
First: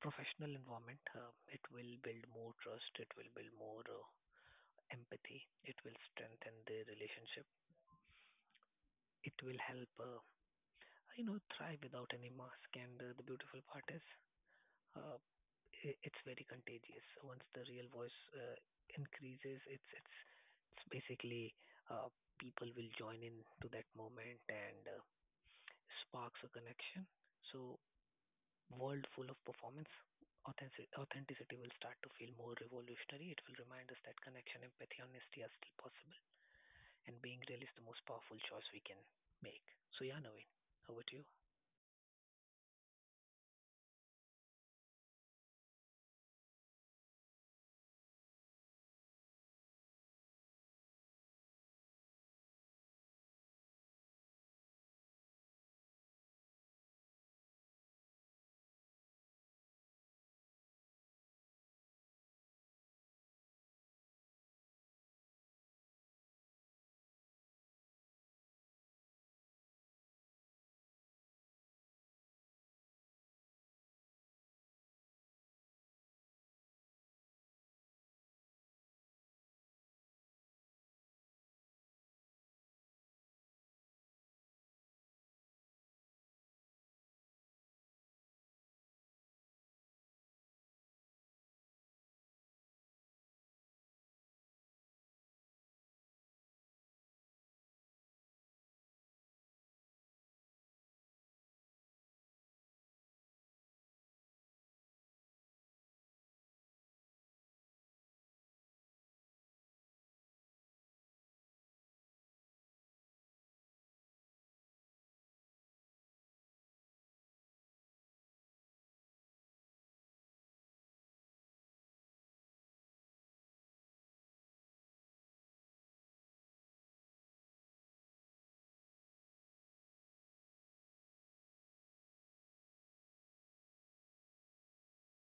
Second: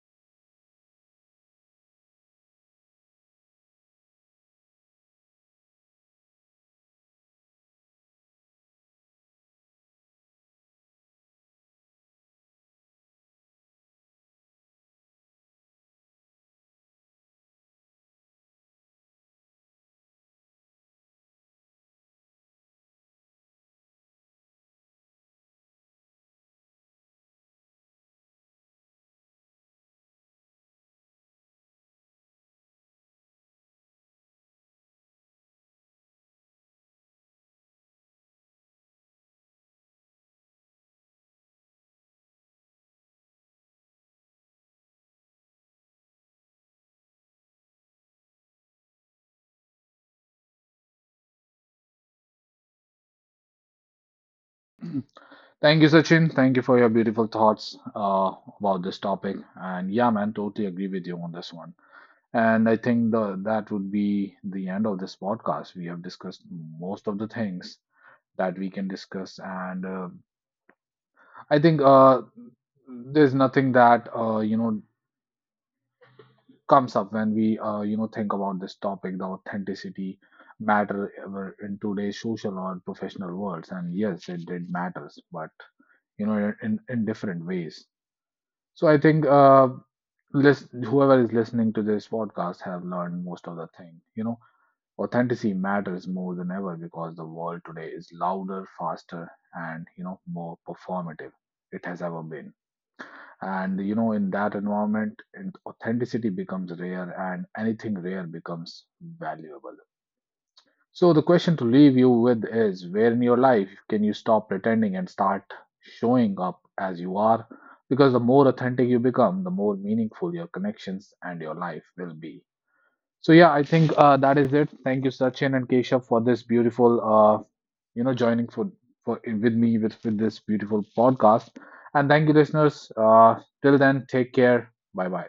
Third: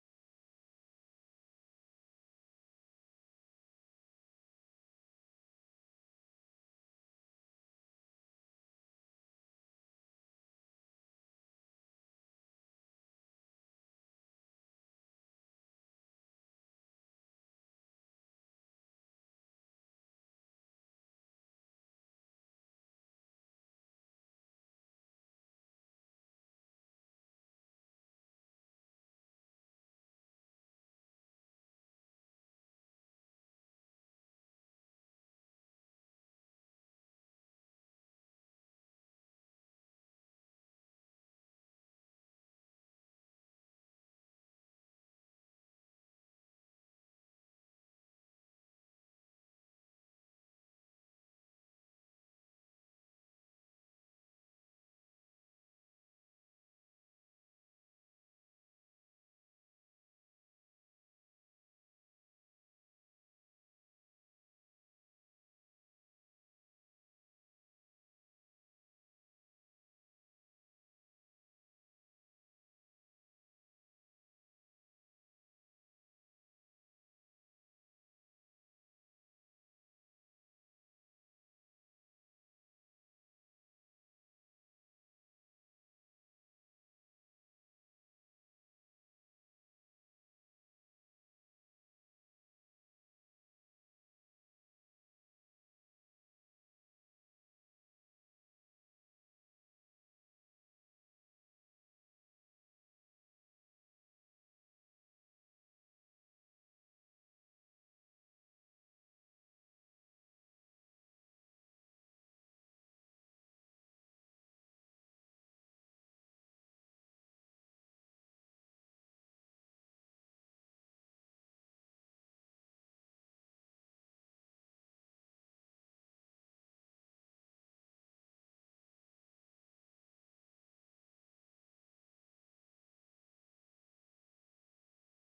professional environment, uh, it will build more trust. It will build more uh, empathy. It will strengthen the relationship. It will help, uh, you know, thrive without any mask. And uh, the beautiful part is, uh, I it's very contagious. So once the real voice uh, increases, it's it's it's basically uh, people will join in to that moment, and uh, sparks a connection. So world full of performance, authentic- authenticity will start to feel more revolutionary. It will remind us that connection, empathy, honesty are still possible, and being real is the most powerful choice we can make. So yeah, Naveen, over to you.
Thank you, Sachin. Thank you for your beautiful thoughts uh, about this topic. And yeah, man, totally agree with you on this one. And I think the, that would be the end of this podcast. We have discussed most of the things that we can discuss. And uh, I think uh, there's nothing that, uh, you know, comes up when we uh, you know think about this topic, the authenticity matter ever in today's social or professional worlds, and yes it did matters but you know in, in in different ways. So I think uh list, whoever is listening to this podcast have learned most of the thing. you know authenticity matters more than ever because the world today is louder, faster and you know more performative it has ever been. And you know, in that environment, and authenticity becomes rare, and anything rare becomes valuable. So the question to leave you with is: where in your life can you stop pretending and start showing up as you are? Because the more authentic you become, the more meaningful your connections and your life will be. So yeah, I think uh, that is it. Thank you, Sachin and Keshav, for this beautiful, uh, you know, joining for for with me with with this beautiful podcast. And thank you, listeners. Uh, till then, take care. Bye bye.